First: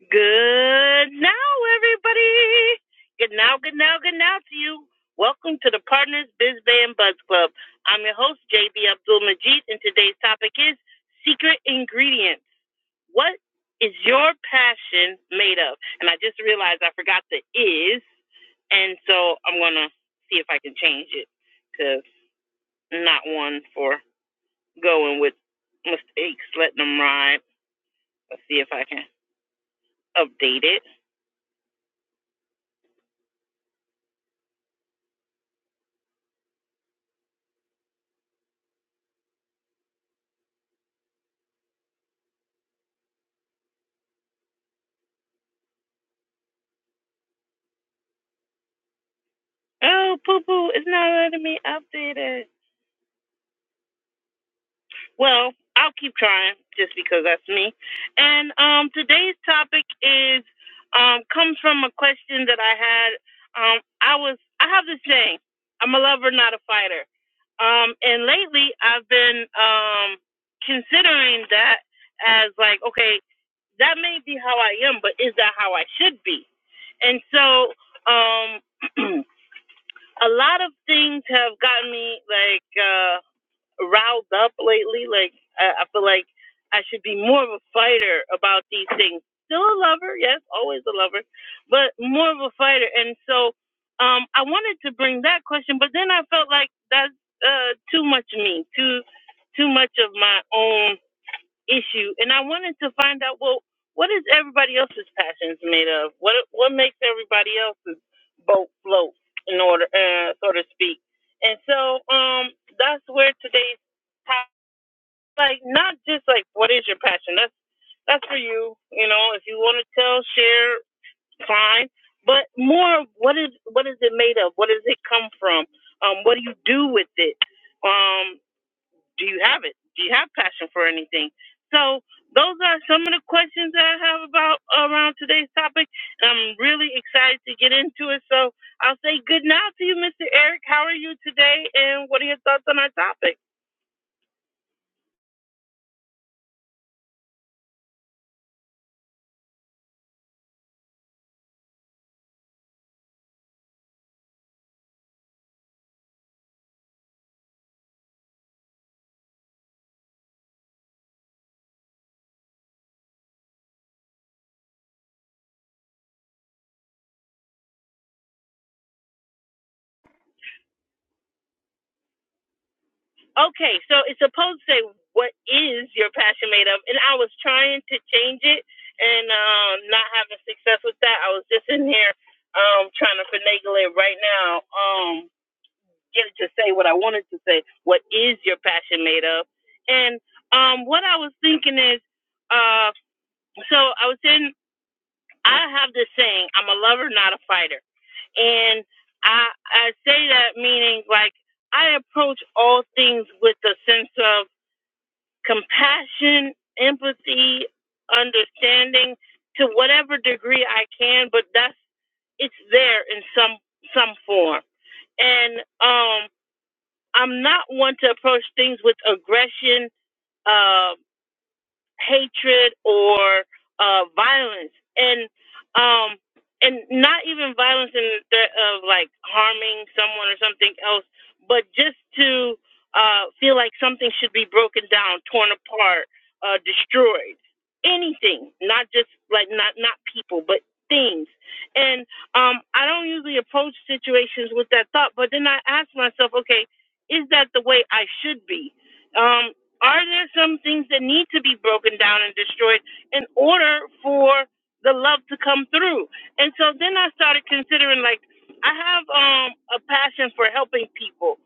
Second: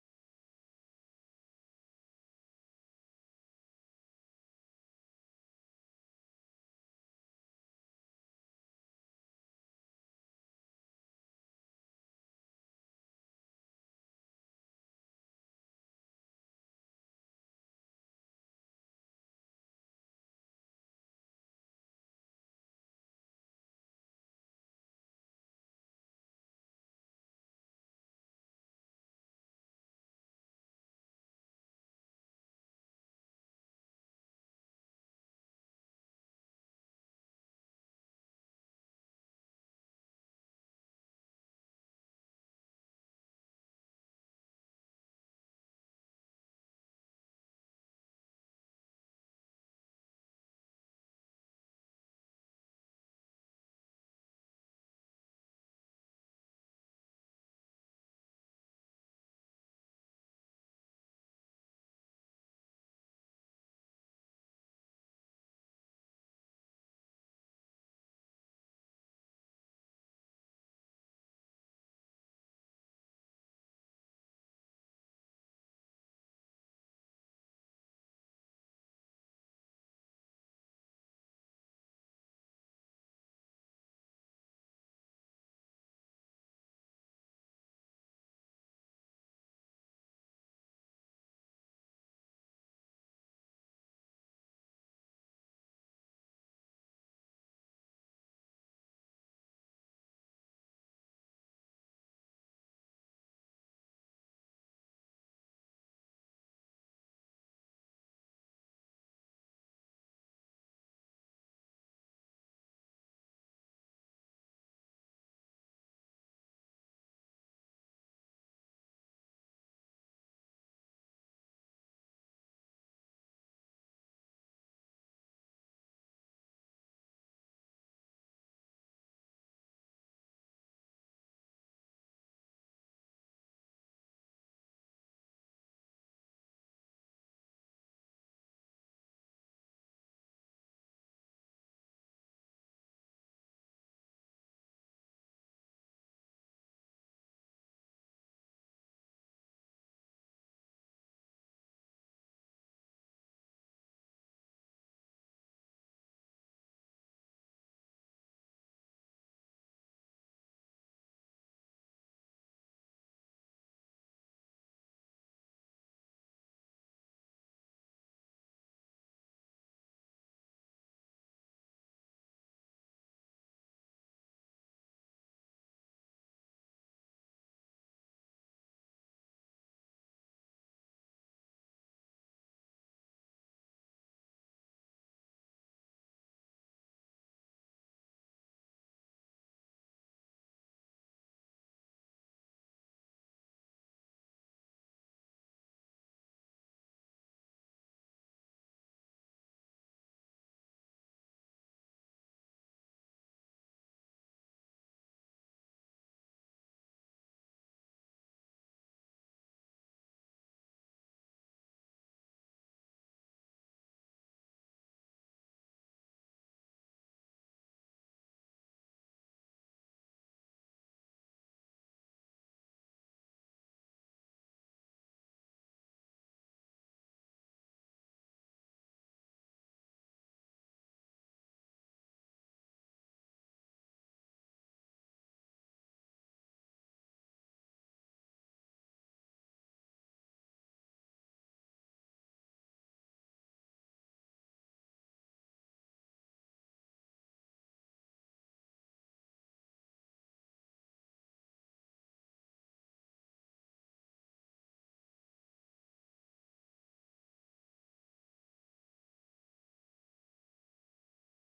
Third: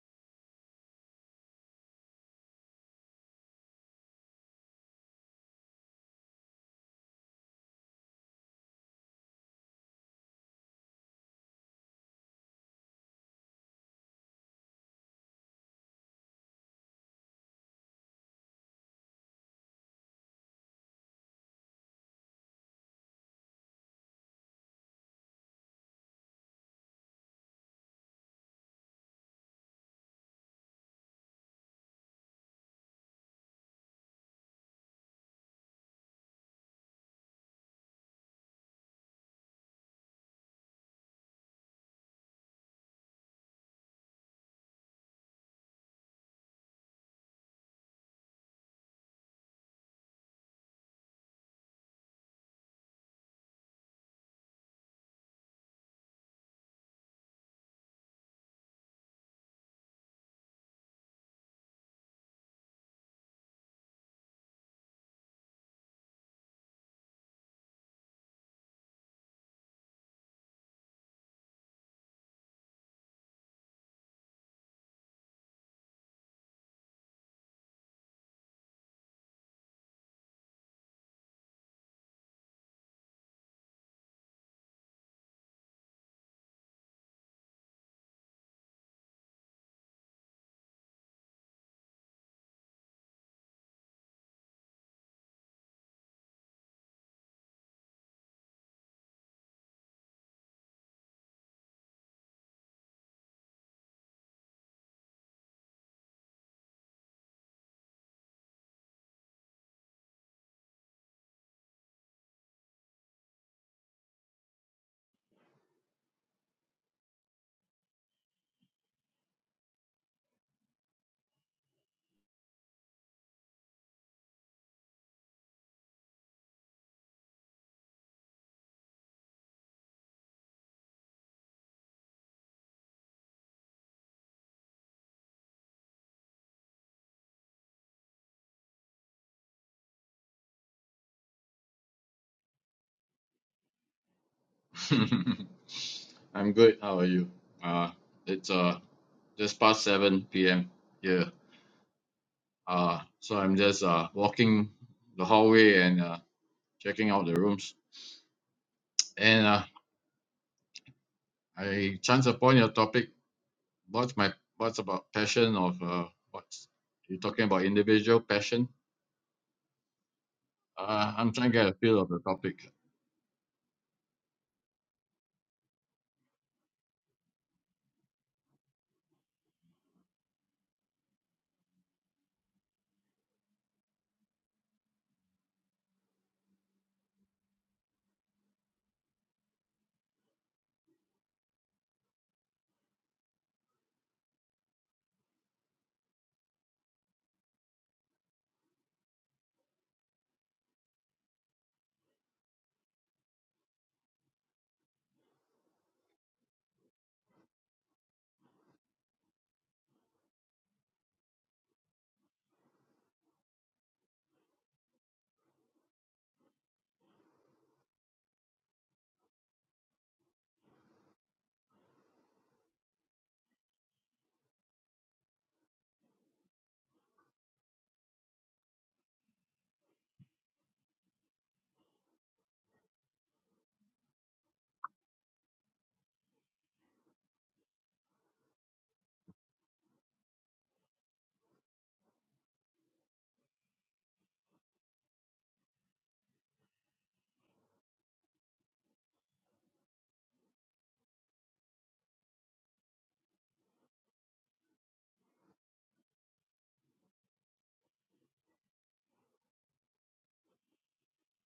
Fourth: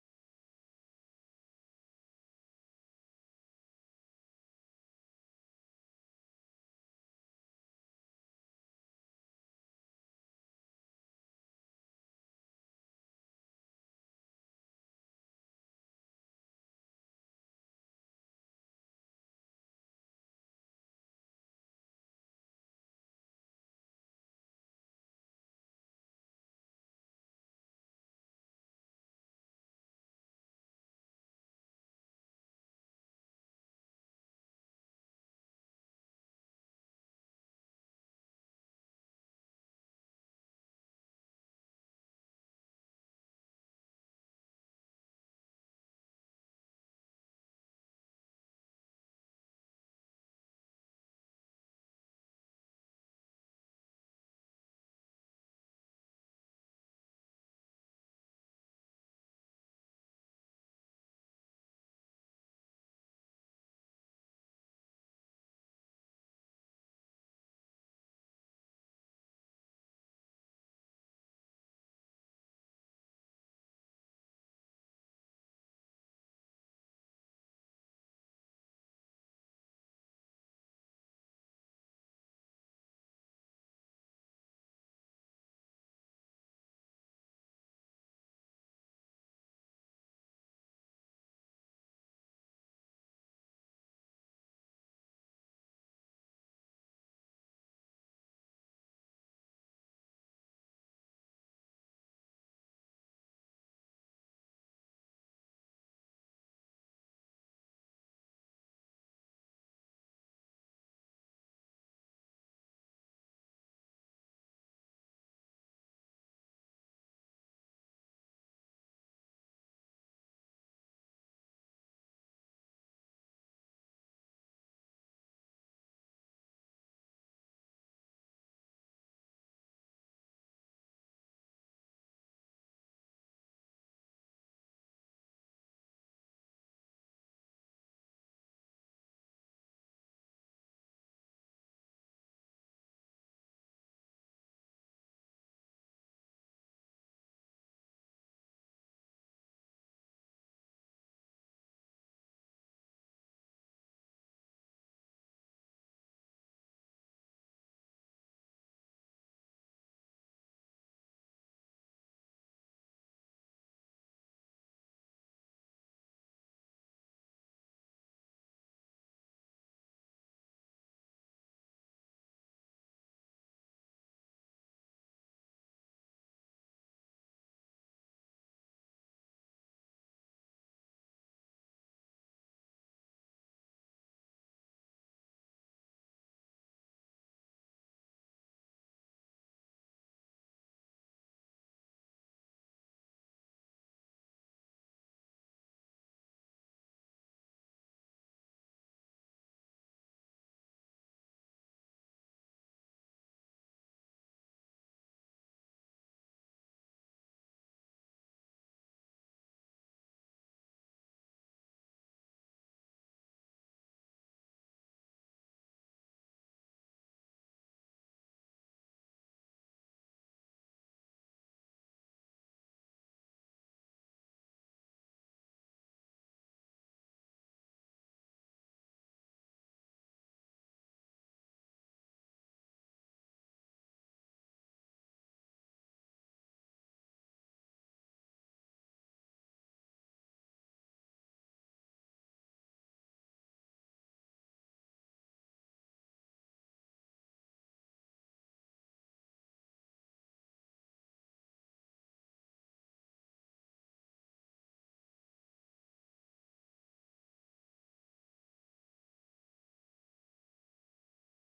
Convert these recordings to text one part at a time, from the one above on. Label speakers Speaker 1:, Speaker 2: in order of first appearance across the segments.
Speaker 1: Good now, everybody. Good now, good now, good now to you. Welcome to the Partners Biz Bay and Buzz Club. I'm your host, JB Abdul Majid, and today's topic is secret ingredients. What is your passion made of? And I just realized I forgot the is, and so I'm going to see if I can change it to not one for going with mistakes, letting them ride. Let's see if I can update it. Oh, Boo Boo, it's not letting me update it. Well, I'll keep trying just because that's me. And um, today's topic is um, comes from a question that I had. Um, I was I have this saying: I'm a lover, not a fighter. Um, and lately, I've been um, considering that as like, okay, that may be how I am, but is that how I should be? And so, um, a lot of things have gotten me like uh riled up lately. Like I, I feel like I should be more of a fighter about these things. Still a lover, yes, always a lover, but more of a fighter. And so um I wanted to bring that question, but then I felt like that's uh too much of me, too too much of my own issue, and I wanted to find out well, what is everybody else's passions made of? What what makes everybody else's boat float, in order, uh, so to speak? And so, um, that's where today's top- like not just like what is your passion? That's that's for you, you know. If you want to tell, share, fine. But more, of what is what is it made of? What does it come from? Um, what do you do with it? Um, do you have it? Do you have passion for anything? So those are some of the questions that I have about around today's topic, and I'm really excited to get into it. So I'll say good night to you, Mr. Eric. How are you today, and what are your thoughts on our topic?
Speaker 2: I'm good. How are you? Uh, it's uh just past 7 p.m. here. Uh, so I'm just uh walking the hallway and uh checking out the rooms. And uh, I chance upon your topic. What's my what's about passion of uh what's you are talking about individual passion? Uh, I'm trying to get a feel of the topic.
Speaker 1: Okay, so it's supposed to say what is your passion made of, and I was trying to change it and um, not having success with that. I was just in here um, trying to finagle it right now. Um, get to say what I wanted to say. What is your passion made of? And um, what I was thinking is, uh, so I was in. I have this saying: I'm a lover, not a fighter. And I I say that meaning like I approach all things with a sense of compassion, empathy, understanding to whatever degree I can, but that's it's there in some some form. And um I'm not one to approach things with aggression. Um, hatred or uh, violence, and um, and not even violence in the threat of like harming someone or something else, but just to uh, feel like something should be broken down, torn apart, uh, destroyed. Anything, not just like not not people, but things. And um, I don't usually approach situations with that thought, but then I ask myself, okay, is that the way I should be? Um, are there some things that need to be broken down and destroyed in order for the love to come through? And so then I started considering like I have um a passion for helping people,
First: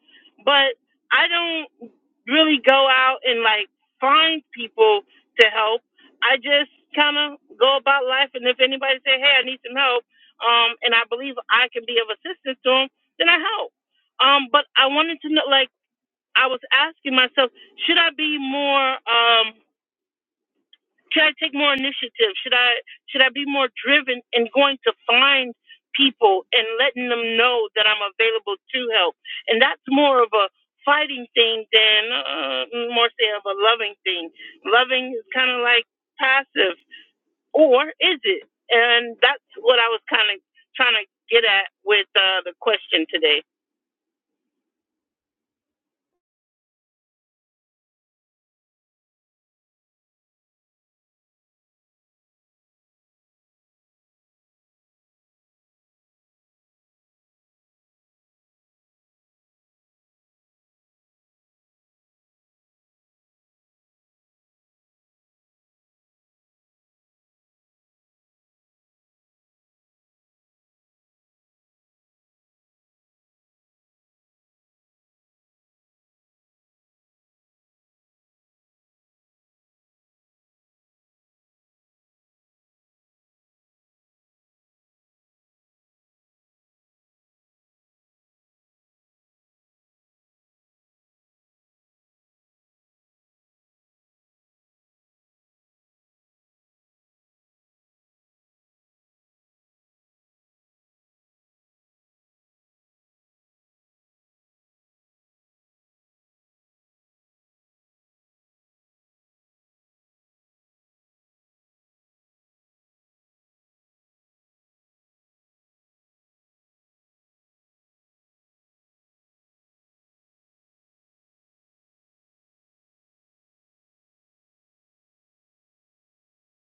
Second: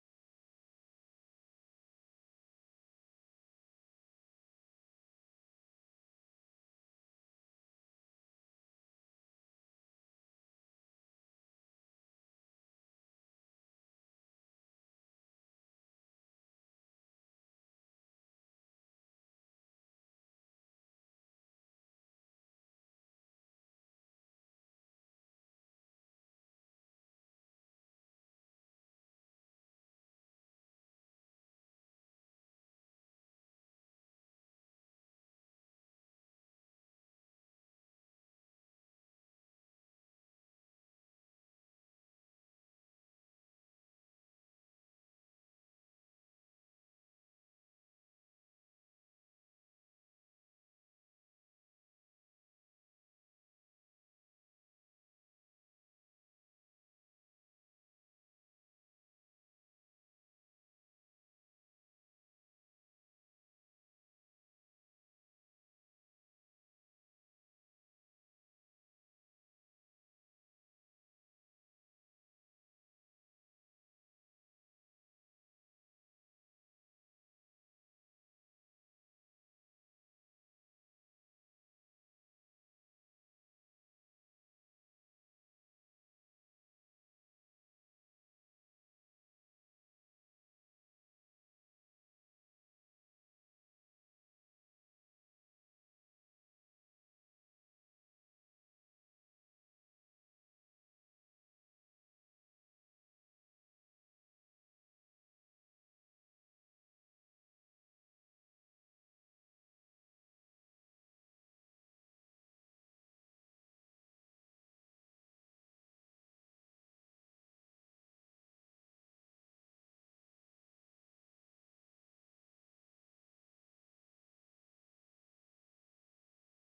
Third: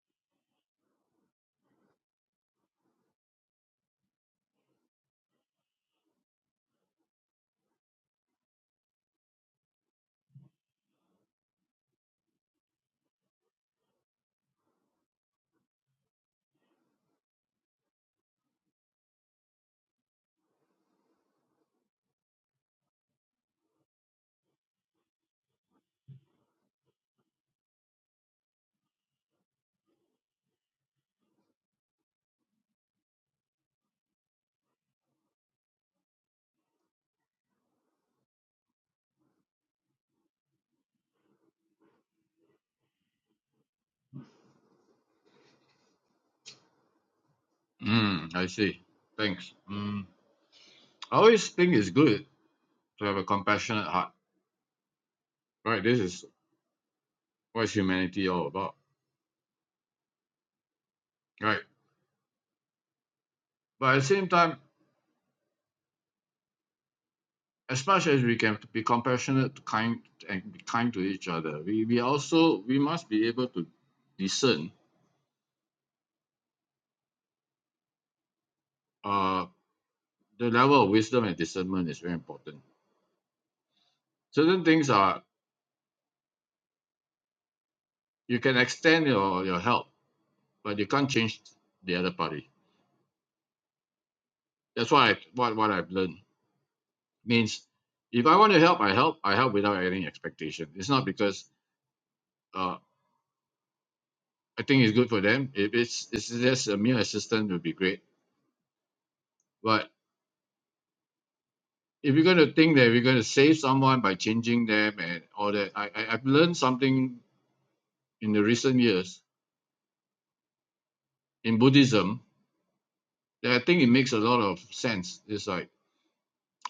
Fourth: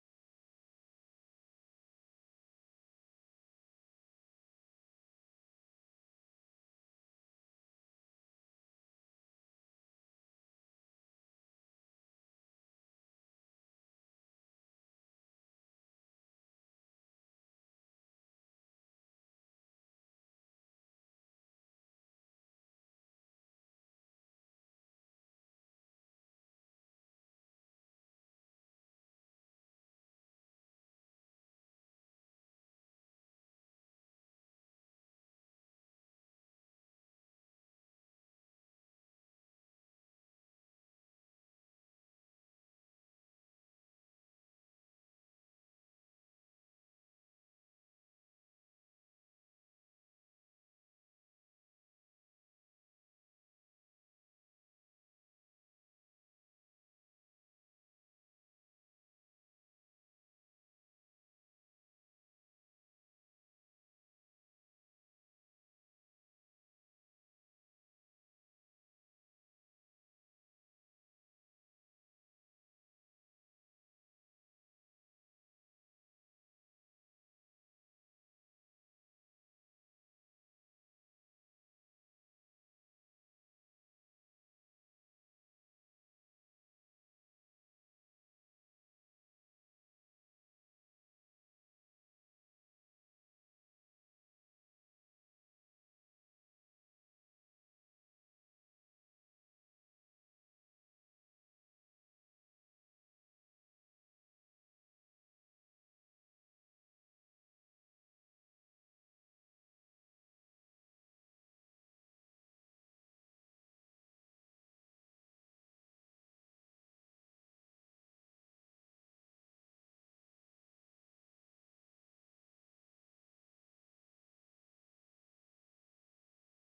Speaker 1: but I don't really go out and like find people to help. I just kind of go about life, and if anybody say, "Hey, I need some help," um, and I believe I can be of assistance to them, then I help. Um, but I wanted to know, like I was asking myself, should I be more um should I take more initiative? Should I should I be more driven in going to find people and letting them know that I'm available to help? And that's more of a fighting thing than uh, more say of a loving thing. Loving is kind of like passive or is it? And that's what I was kind of trying to get at with uh, the question today.
Speaker 2: Mm, I see. Thanks. Mm, I always think it's good to have a compassionate heart. Right. This is what humanity all about. Right but at the same time as much as we can be compassionate kind and be kind to each other we we also we must be able to discern uh the level of wisdom and discernment is very important certain things are you can extend your your help but you can't change the other party that's why I, what what i've learned means if i want to help i help i help without any expectation it's not because uh i think it's good for them if it's it's just a mere assistant would be great but. if you're going to think that we're going to save someone by changing them and all that, I, I I've learned something in the recent years in Buddhism that I think it makes a lot of sense. It's like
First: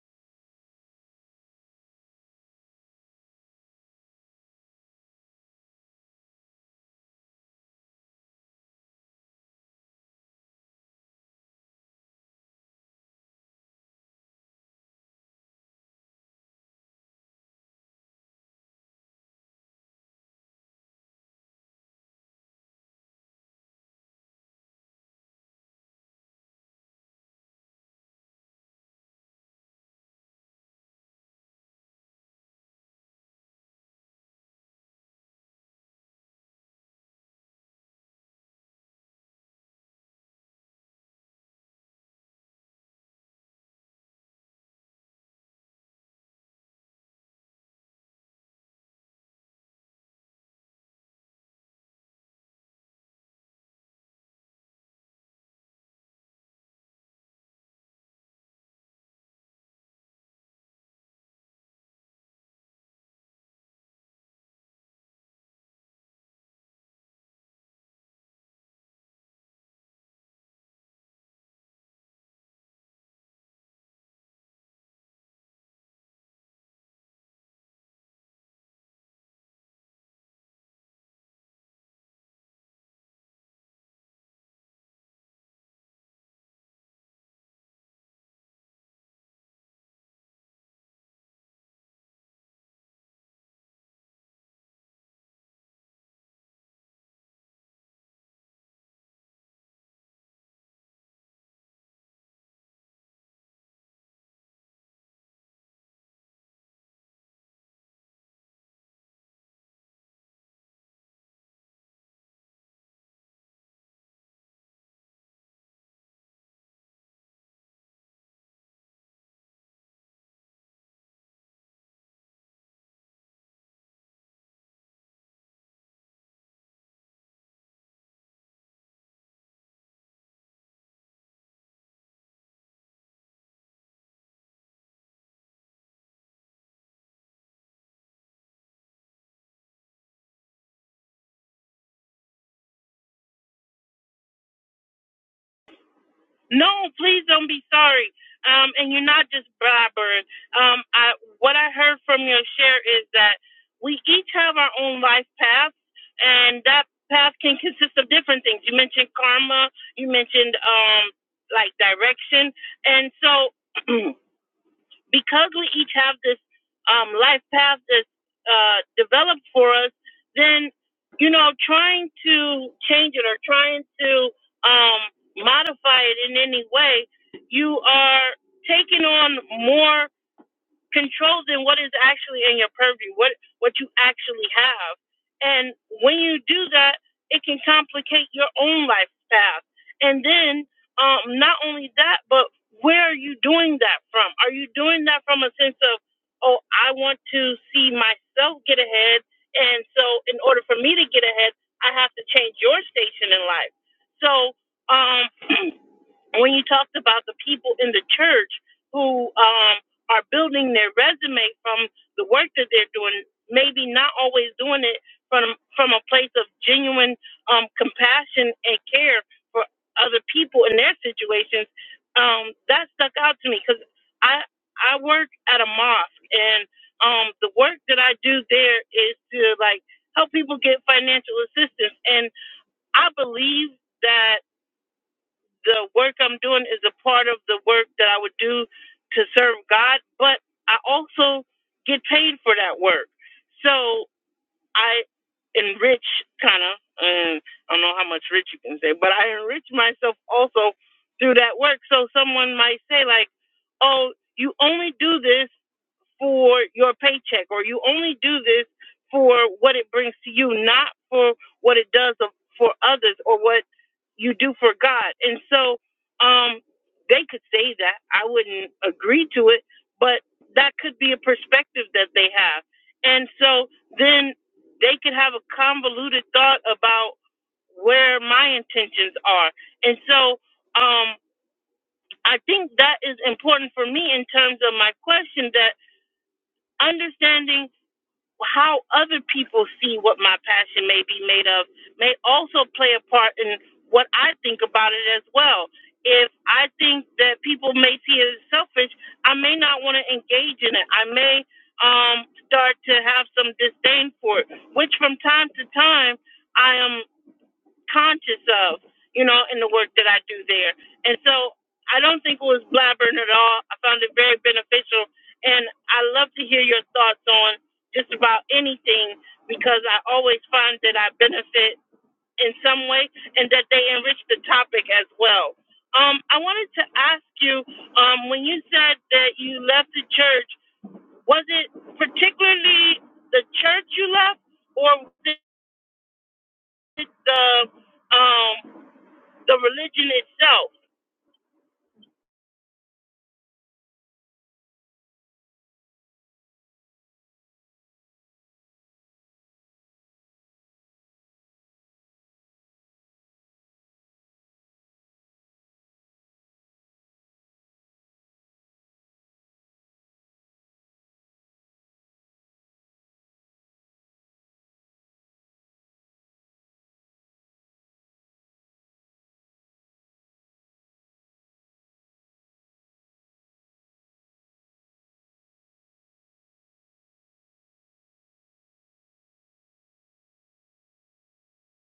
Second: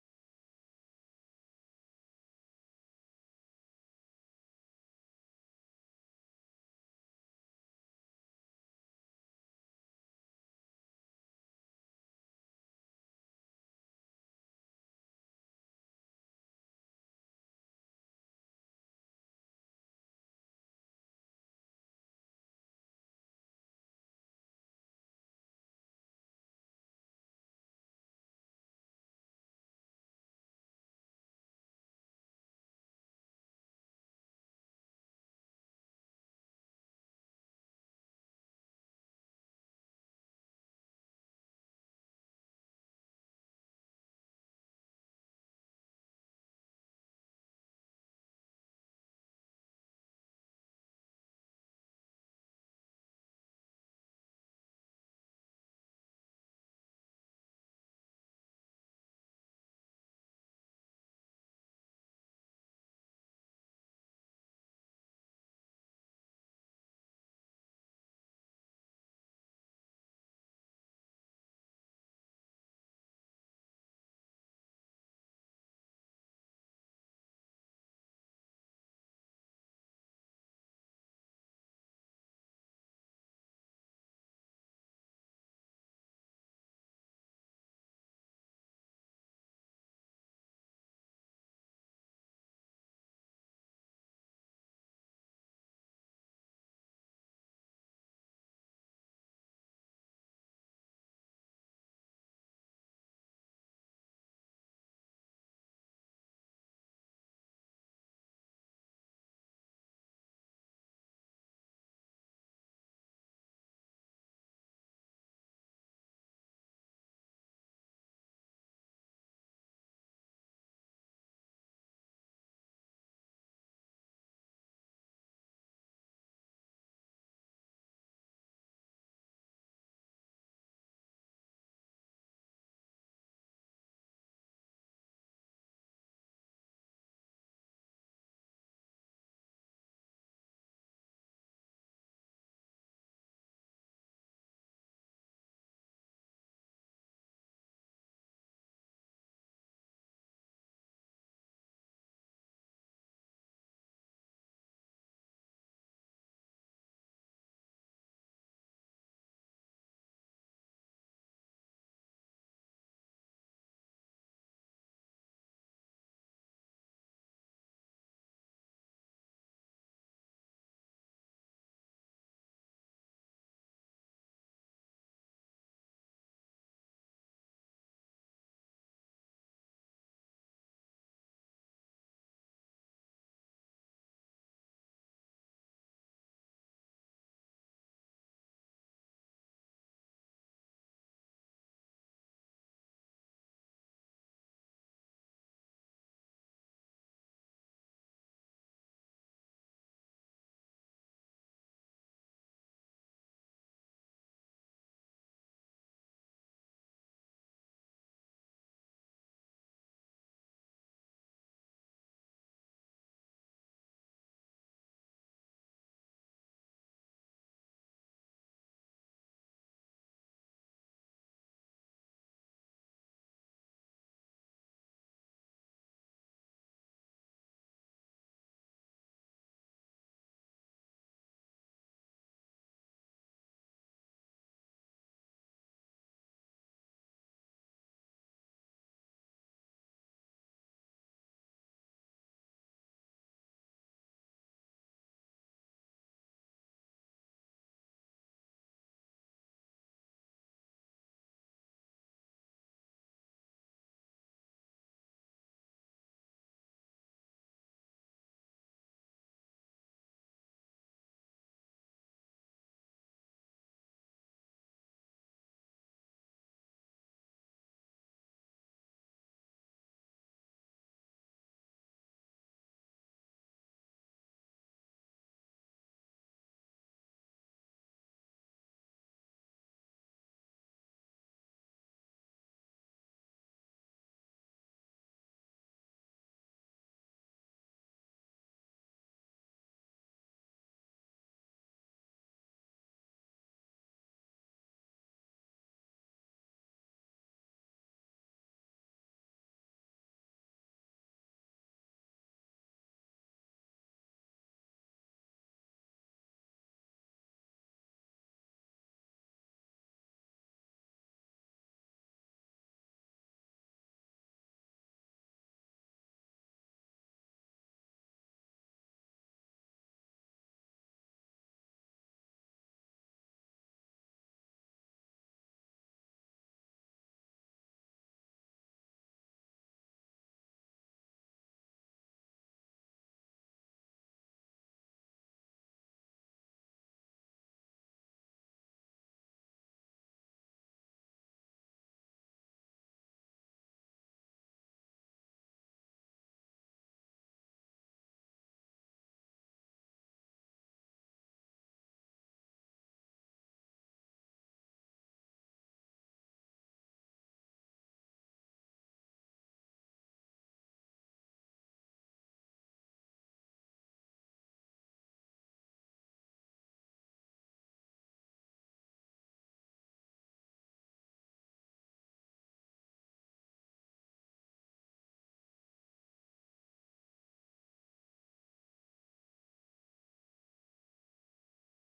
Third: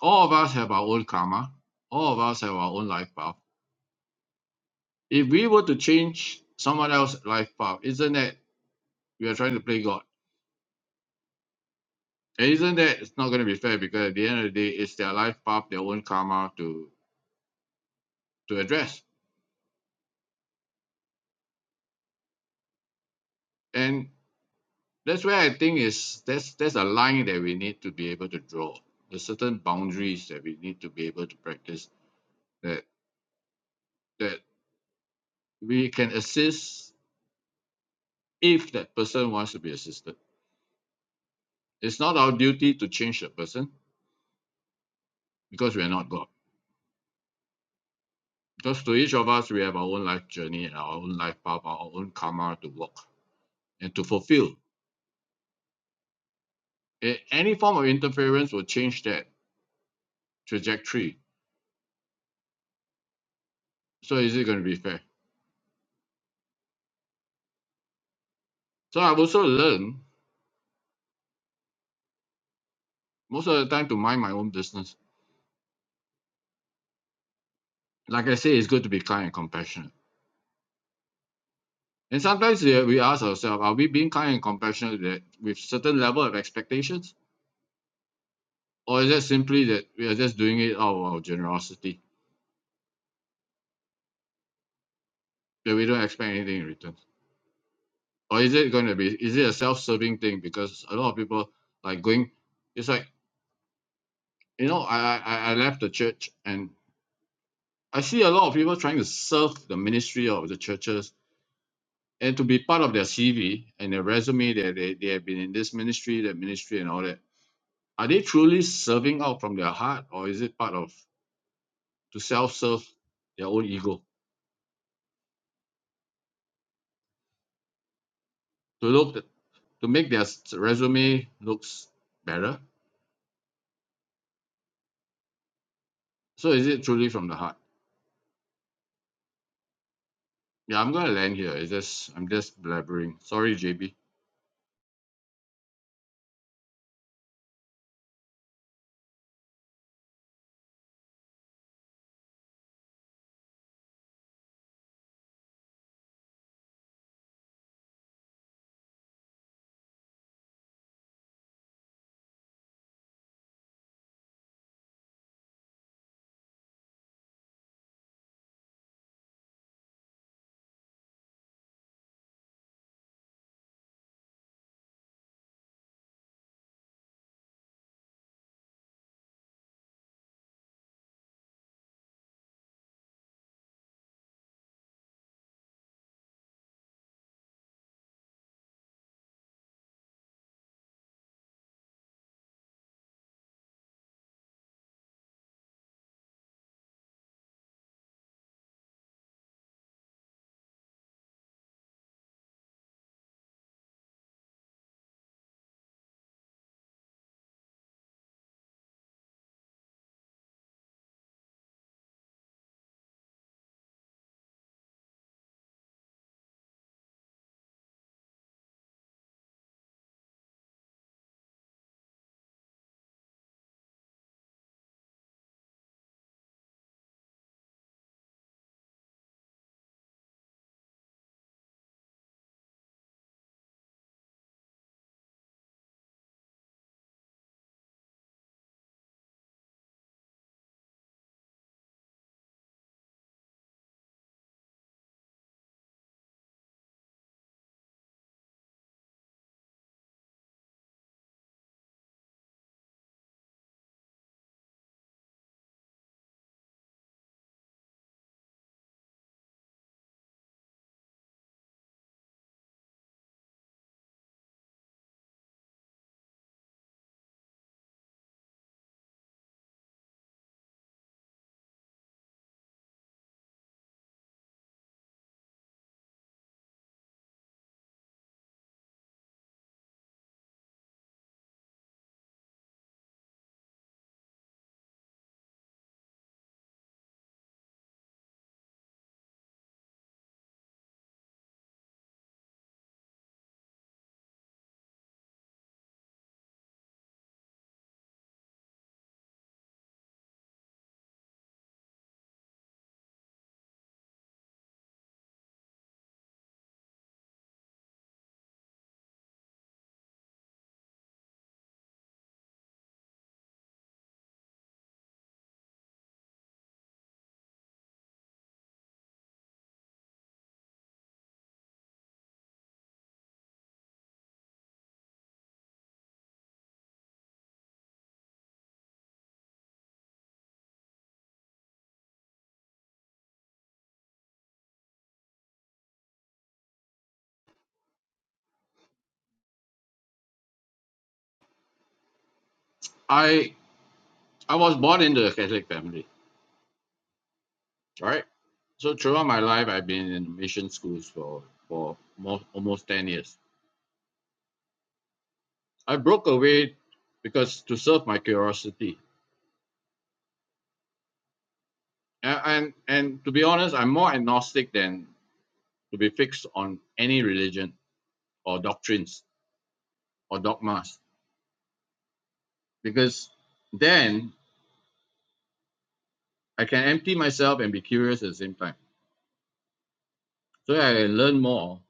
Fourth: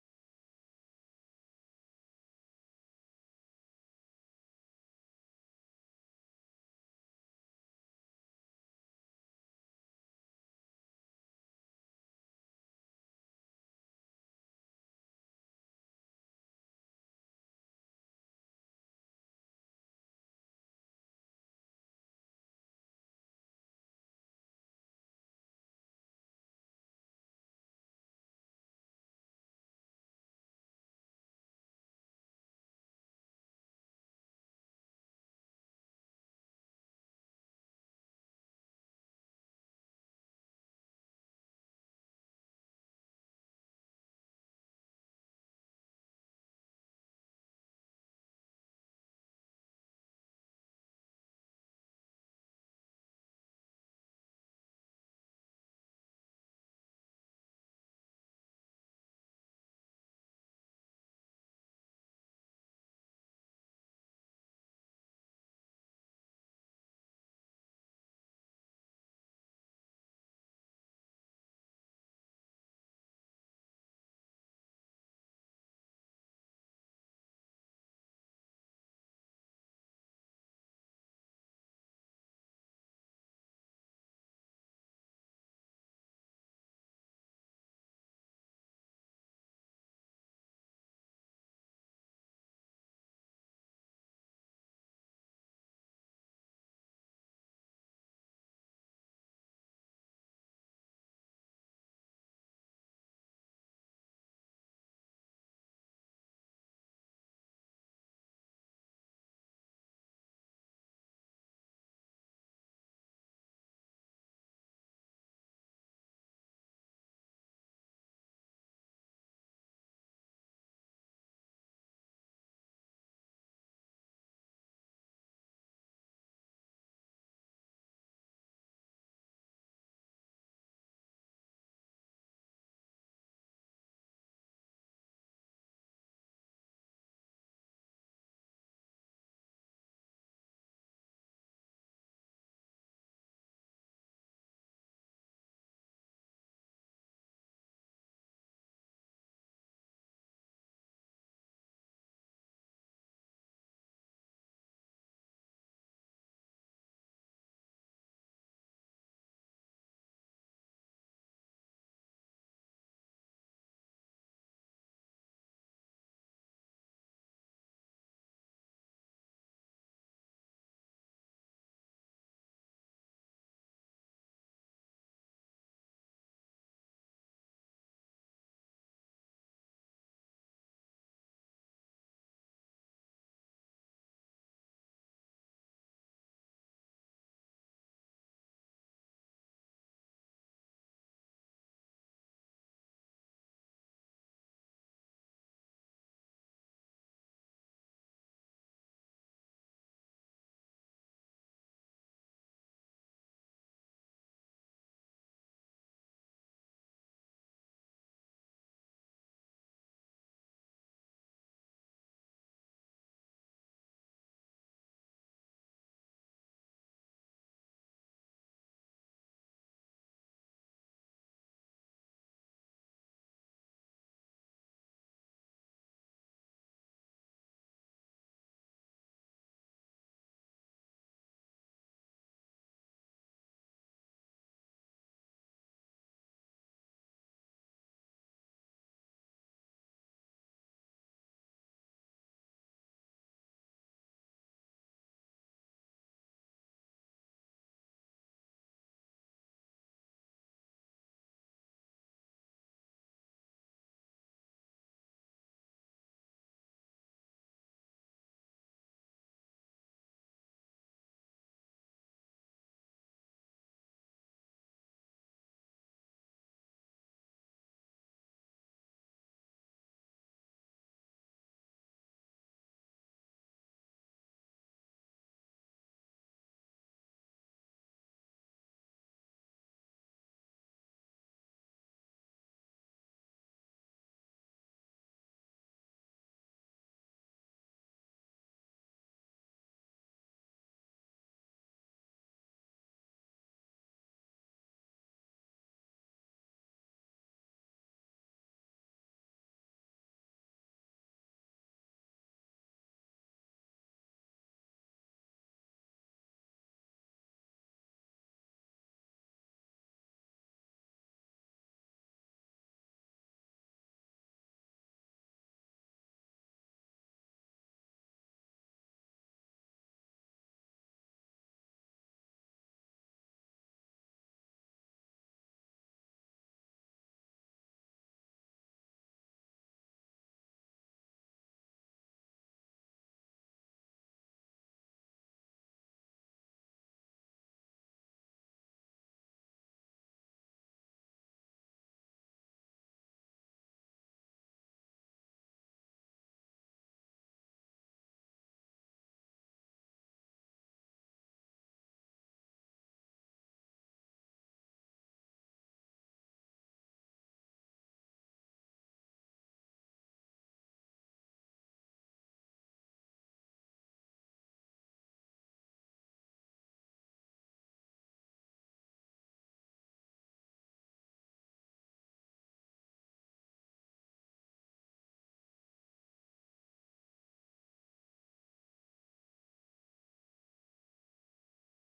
Speaker 2: all of us have our own karma, all of us have our own life path. If we were to change someone else's life path, isn't that we are trying to play God? And isn't that it's not going to be fair because at the end of the day, it's their life path, their own karma to to address. And that's where I think is there's there's a line that we need to be able to draw, the certain boundaries that we need to be able to practice that that we can assist if that person wants to be assisted. It's not our duty to change the person because we are not God. Because to each of us, we have our own life journey and our own life path, our own karma to walk and to fulfill. Any form of interference will change that trajectory. So is it going to be fair? So I've also learned most of the time to mind my own business like I say, it's good to be kind and compassionate. And sometimes we, we ask ourselves, are we being kind and compassionate with, with certain level of expectations? Or is that simply that we are just doing it out of our generosity, that we don't expect anything in return? Or is it going to be, is it a self-serving thing? Because a lot of people like going, it's like, you know, I, I, I I left the church and I see a lot of people trying to serve the ministry of the churches and to be part of their CV and their resume that they, they have been in this ministry, that ministry and all that Are they truly serving out from their heart, or is it part of to self-serve their own ego to look at, to make their resume looks better? So is it truly from the heart? Yeah, I'm gonna land here. It's just I'm just blabbering. Sorry, JB.
Speaker 1: No, please don't be sorry. Um, and you're not just blabbering. Um, I, what I heard from your share is that we each have our own life paths, and that path can consist of different things. You mentioned karma. You mentioned um, like direction, and so. because we each have this um, life path that's uh, developed for us, then you know, trying to change it or trying to um, modify it in any way, you are taking on more control then what is actually in your purview, what what you actually have. And when you do that, it can complicate your own life path. And then um, not only that, but where are you doing that from? Are you doing that from a sense of, oh, I want to see myself get ahead, and so in order for me to get ahead, I have to change your station in life. So um, when you talked about the people in the church who um, are building their resume from the work that they're doing, maybe not always doing it from from a place of genuine um, compassion and care for other people in their situations, um, that stuck out to me because I I work at a mosque and um, the work that I do there is to like help people get financial assistance, and I believe that the work I'm doing is a part of the work that I would do to serve God, but I also get paid for that work. So I enrich kind of, um, I don't know how much rich you can say, but I enrich myself also through that work. So someone might say, like, oh, you only do this for your paycheck or you only do this for what it brings to you, not for what it does for others or what you do for God. And so um, they could say that. I wouldn't agree to it, but that could be a perspective that they have. And so then they could have a convoluted thought about where my intentions are. And so um, I think that is important for me in terms of my question that understanding how other people see what my passion may be made of may also play a part in what I think about it as well. If I think that people may see it as selfish, I may not want to engage in it. I may um, start to have some disdain for it, which from time to time I am conscious of, you know, in the work that I do there. And so I don't think it was blabbering at all. I found it very beneficial. And I love to hear your thoughts on just about anything because I always find that I benefit in some way and that they enrich the topic as well. Um, I wanted to ask you um, when you said that you left the church, was it particularly the church you left or was it the um, the religion itself.
Speaker 2: I I was born into a Catholic family. All right. So throughout my life, I've been in mission schools for for more almost ten years. I broke away because to serve my curiosity, and, and and to be honest, I'm more agnostic than to be fixed on any religion or doctrines or dogmas because then I can empty myself and be curious at the same time. So I can learn more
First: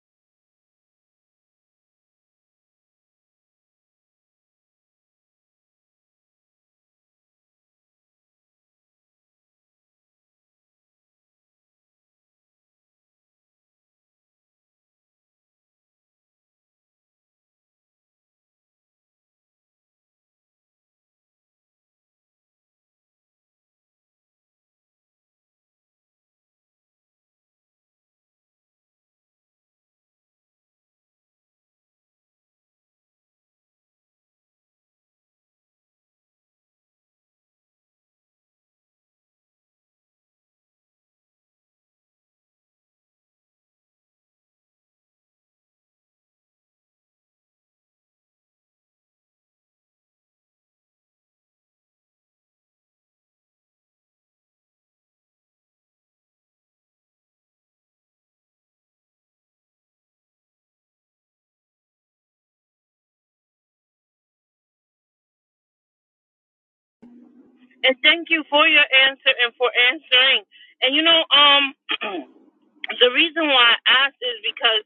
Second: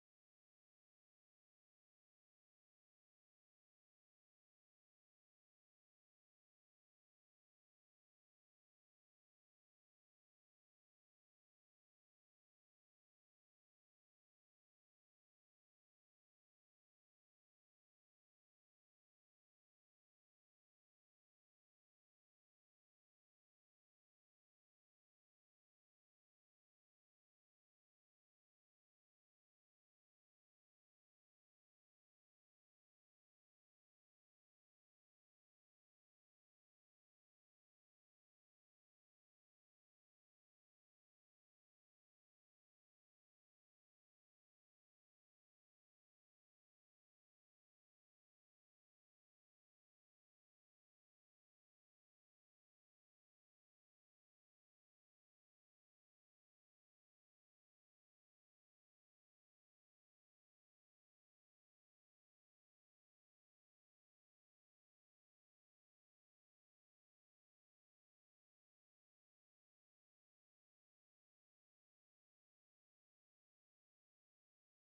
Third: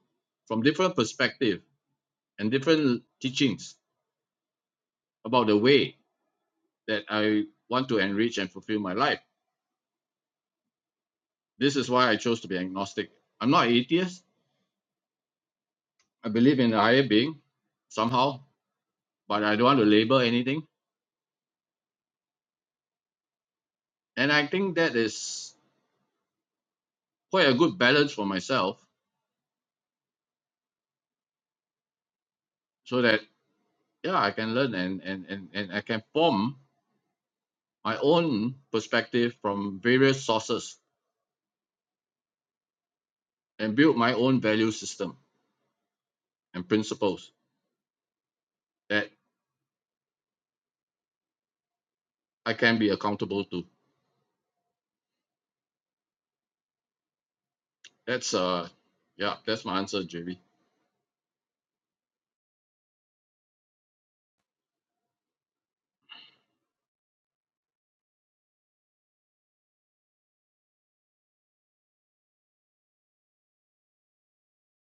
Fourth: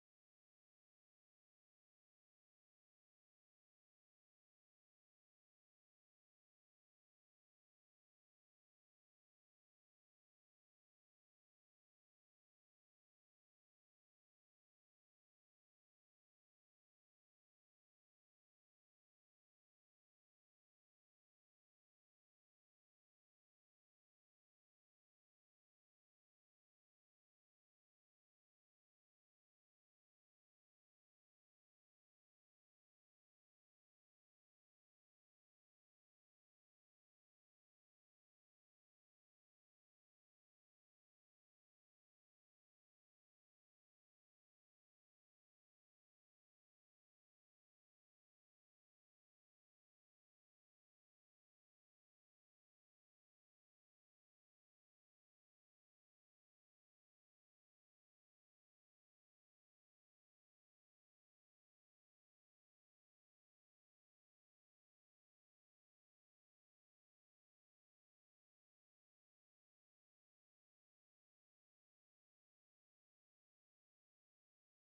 Speaker 2: from different perspectives and different teachings about the way that I want to enrich and fulfill my life. This is why I chose to be agnostic. I'm not an atheist. I believe in a higher being somehow, but I don't want to label anything. And I think that is quite a good balance for myself so that yeah i can learn and and and, and i can form my own perspective from various sources and build my own value system and principles that i can be accountable to that's uh yeah that's my answer jv
Speaker 1: And thank you for your answer and for answering. And you know, um, the reason why I asked is because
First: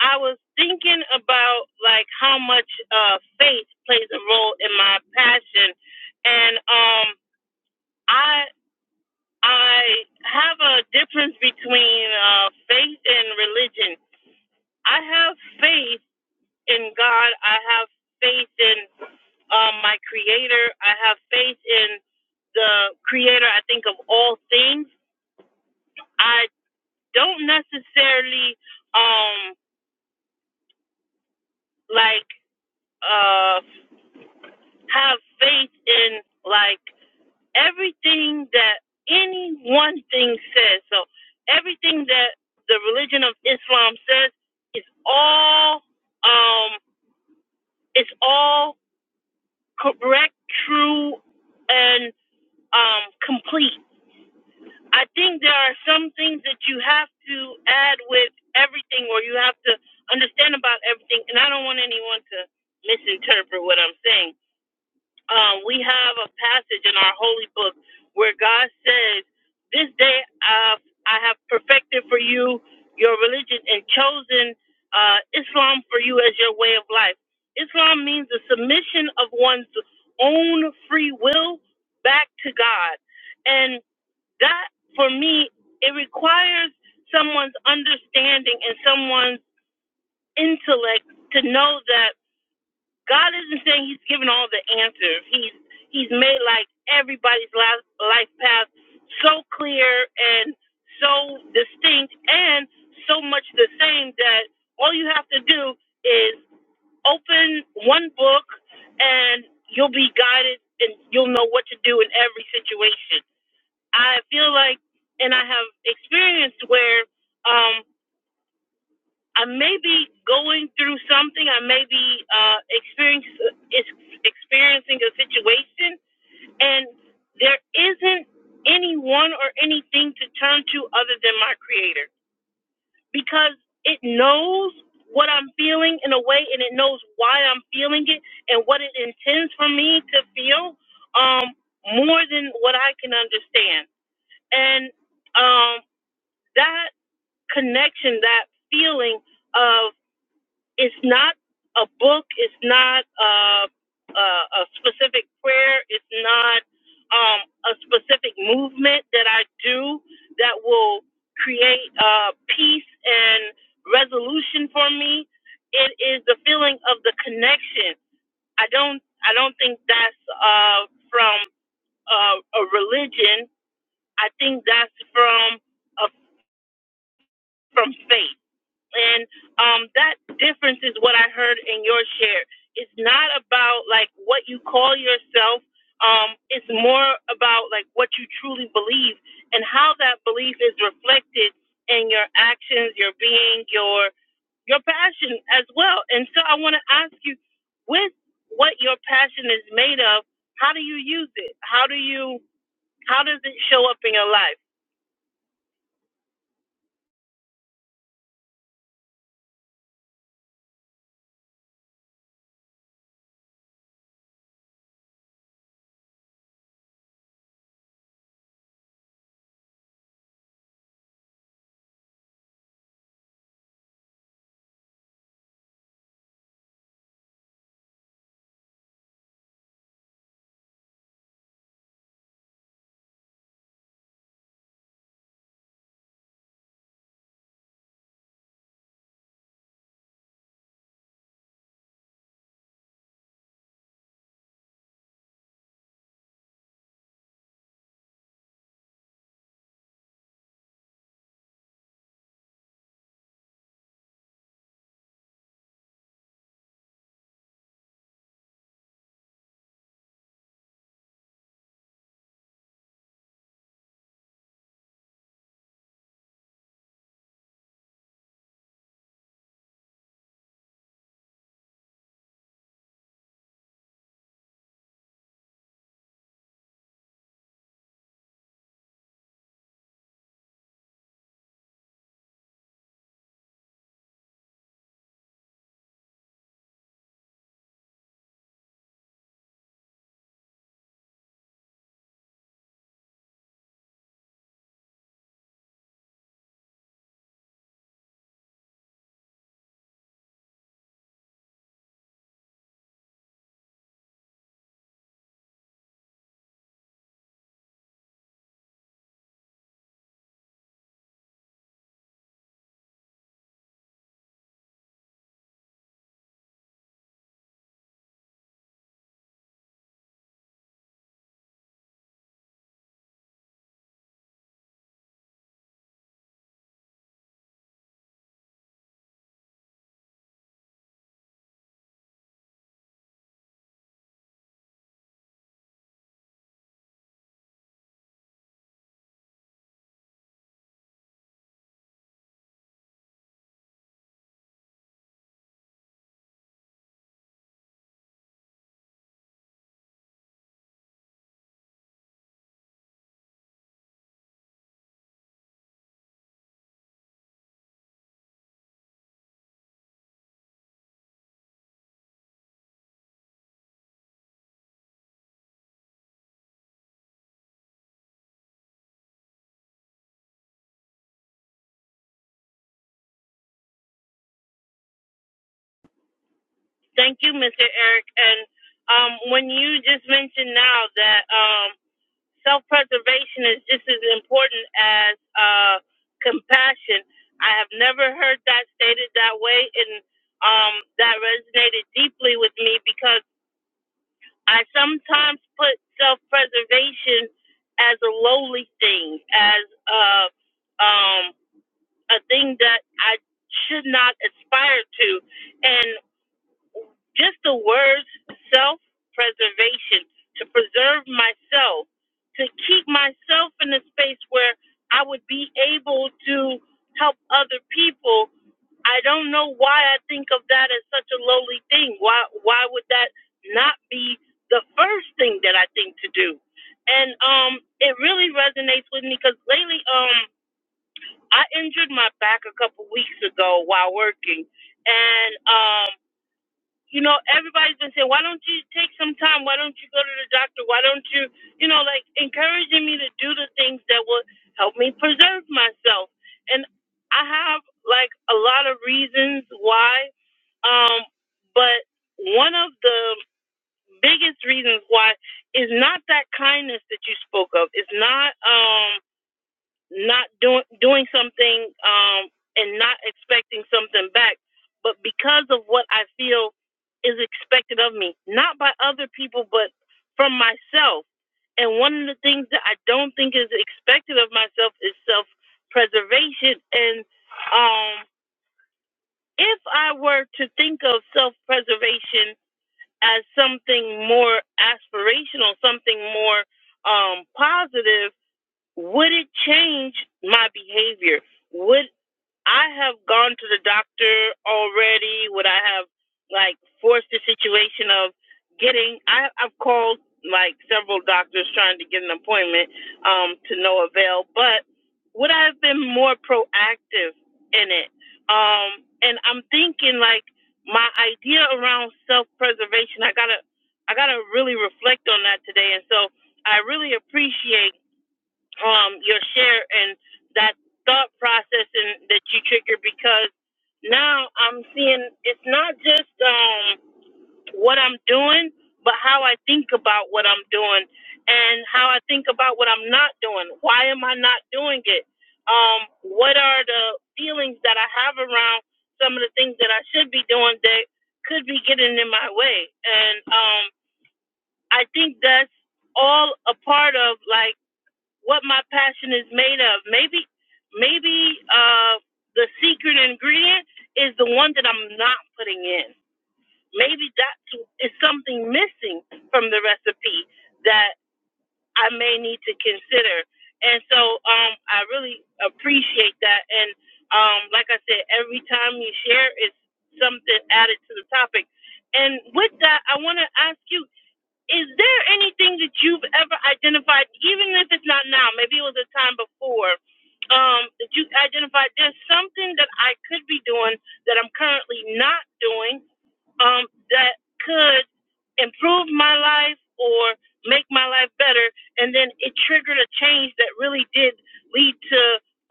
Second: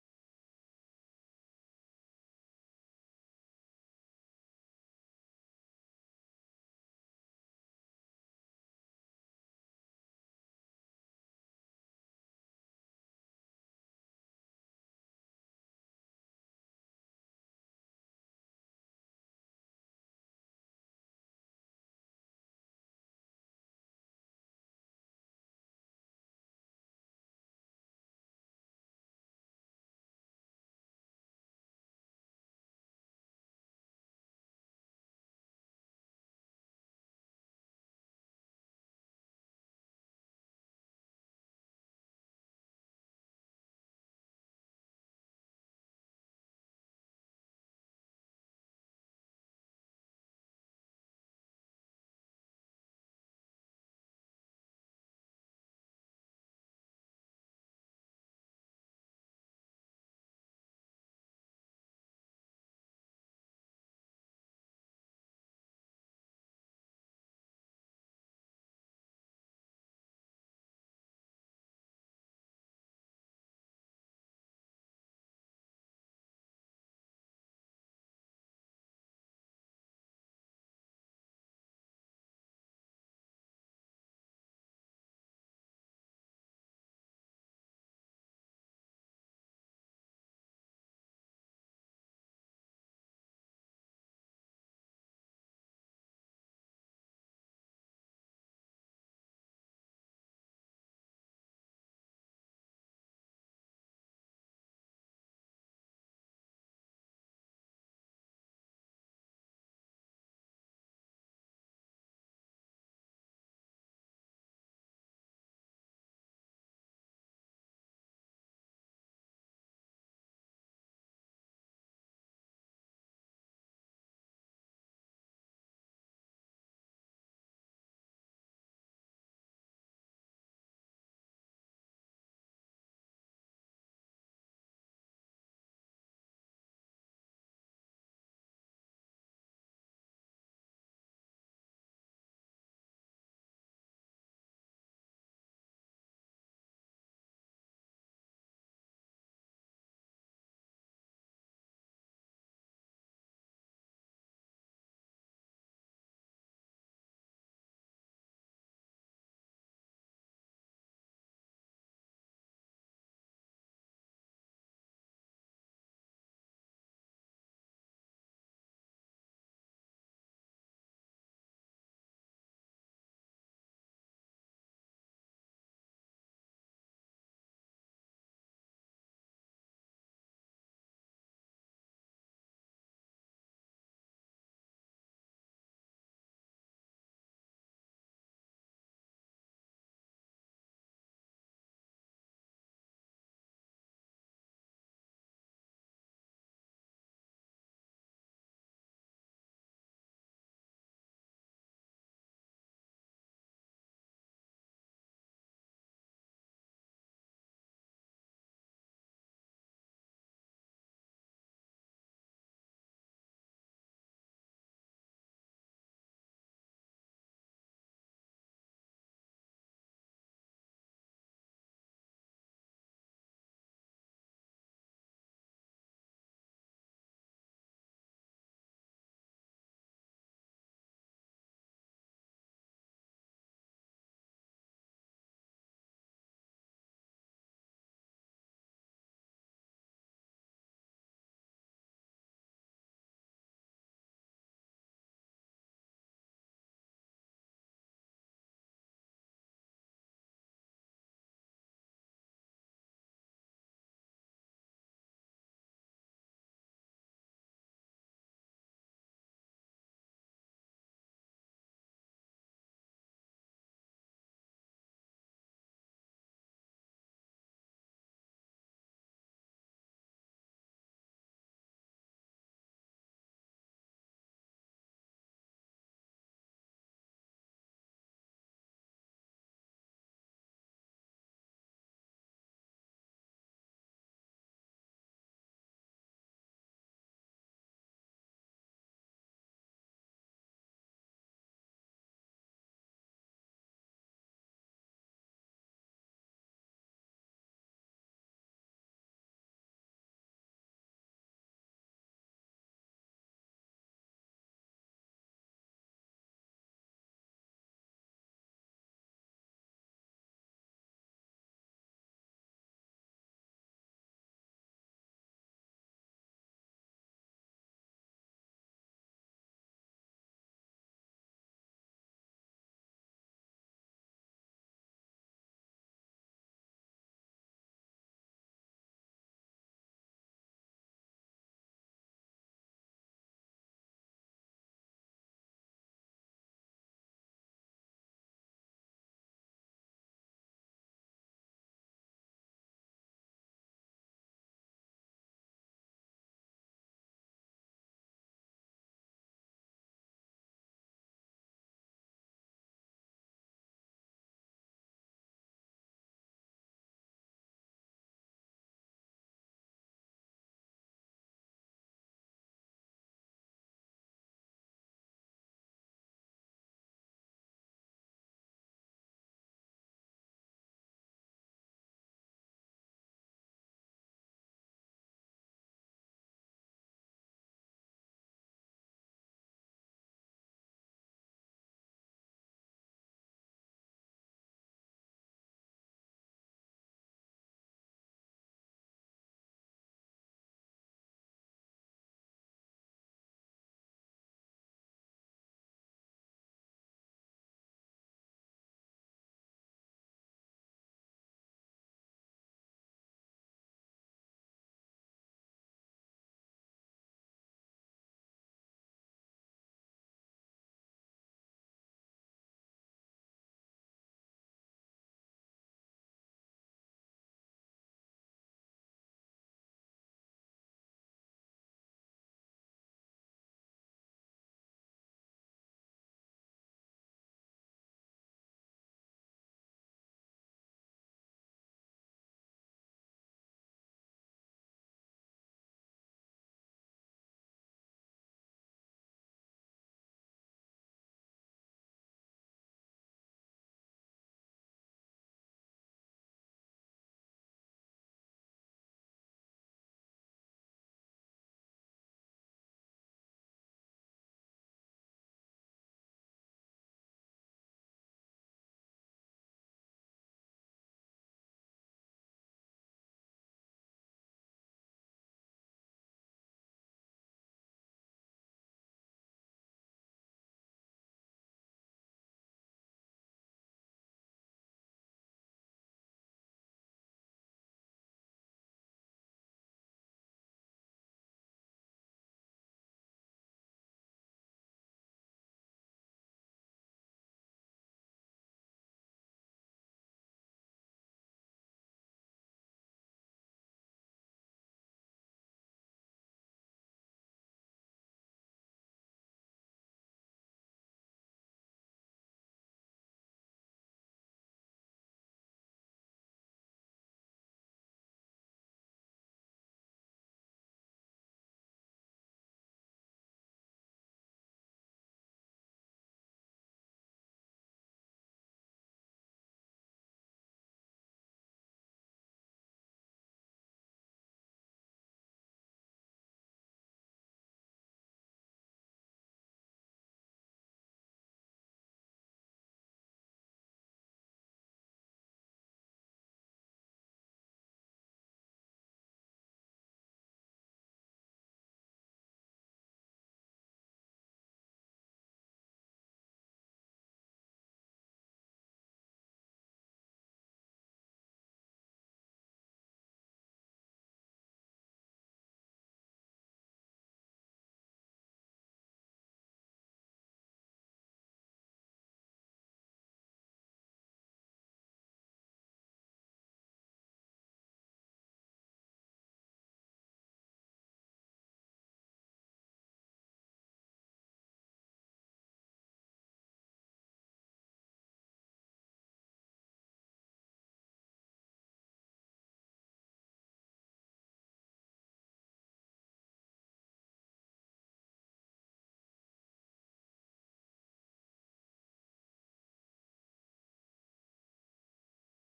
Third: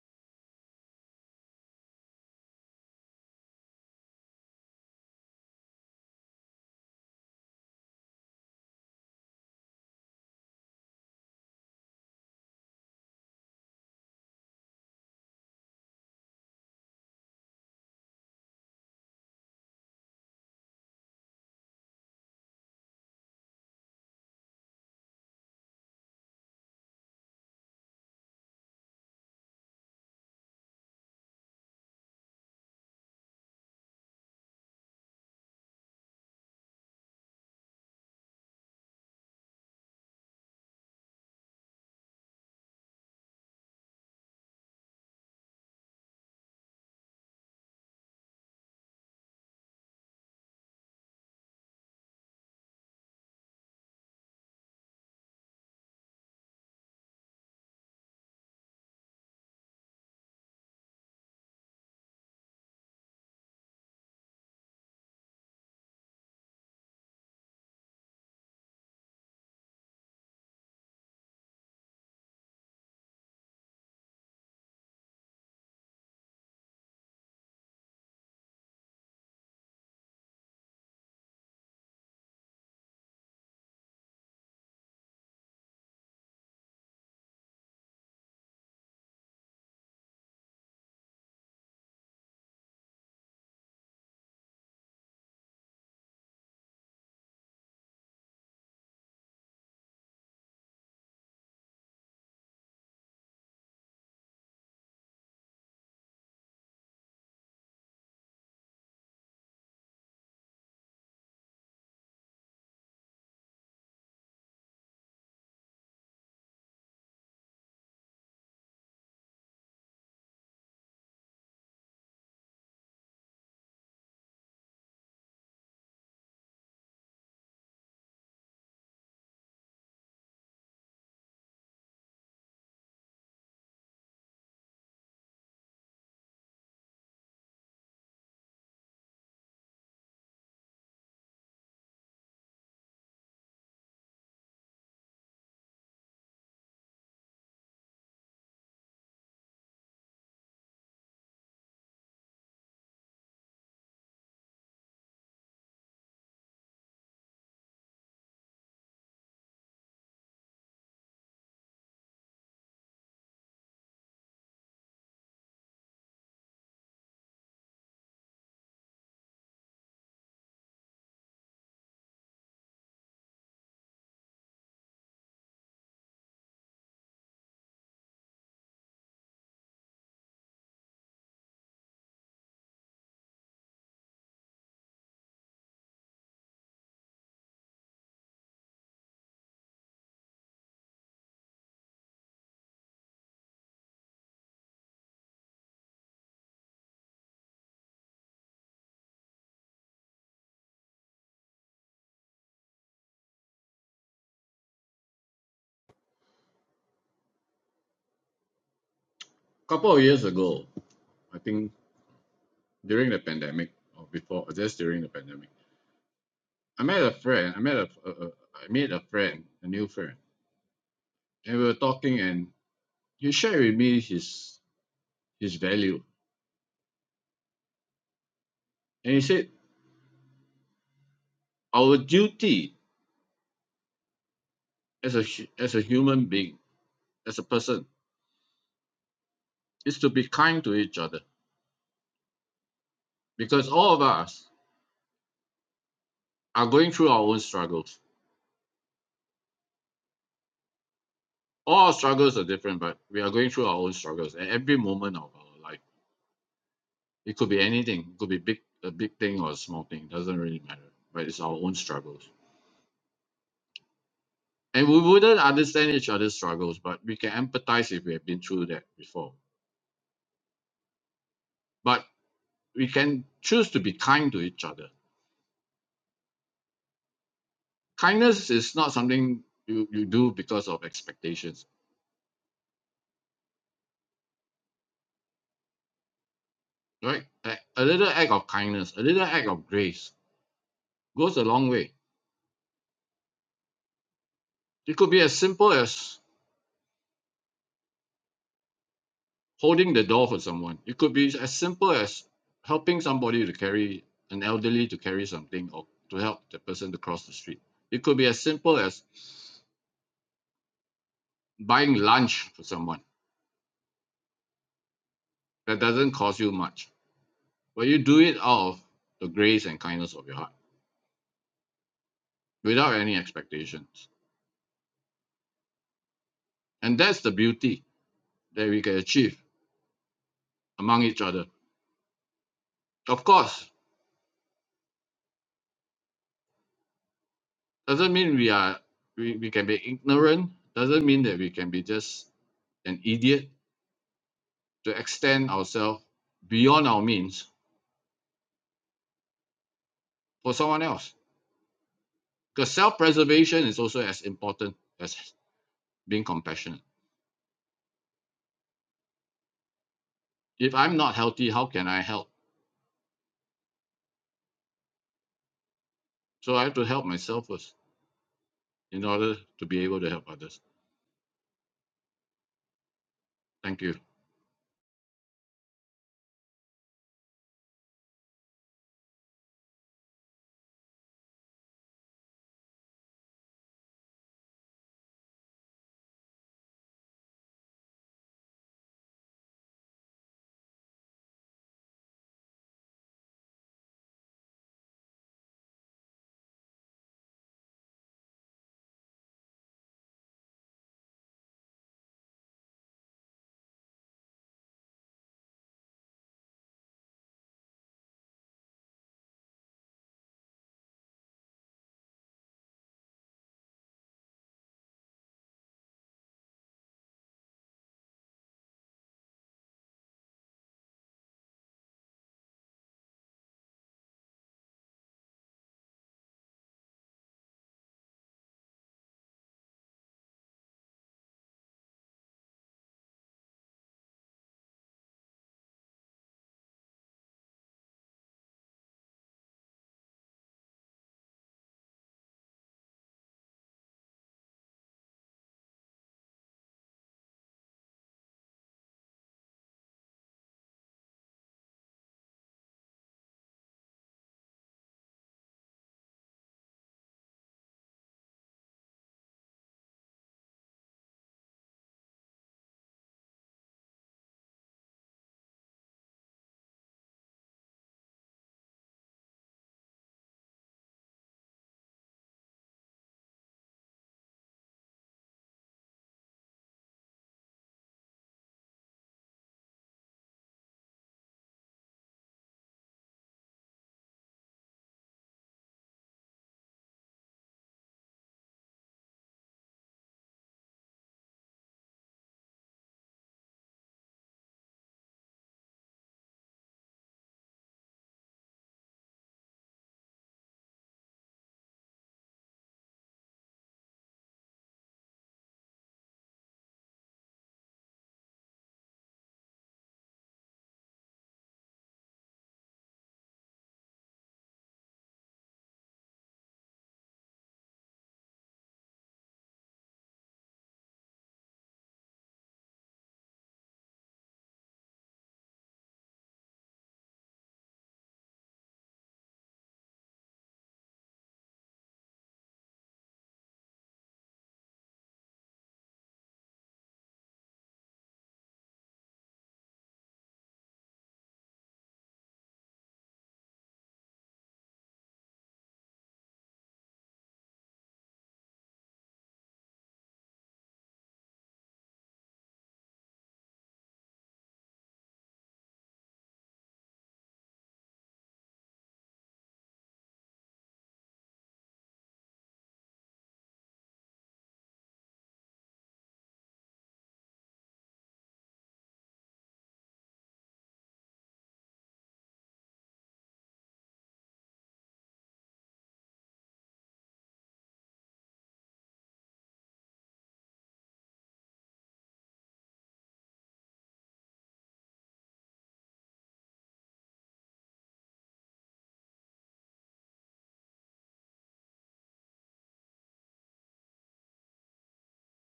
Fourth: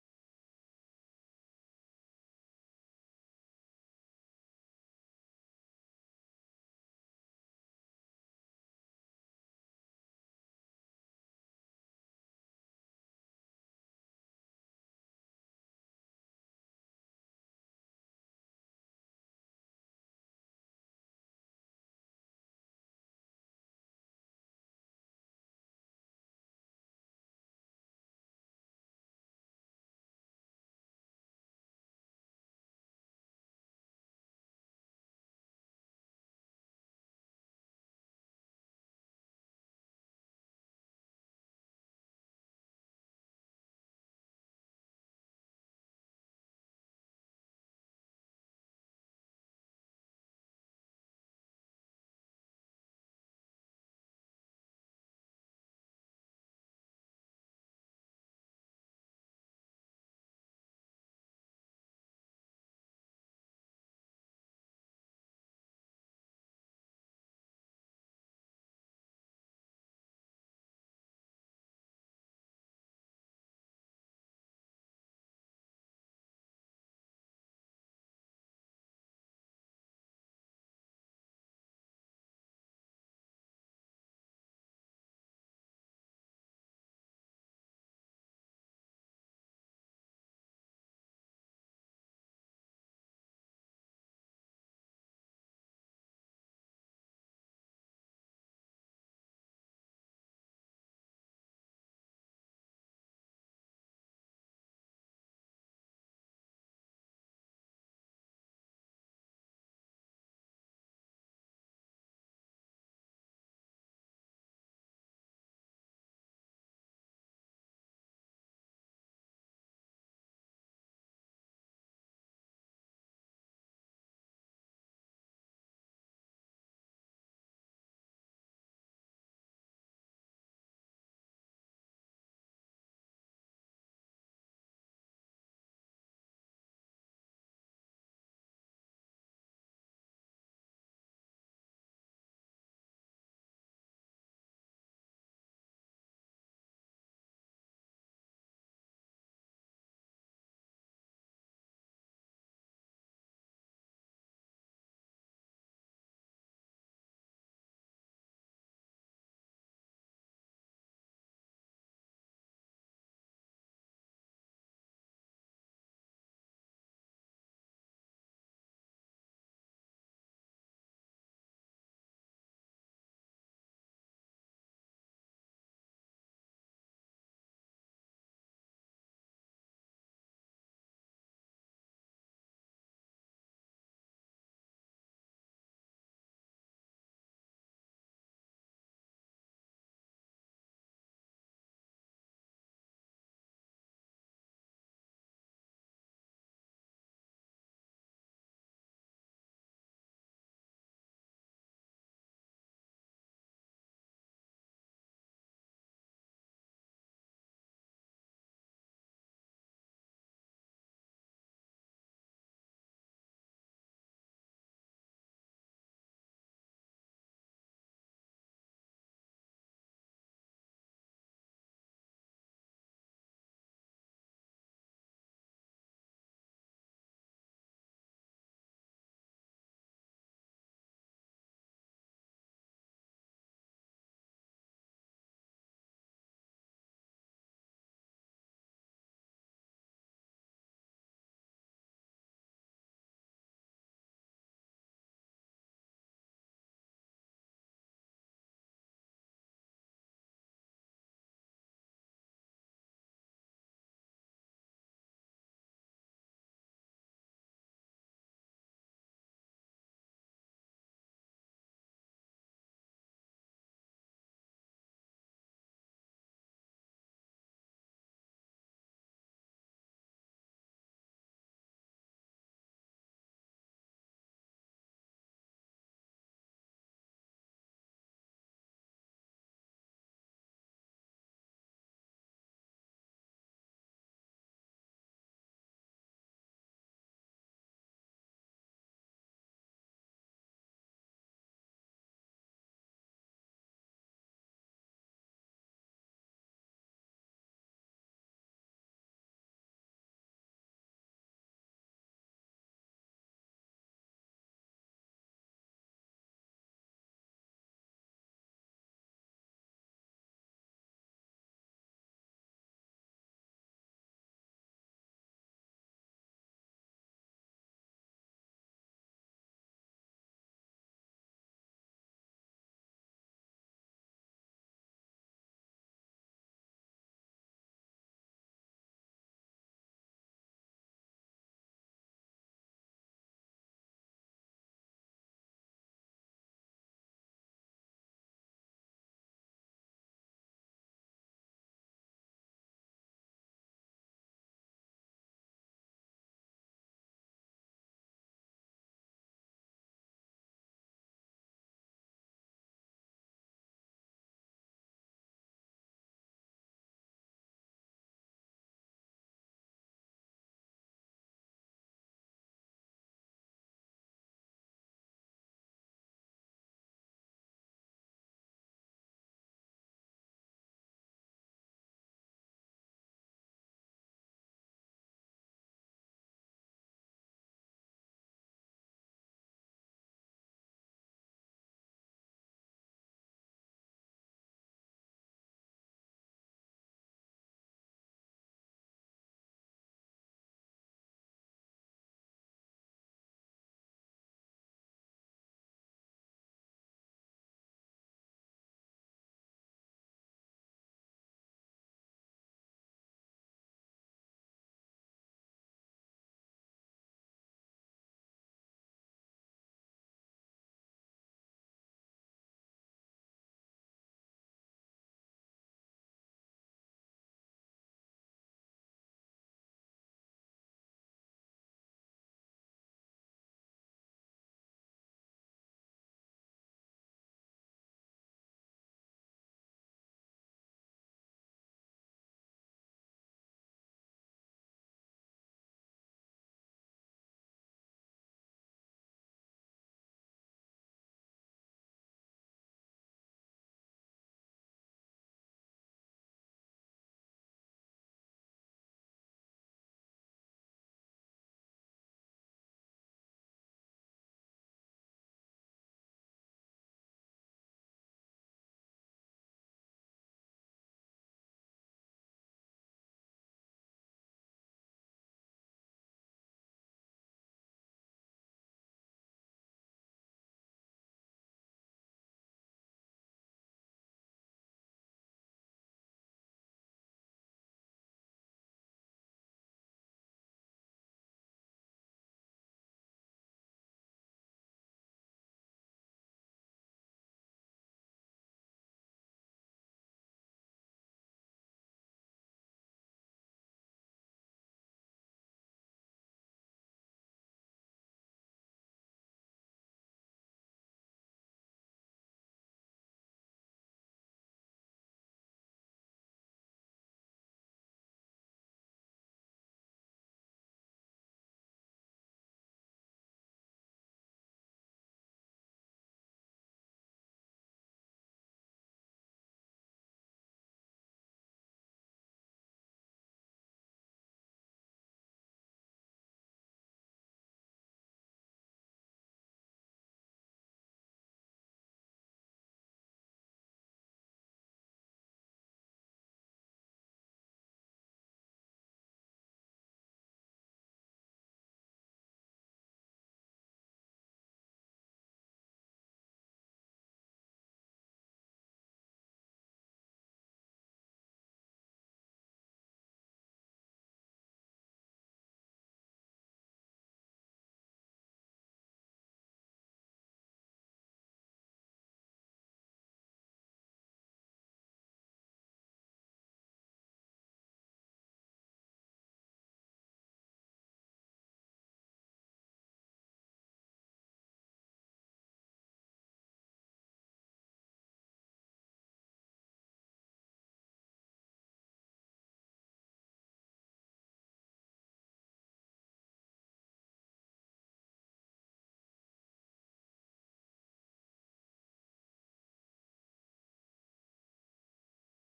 Speaker 1: I was thinking about like how much uh, faith plays a role in my passion, and um, I I have a difference between uh, faith and religion. I have faith in God. I have faith in um, my creator. I have faith in the creator, I think, of all things. I don't necessarily um, like uh, have faith in like everything that any one thing says. So everything that the religion of Islam says is all um, is all correct, true, and um, complete I think there are some things that you have to add with everything or you have to understand about everything. And I don't want anyone to misinterpret what I'm saying. Um, we have a passage in our holy book where God says, This day uh, I have perfected for you your religion and chosen uh, Islam for you as your way of life. Islam means the submission of one's own free will back to God. And that for me it requires someone's understanding and someone's intellect to know that God isn't saying He's given all the answers. He's He's made like everybody's life, life path so clear and so distinct and so much the same that all you have to do is open one book and you'll be guided and you'll know what to do in every situation I feel like, and I have experienced where um, I may be going through something, I may be uh, experience, experiencing a situation, and there isn't anyone or anything to turn to other than my Creator because it knows what I'm feeling in a way, and it knows why I'm feeling it and what it intends for me to feel um, more than what I can understand. And um, that connection, that feeling of it's not a book, it's not uh, a, a specific prayer, it's not um, a specific movement that I do that will create uh, peace and resolution for me. It is the feeling of the connection. I don't. I don't think that's uh, from uh, a religion. I think that's from a, from faith. and um, that difference is what I heard in your share. It's not about like what you call yourself. Um, it's more about like what you truly believe and how that belief is reflected in your actions, your being, your your passion as well. And so I want to ask you, with what your passion is made of, how do you use it? How do you how does it show up in your life?
Speaker 2: couple of years ago i think during the pandemic or before or just during the pandemic i met a friend i met a, a, a i made a friend a new friend and we were talking and he shared with me his his value and he said our duty as a hu- as a human being as a person is to be kind to each other because all of us are going through our own struggles. All our struggles are different, but we are going through our own struggles at every moment of our life. It could be anything, it could be big a big thing or a small thing, it doesn't really matter. But it's our own struggles. And we wouldn't understand each other's struggles, but we can empathize if we have been through that before. But we can choose to be kind to each other. Kindness is not something you, you do because of expectations right? A, a little act of kindness, a little act of grace goes a long way. It could be as simple as holding the door for someone. It could be as simple as helping somebody to carry an elderly to carry something or to help the person to cross the street. It could be as simple as buying lunch for someone that doesn't cost you much, but you do it out of the grace and kindness of your heart without any expectations. And that's the beauty that we can achieve among each other. Of course, doesn't mean we are we, we can be ignorant doesn't mean that we can be just an idiot to extend ourselves beyond our means for someone else because self-preservation is also as important as being compassionate if i'm not healthy how can i help so i have to help myself first in order to be able to help others thank you
Speaker 1: Thank you, Mr. Eric. And um, when you just mentioned now that um, self preservation is just as important as uh, compassion, I have never heard that stated that way. And um, that resonated deeply with me because I sometimes put self preservation as a lowly thing, as a, um, a thing that I should not aspire to. and just the words self preservation, to preserve myself, to keep myself in a space where I would be able to help other people. I don't know why I think of that as such a lowly thing. Why why would that not be the first thing that I think to do? And um it really resonates with me because lately um I injured my back a couple weeks ago while working and um you know, everybody's been saying, why don't you take some time? Why don't you go to the doctor? Why don't you, you know, like encouraging me to do the things that will help me preserve myself. And I have like a lot of reasons why, um, but one of the biggest reasons why is not that kindness that you spoke of. It's not. Um, not doing doing something um, and not expecting something back, but because of what I feel is expected of me, not by other people, but from myself. And one of the things that I don't think is expected of myself is self preservation. And um, if I were to think of self preservation as something more aspirational, something more um, positive, would it change my behavior? Would I have gone to the doctor already? Would I have like forced the situation of getting? I, I've called like several doctors trying to get an appointment um, to no avail, but would I have been more proactive in it? Um, and I'm thinking like my idea around self preservation. I gotta, I gotta really reflect on that today. And so I really appreciate um, your share and that thought process and that you trigger because now I'm seeing it's not just um, what I'm doing, but how I think about what I'm doing and how I think about what I'm not doing. Why am I not doing it? Um, what are the feelings that I have around some of the things that I should be doing that could be getting in my way? And um, I think that's all a part of like what my passion is made of. Maybe, maybe uh, the secret ingredient is the one that I'm not putting in. Maybe that's something missing from the recipe that I may need to consider. And so, um, I really appreciate that. And um, like I said, every time you share, it's something added to the topic. And with that, I want to ask you is there anything that you've ever identified, even if it's not now, maybe it was a time before, um, that you identified there's something that I could be doing that I'm currently not doing um, that could improve my life or make my life better. And then it triggered a change that really did lead to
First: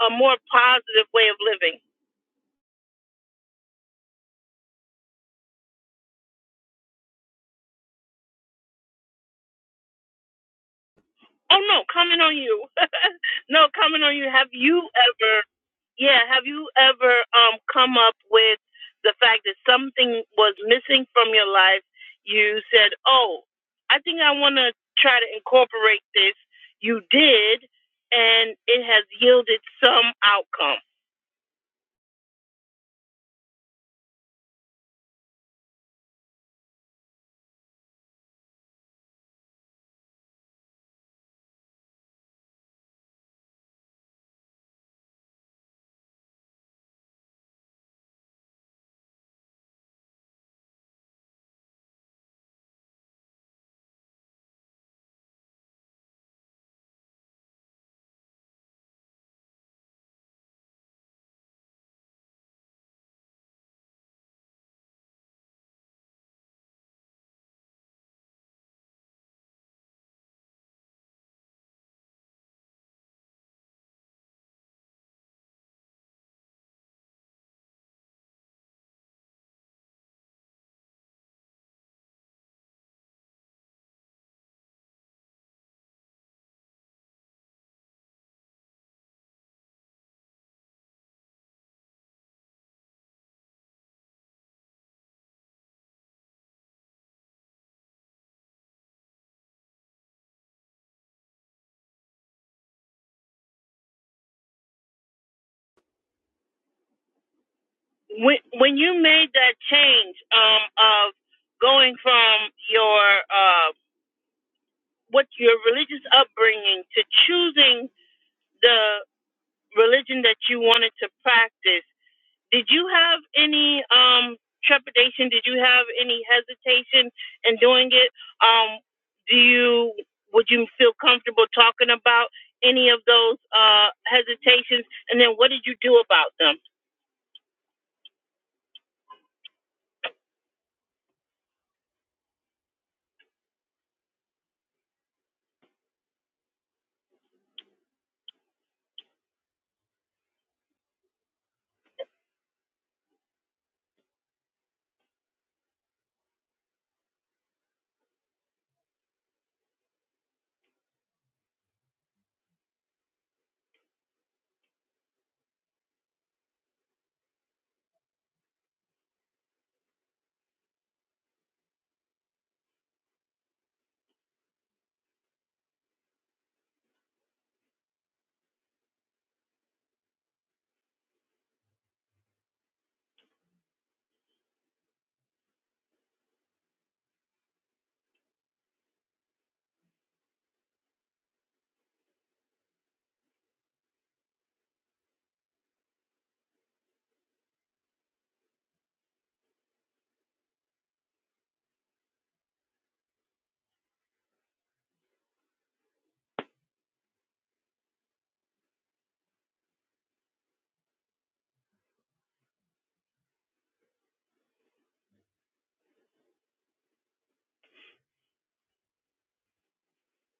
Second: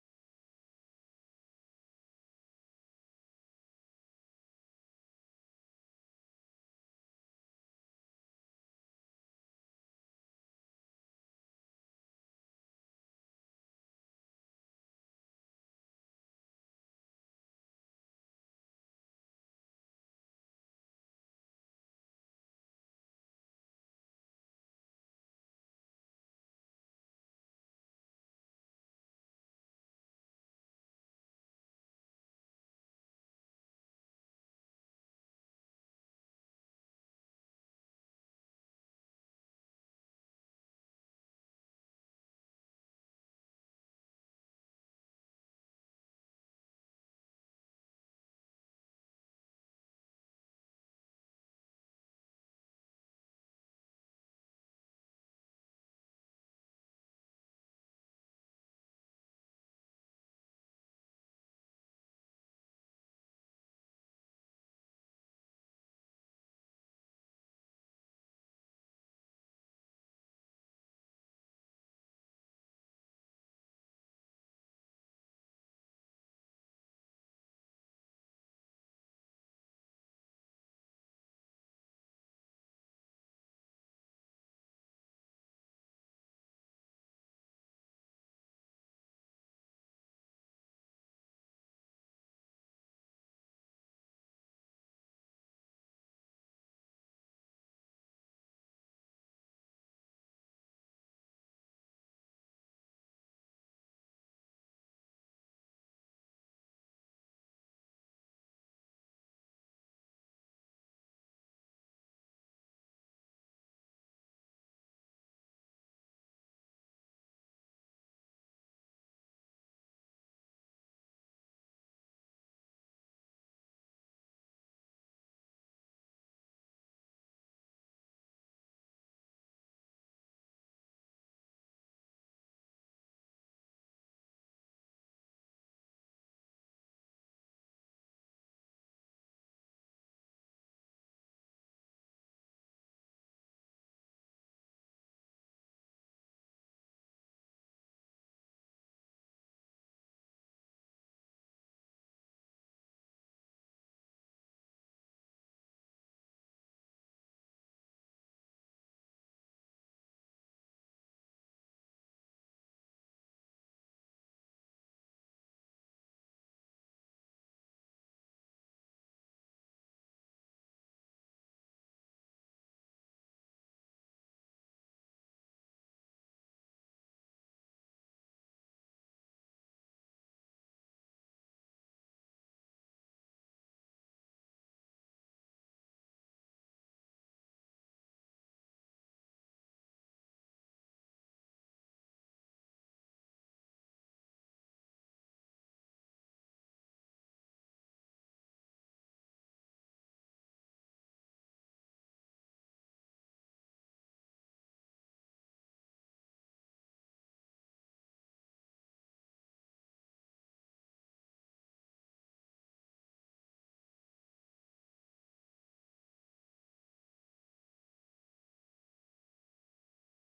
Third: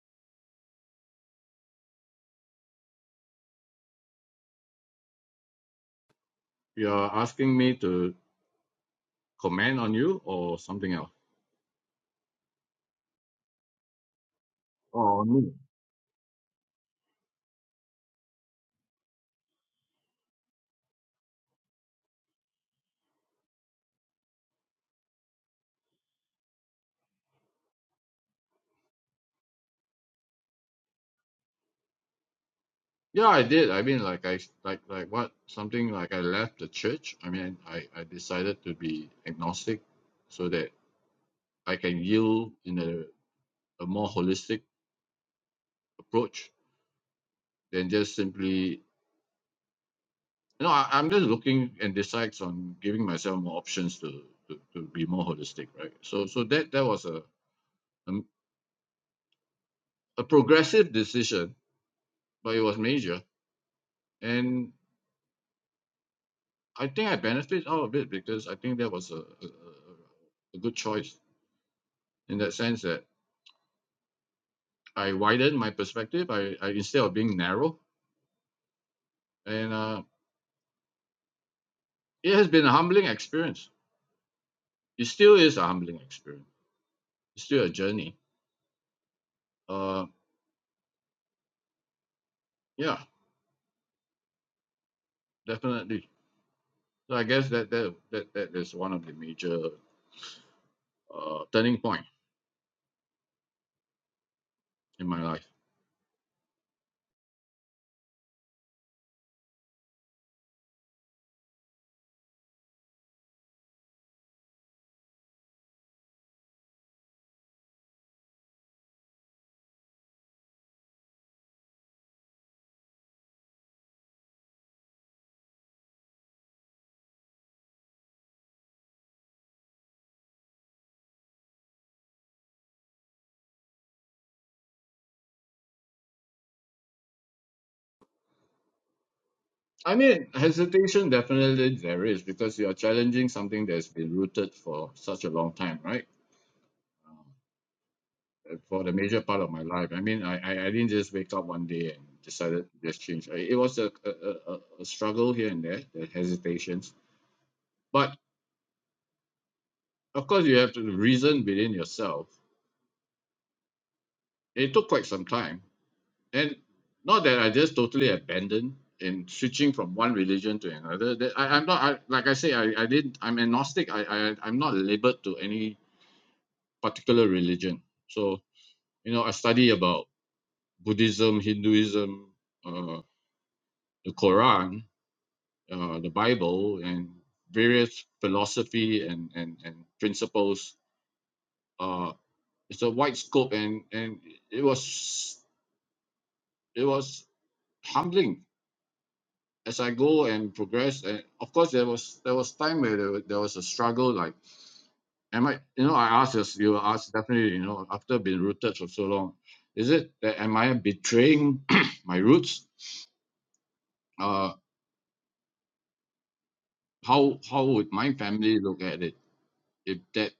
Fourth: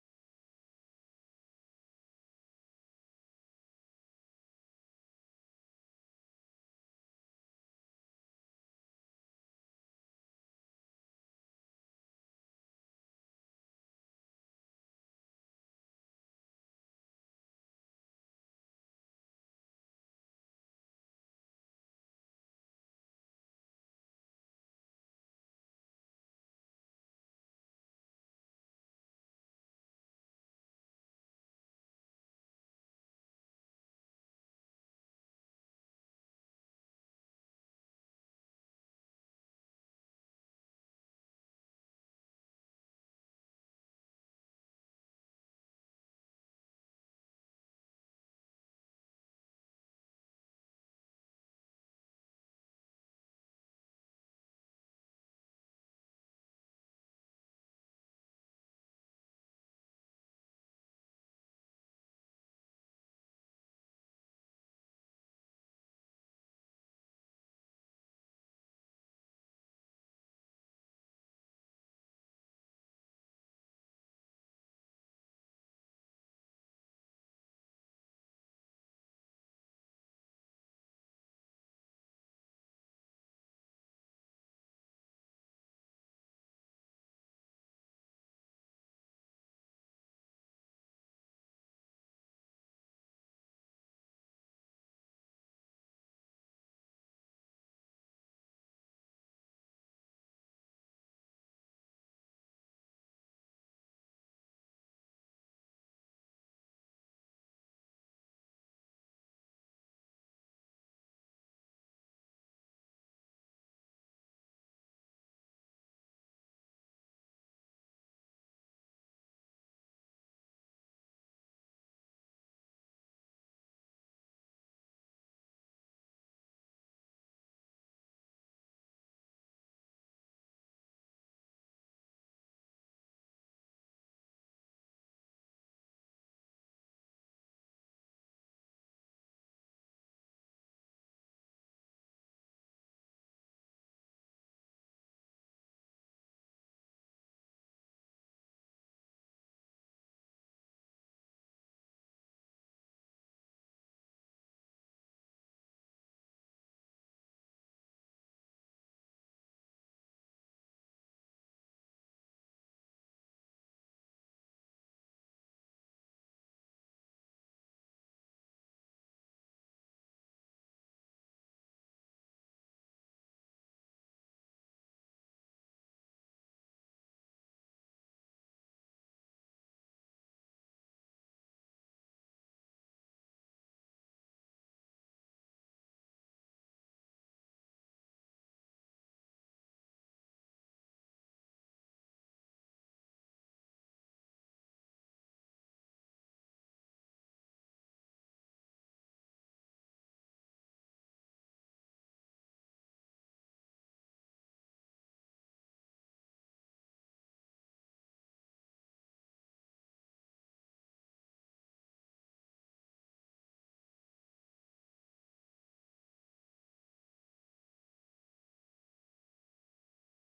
Speaker 1: a more positive way of living.
Speaker 2: you're asking me to comment on you or something else
Speaker 1: Oh no, comment on you. no, comment on you. Have you
Speaker 2: or on
Speaker 1: ever
Speaker 2: me
Speaker 1: yeah, have you ever um come up with the fact that something was missing from your life? You said, "Oh, I think I want to try to incorporate this." You did, and it has yielded some outcome.
Speaker 2: Yeah, I did. I mean, like I like like what something like I left the church. I mean, I I decided to be agnostic so that I can yield in a, a more holistic approach than just simply. You know, I, I'm just looking and decides on giving myself more options to, to to be more holistic, right? So so that that was a a, a progressive decision, but it was major, and I think I benefit out of it because I think that was a, a, a a good choice in that sense that I widened my perspective. I, I instead of being narrow, and uh, it has been a humbling experience. It still is a humbling experience. It's still a journey. Uh, yeah, definitely. So I guess that that that, that is one of the major uh, turning point in my life.
Speaker 1: When when you made that change um of going from your uh what your religious upbringing to choosing the religion that you wanted to practice, did you have any um, trepidation? Did you have any hesitation in doing it? Um, do you would you feel comfortable talking about any of those uh, hesitations? And then what did you do about them?
Speaker 2: I mean, hesitation definitely there is because you are challenging something that's been rooted for such a long time, right? Um, uh, for the major part of my life. I mean, I, I, I didn't just wake up one day and decided to just change. I, it was a, a, a, a a struggle here and there, the hesitations. But of course, you have to reason within yourself. It took quite some time. And not that I just totally abandoned in switching from one religion to another. That I, I'm not, I, like I say, I, I didn't, I'm agnostic. I, I, I'm not labeled to any particular religion. So, you know, I study about Buddhism, Hinduism, uh, the Quran, uh, the Bible and various philosophy and and and principles. Uh, it's a wide scope, and and it was it was humbling as I go and progress. And of course, there was there was time where there, wa- there was a struggle. Like, am I? You know, I asked this. You were asked definitely. You know, after being rooted for so long, is it that am I betraying my roots? Uh, how how would my family look at it? If that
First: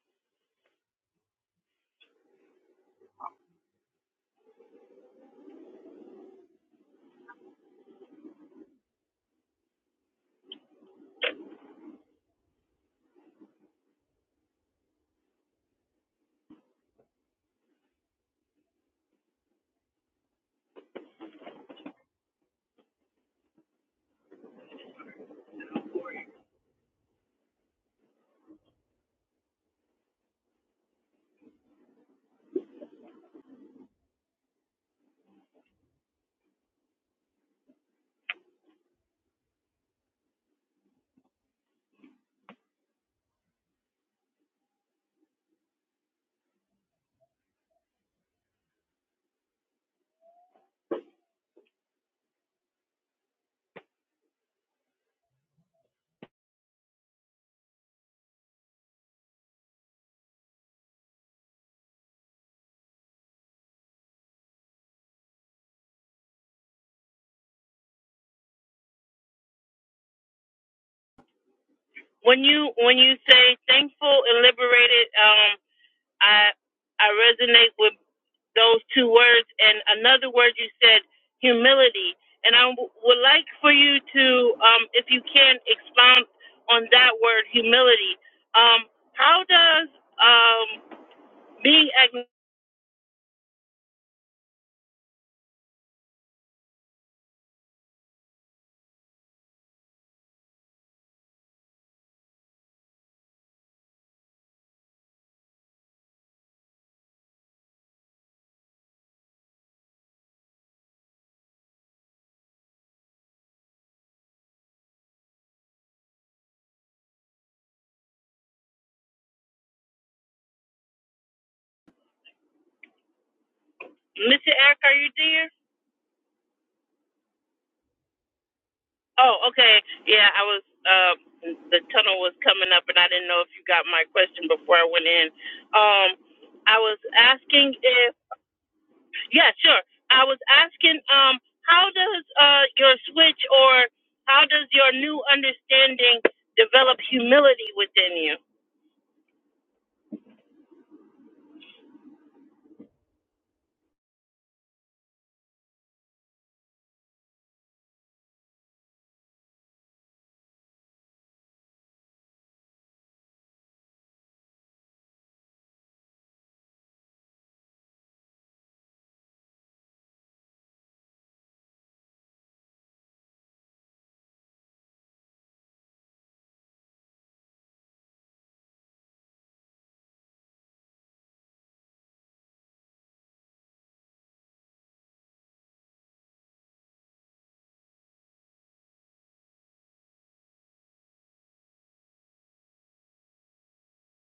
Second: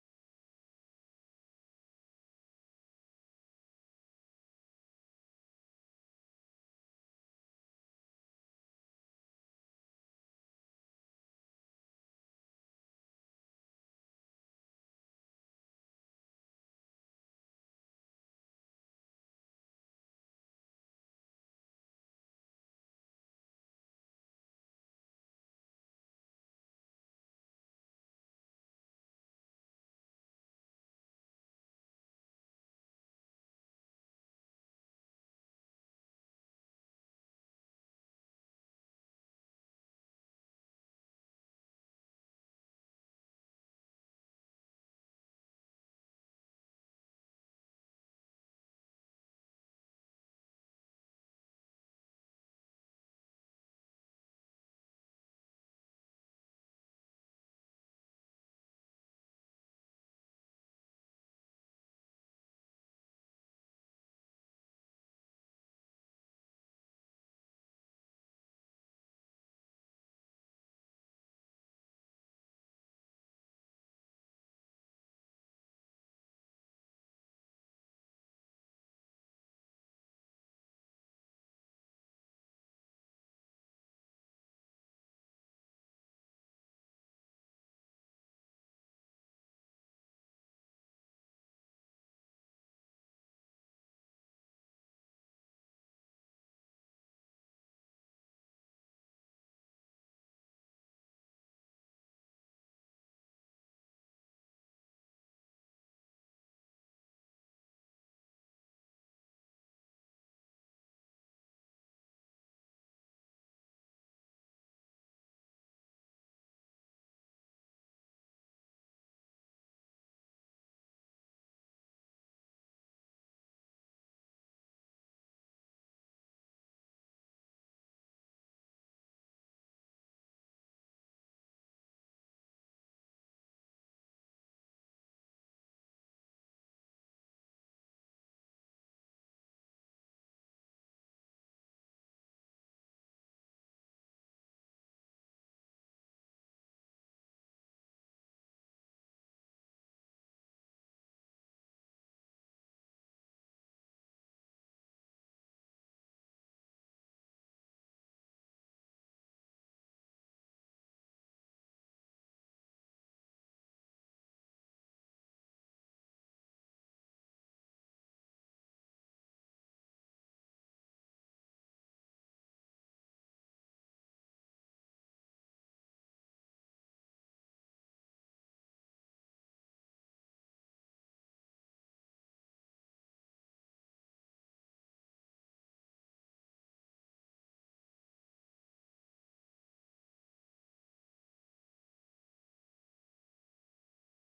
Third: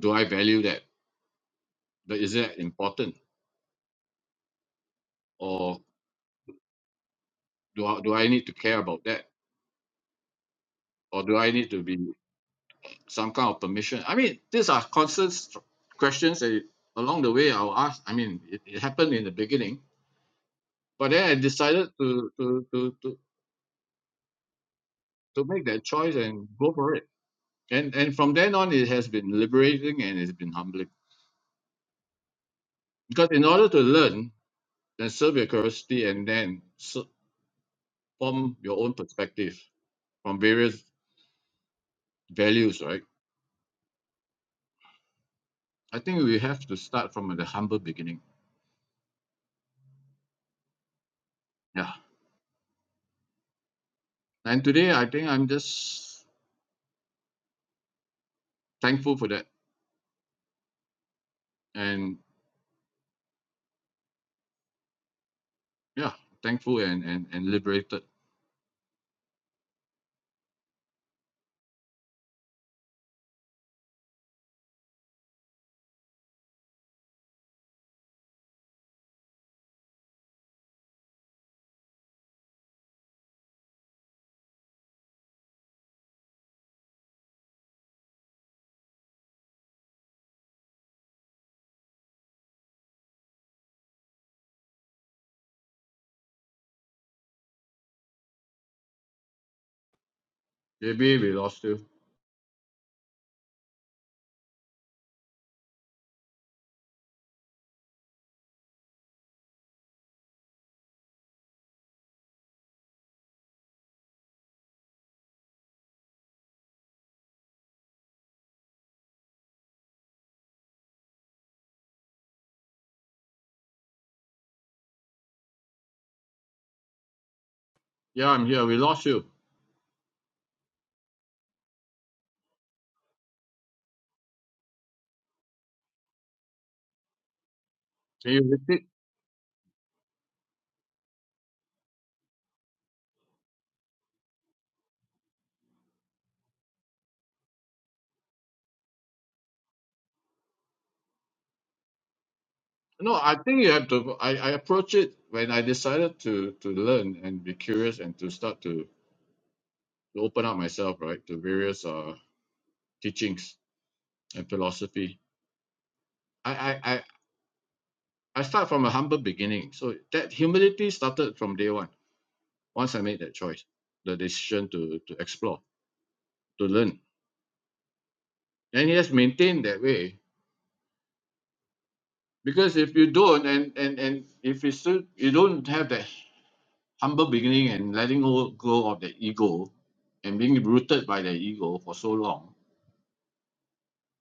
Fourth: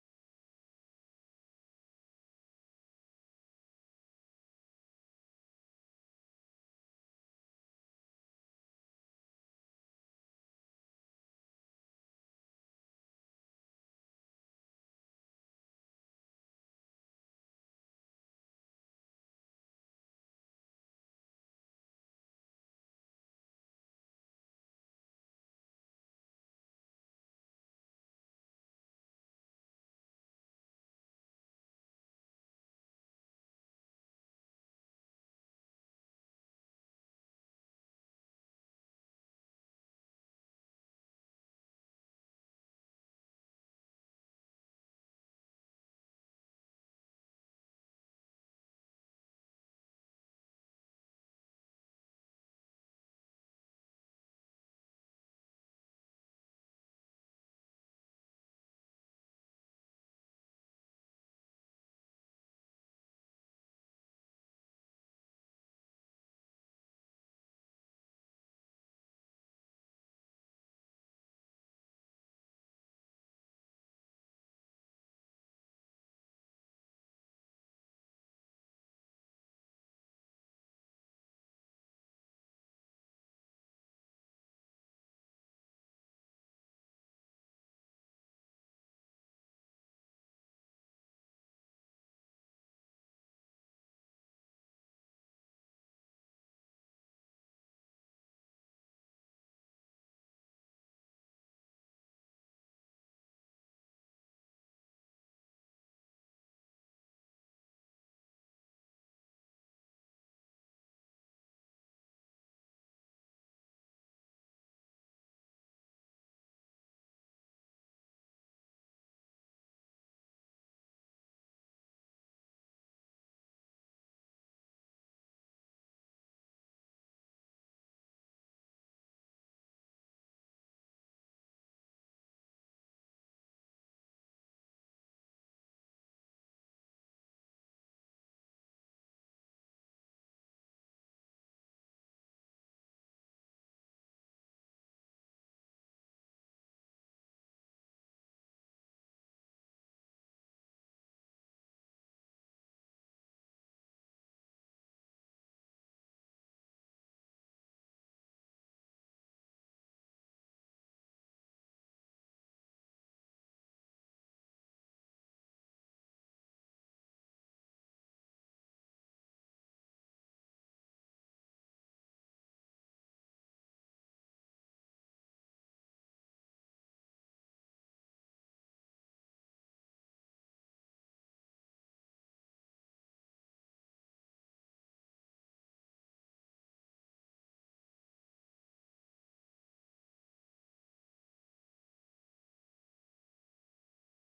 Speaker 2: do I value that? But is that important? or do I, do I need to care about that or do I need to be some kind of permission I mean these are constant str- questions that along the way I'll ask I mean it, it happened in the beginning but then I decided to to, to to to make that choice and go for it and and from then on it has been liberating and it's been humbling because in order to learn then serve your curiosity and then s- form your own perspective from various values right I think we have to start from the humble beginning yeah and today I think I'm just thankful for that and yeah thankful and and, and liberated
Speaker 1: When you when you say thankful and liberated, um, I I resonate with. those two words and another word you said humility and i w- would like for you to um, if you can expound on that word humility um, how does um, being agn-
Speaker 2: maybe we lost you
Speaker 1: mr eric are you there
Speaker 2: yeah I'm here we lost you
Speaker 1: oh okay yeah i was uh, the tunnel was coming up and i didn't know if you got my question before i went in um, i was asking if.
Speaker 2: can you repeat
Speaker 1: Yeah, sure. I was asking, um, how does uh, your switch or how does your new understanding develop humility within you?
Speaker 2: no I think you have to I, I approach it when I decided to to learn and be curious and to start to, to open up myself right to various uh teachings and philosophy I I, I I start from a humble beginning. So that humility started from day one, once I made that choice, the decision to, to explore, to learn and you just maintain that way because if you don't and and and if you still you don't have that humble beginning and letting go, go of the ego and being rooted by the ego for so long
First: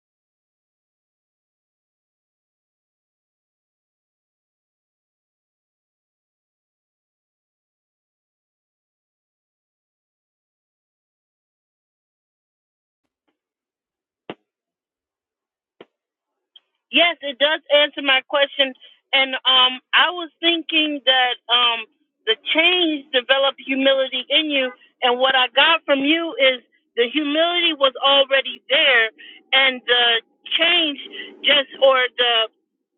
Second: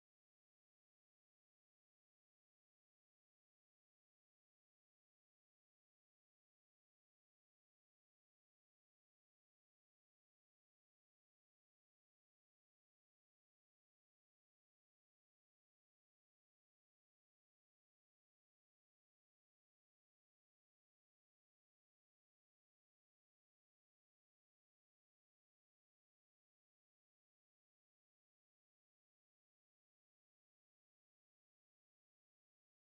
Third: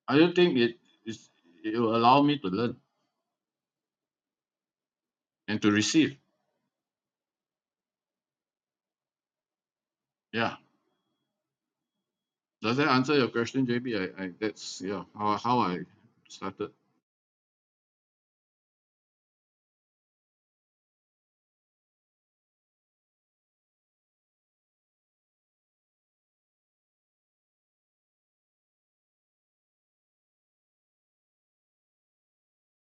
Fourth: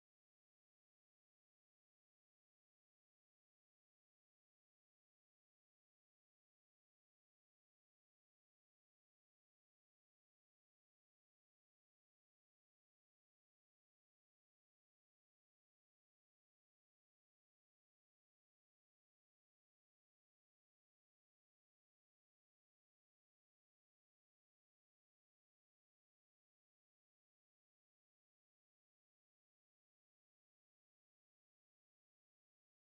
Speaker 2: i don't think it is it will allow me to learn and to receive yeah does that answer your question jb i, I that's yeah how, how i started
Speaker 1: Yes, it does answer my question. And um, I was thinking that um, the change developed humility in you. And what I got from you is the humility was already there, and the change just or the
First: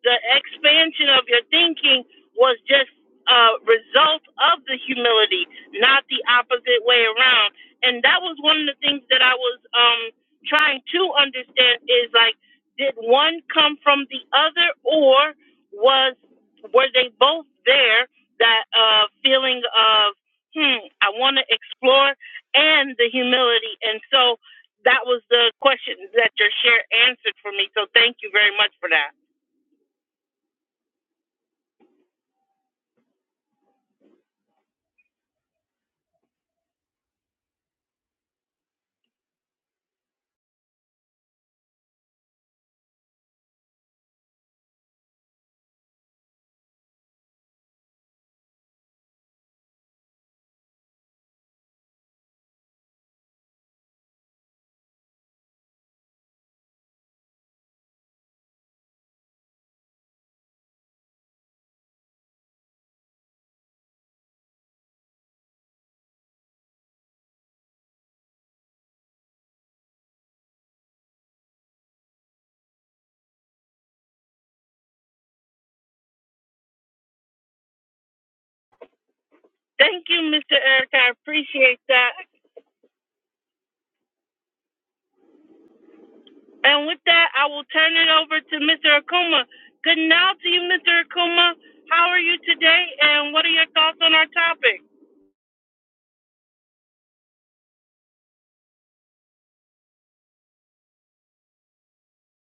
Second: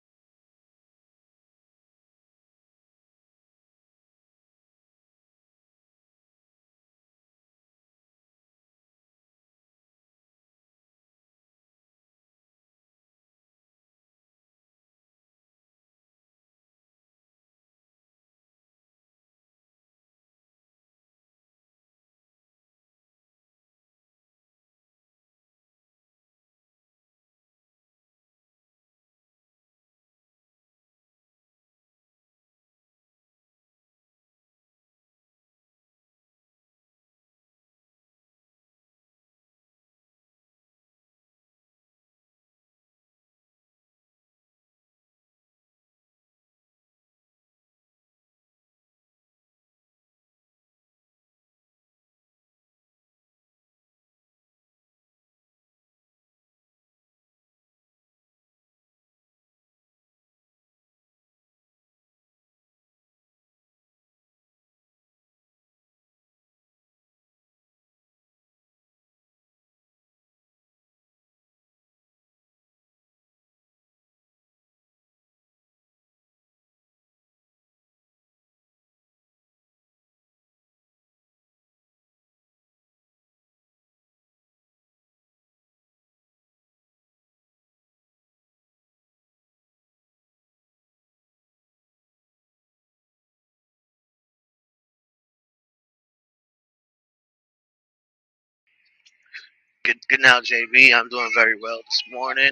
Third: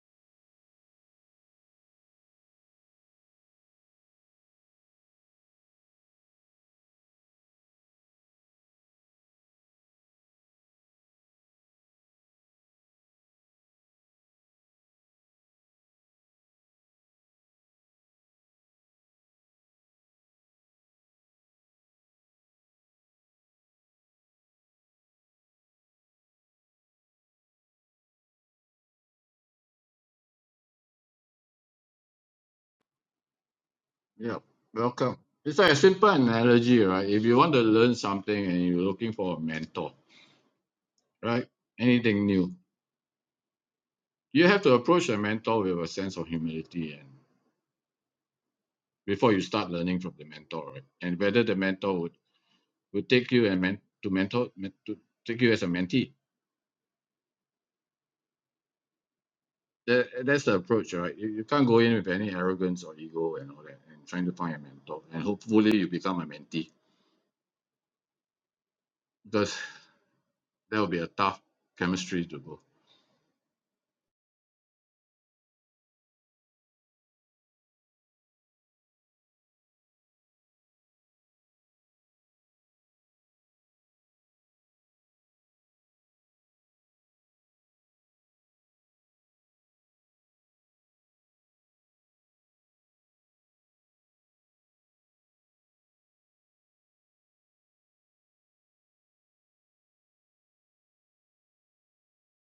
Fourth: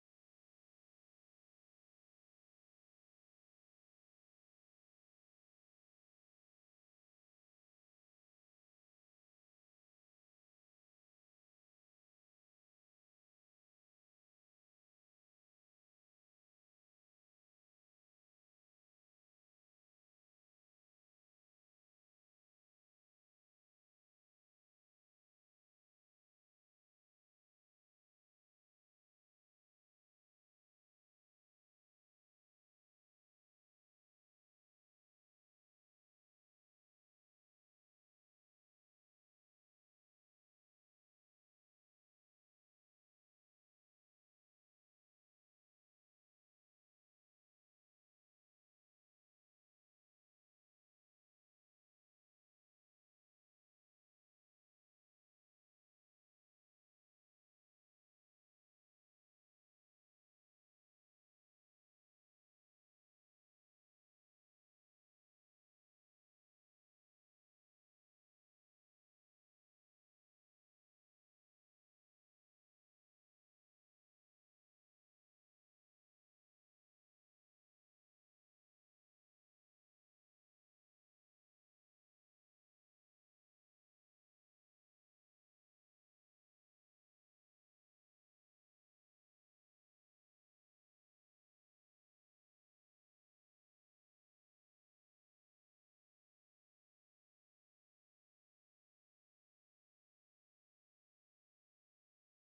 Speaker 1: the expansion of your thinking was just a result of the humility, not the opposite way around. And that was one of the things that I was um, trying to understand is like did one come from the other, or was were they both there? That uh, feeling of hmm, I want to explore, and the humility, and so that was the question that your share answered for me. So thank you very much for that.
Speaker 2: yeah welcome it's like a simple analogy right if you want to learn something and you're looking for a mentor right anything new you have to approach a mentor with a sense of humility and before you start learning from the mentor right and whether the mentor would, would take you and men, to mentor men- to take you as a mentee that, that's the approach right you, you can't go in with any arrogance or ego and all that and trying to find a mentor and hopefully you become a mentee because that will be a tough chemistry to go
Speaker 1: Thank you, Mr. Eric. I appreciate that. And with that, I will turn it over to Mr. Akuma. Good now to you, Mr. Akuma. How are you today, and what are your thoughts on our topic?
Speaker 3: Good, good now, JB. I'm doing very well this morning.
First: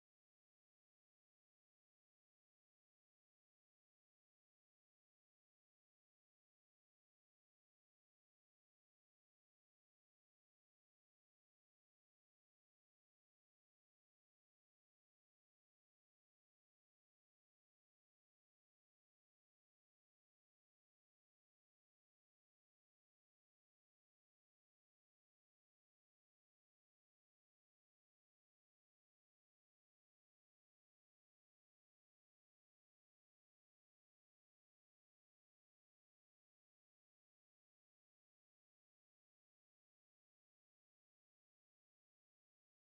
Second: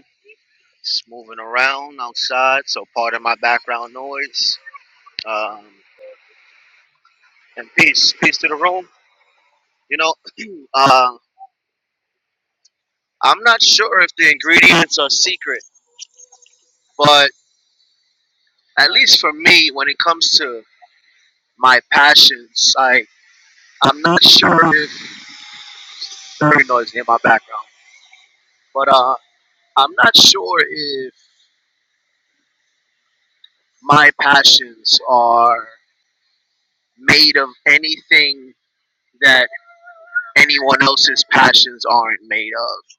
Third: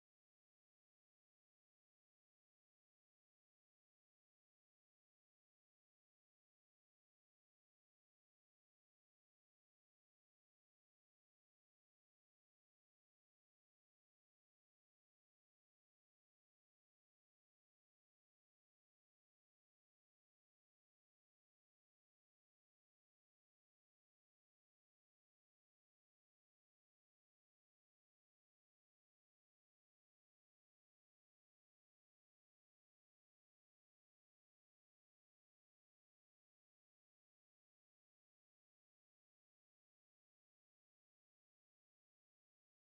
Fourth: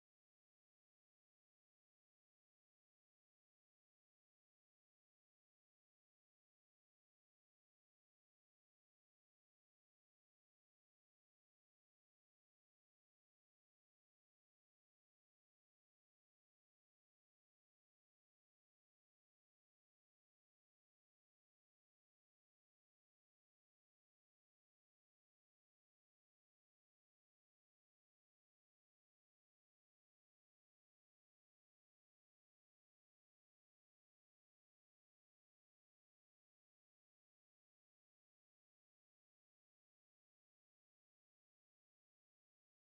Speaker 3: Just moving around outside, so part of my background noise. Um, and peace, peace to the room. You know, uh, I'm not sure if the ingredients are secret, but at least for me, when it comes to my passions, I I'm not sure if very noisy in my background, but uh, I'm not sure if my passions are made of anything that. anyone else's passions aren't made of.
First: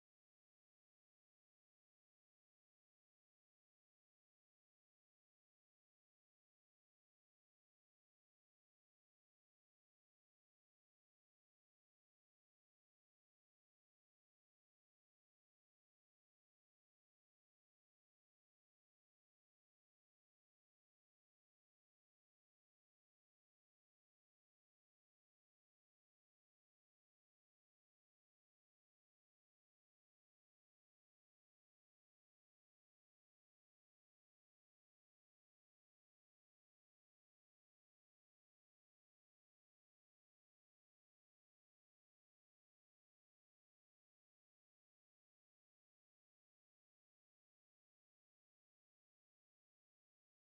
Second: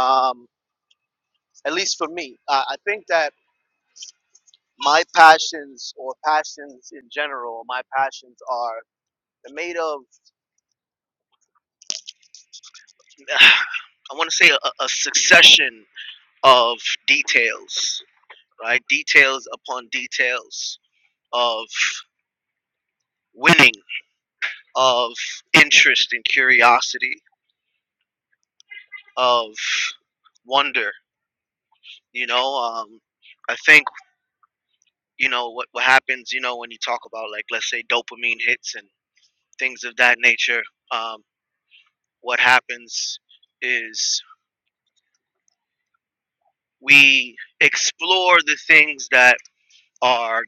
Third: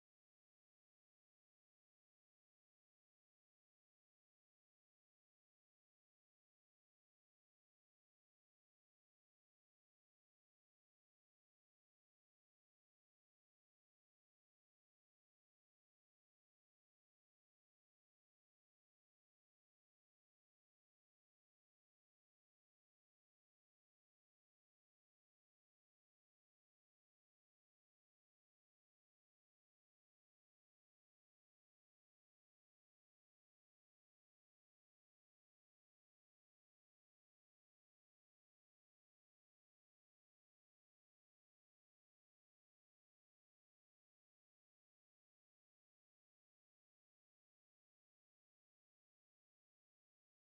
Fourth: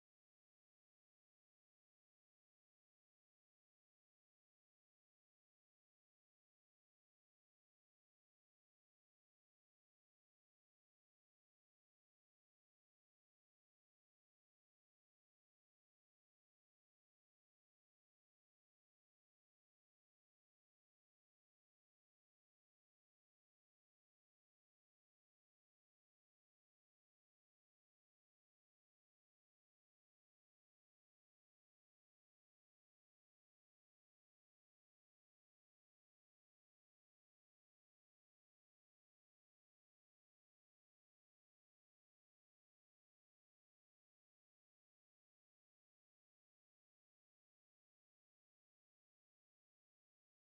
Speaker 3: Um, at least for me, uh, I think that my passions or passions in general, my passions are made of. I want to say a, a succession of details, right? Details upon details of winning, of interest and curiosity, of wonder. You know, um, I think you know what what happens you know when you talk about like let's say dopamine hits and things of that nature um, what happens is we explore the things that are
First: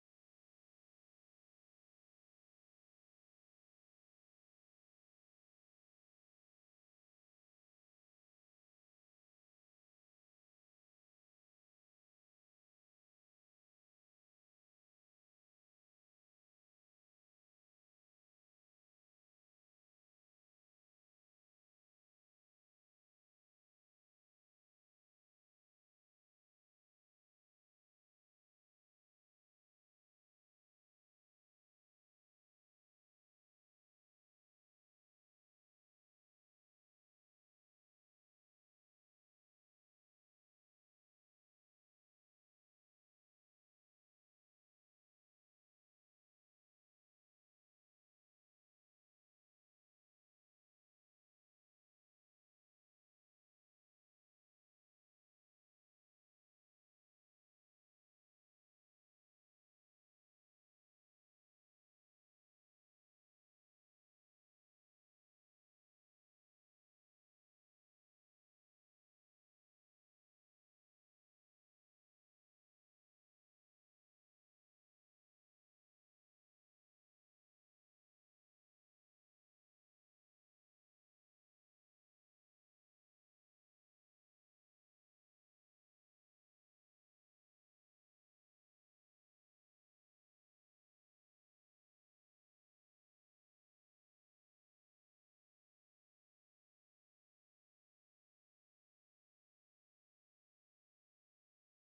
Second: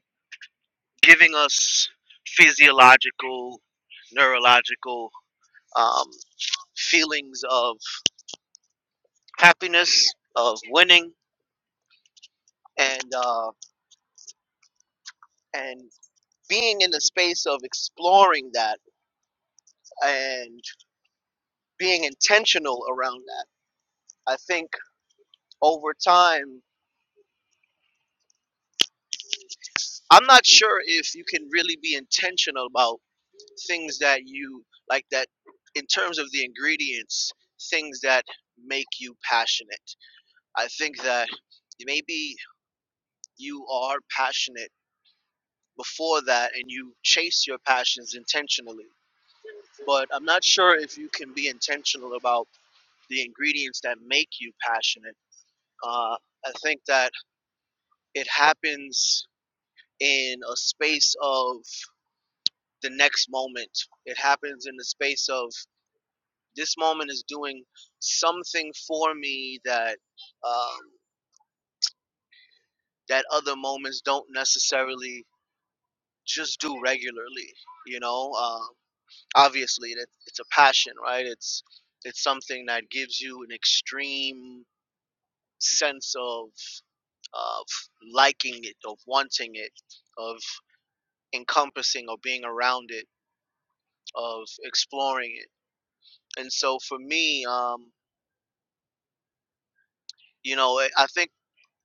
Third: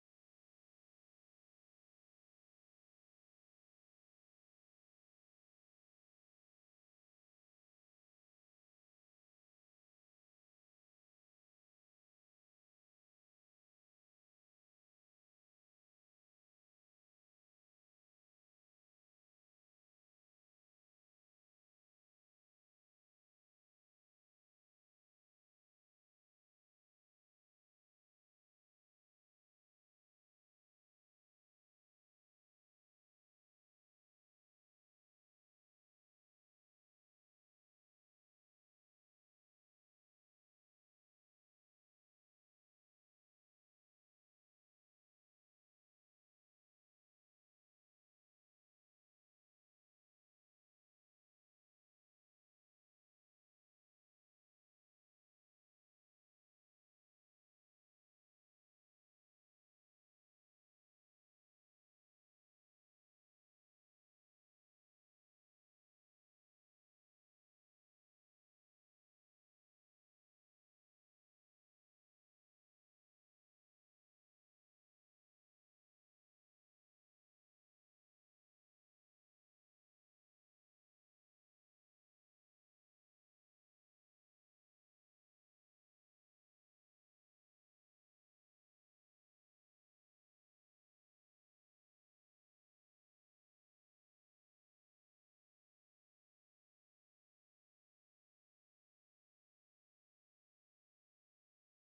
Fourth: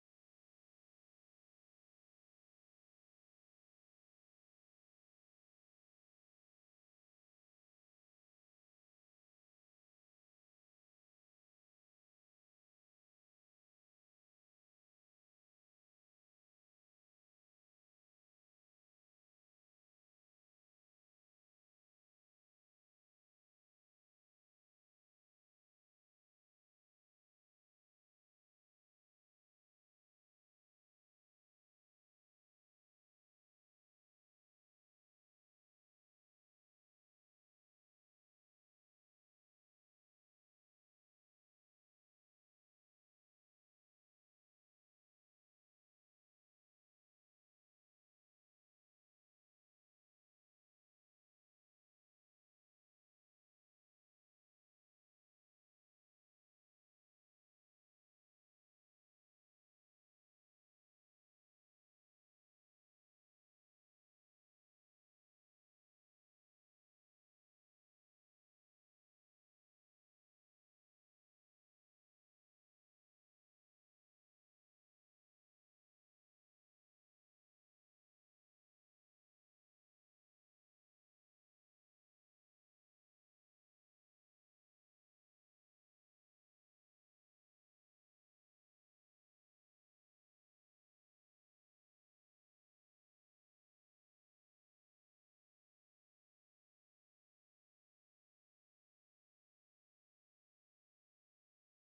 Speaker 3: giving us physiological neurological um, feelings of happiness of winning and uh, and being in the space of exploring that and being intentional around that i think over time I'm not sure if you can really be intentional about things that you like that in terms of the ingredients, things that make you passionate. I think that maybe you are passionate before that and you chase your passions intentionally. But I'm not sure if you can be intentional about the ingredients that make you passionate. Uh, I think that it happens in a space of the next moment. It happens in the space of this moment is doing something for me that um, that other moments don't necessarily just do regularly. You know, um, obviously that it's a passion, right? It's it's something that gives you an extreme sense of of liking it, of wanting it, of encompassing or being around it, of exploring it. And so for me, um, you know i I think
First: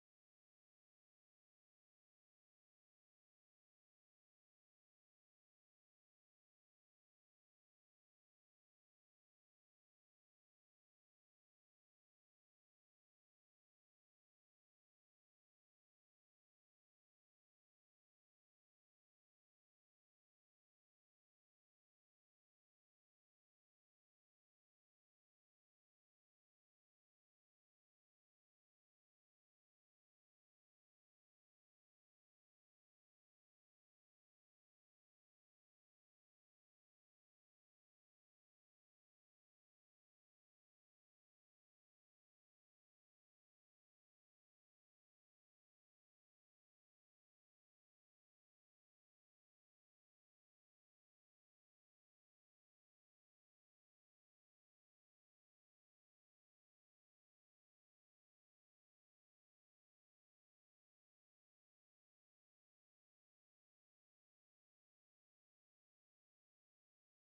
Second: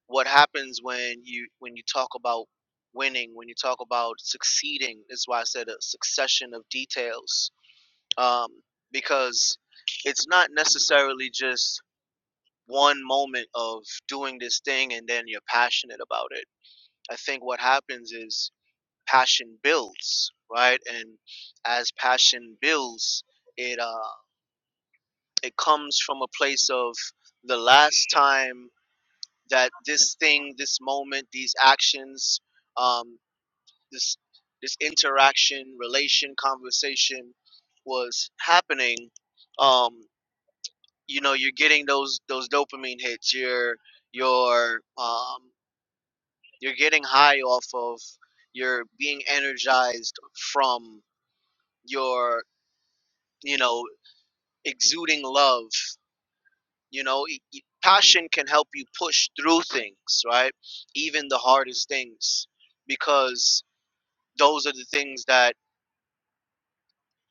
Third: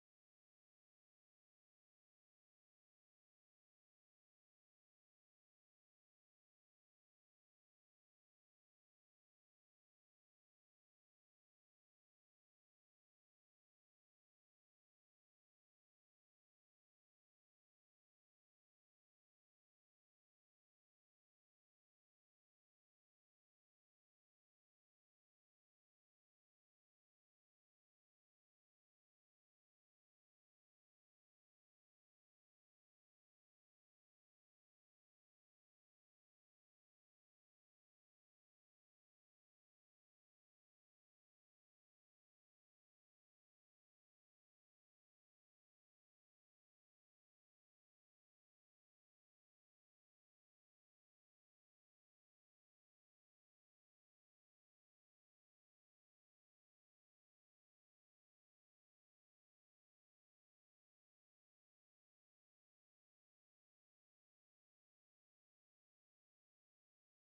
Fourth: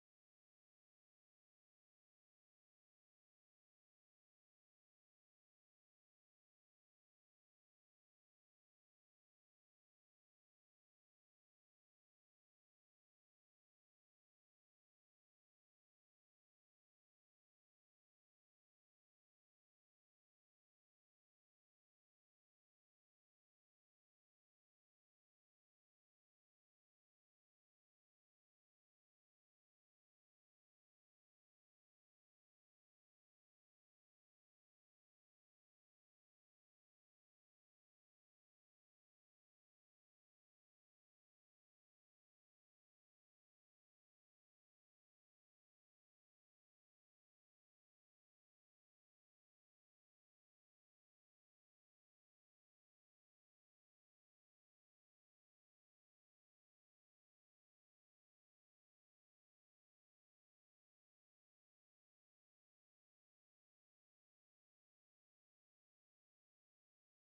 Speaker 3: what happens when you when you talk about winning when you talk about succeeding is why i said a succession of details um, because it's not necessarily just one moment of doing this thing and then you're passionate about it i think what happens is passion builds right and as passion builds it uh it comes from a place of the last time that this thing, this moment, these actions, um, this this interaction, relation, conversation was happening, um, you know, you're getting those those dopamine hits. You're you're um, you're getting high off of. You're being energized from your you know exuding love. You know, e- e- passion can help you push through things, right? Even the hardest things because those are the things that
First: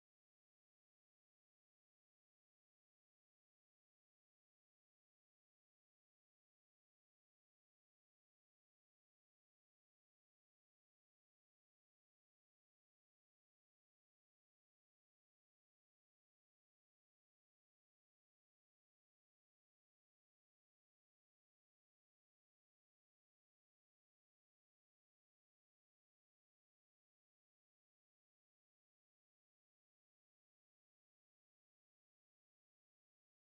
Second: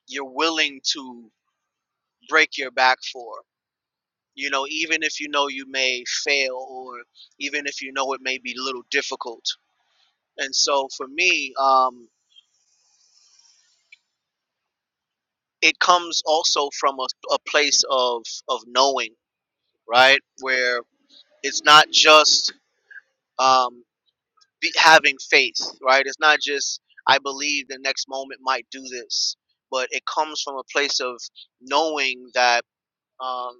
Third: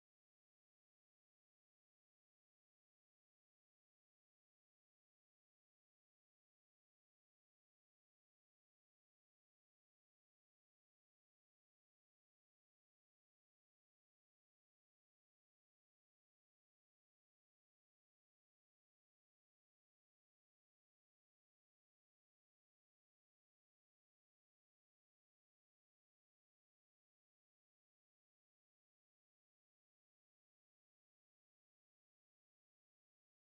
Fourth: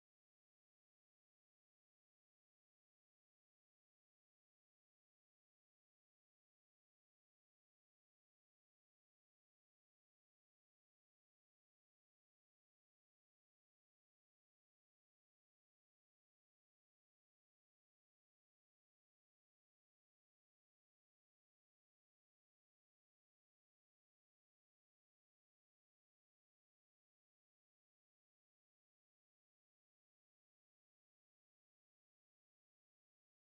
Speaker 3: you're willing to break your back for. You know, even if you know you may fail, or even if you know it may be a little difficult. And so for me, um, it comes also from a, a place of, of knowing, right? Where it's not just um, be, having faith, right? It's not just, I believe the next moment might do this, but it comes from a place of knowing that. Um,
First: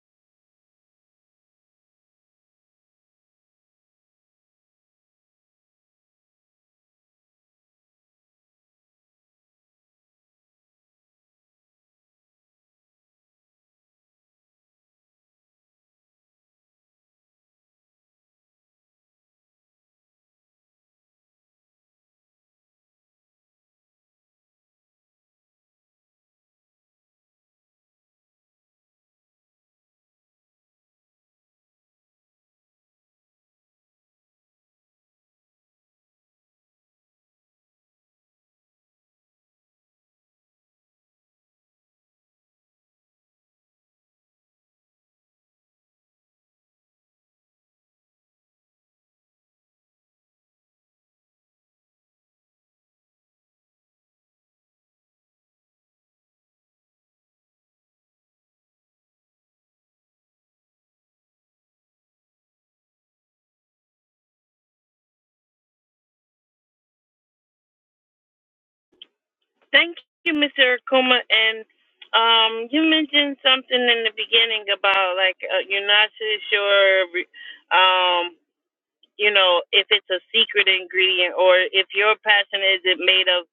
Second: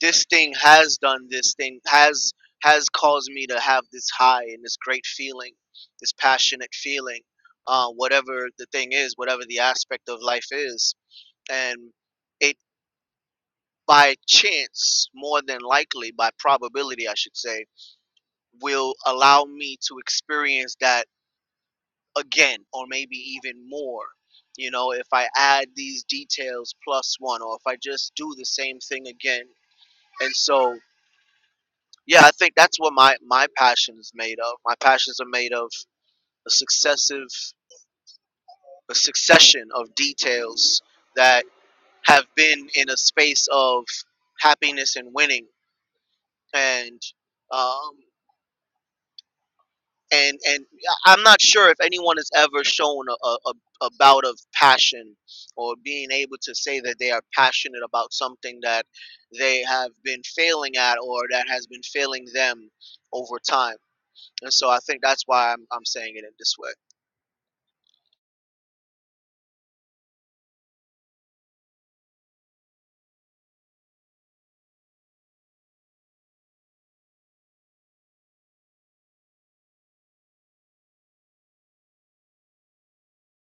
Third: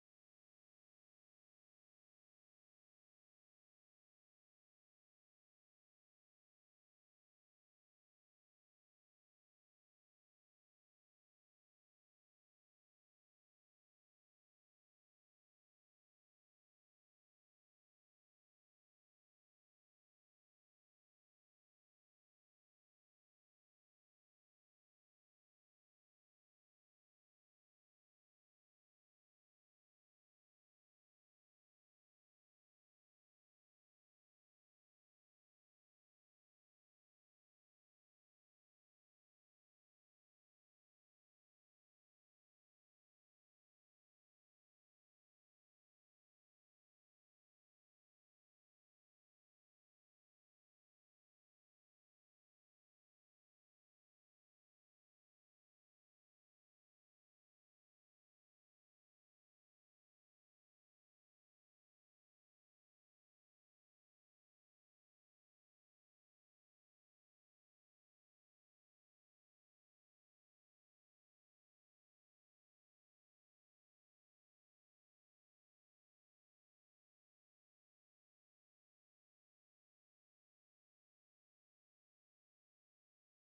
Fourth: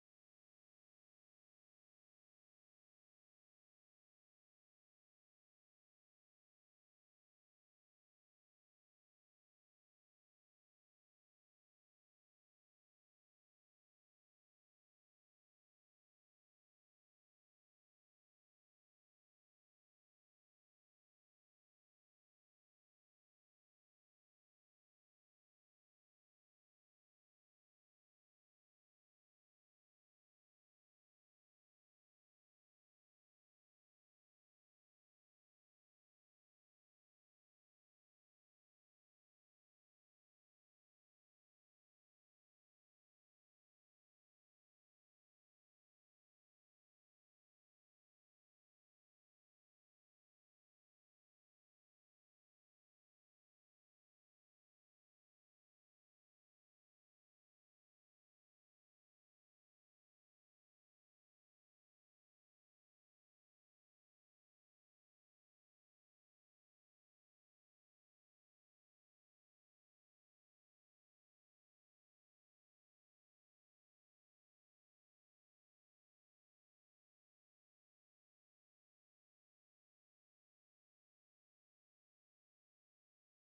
Speaker 3: this thing has done this thing has has caused me to have this high and this great feeling this passionate feeling uh, whatever the thing is whatever the aspect of life is and it by chance more than likely by probability i should say will allow me to experience that again or maybe even more you know if i add these details plus one or if i just do the same thing again and so yeah, I think that's what my my passion is made of. My passions are made of a successive a succession of details that have been in a space of happiness and winning and um and and I- am not sure if anyone has ever shown a, a, a a bout of passion or being able to say that they are passionate about something that they have been failing at or that has been failing them over time And so I think that's why I'm, I'm saying it in this way.
Speaker 1: Thank you, Mr. Akuma. And um, you mentioned something in the beginning about like uh, you're not too sure, um, you know, if it's a secret ingredient or if your passion is it made of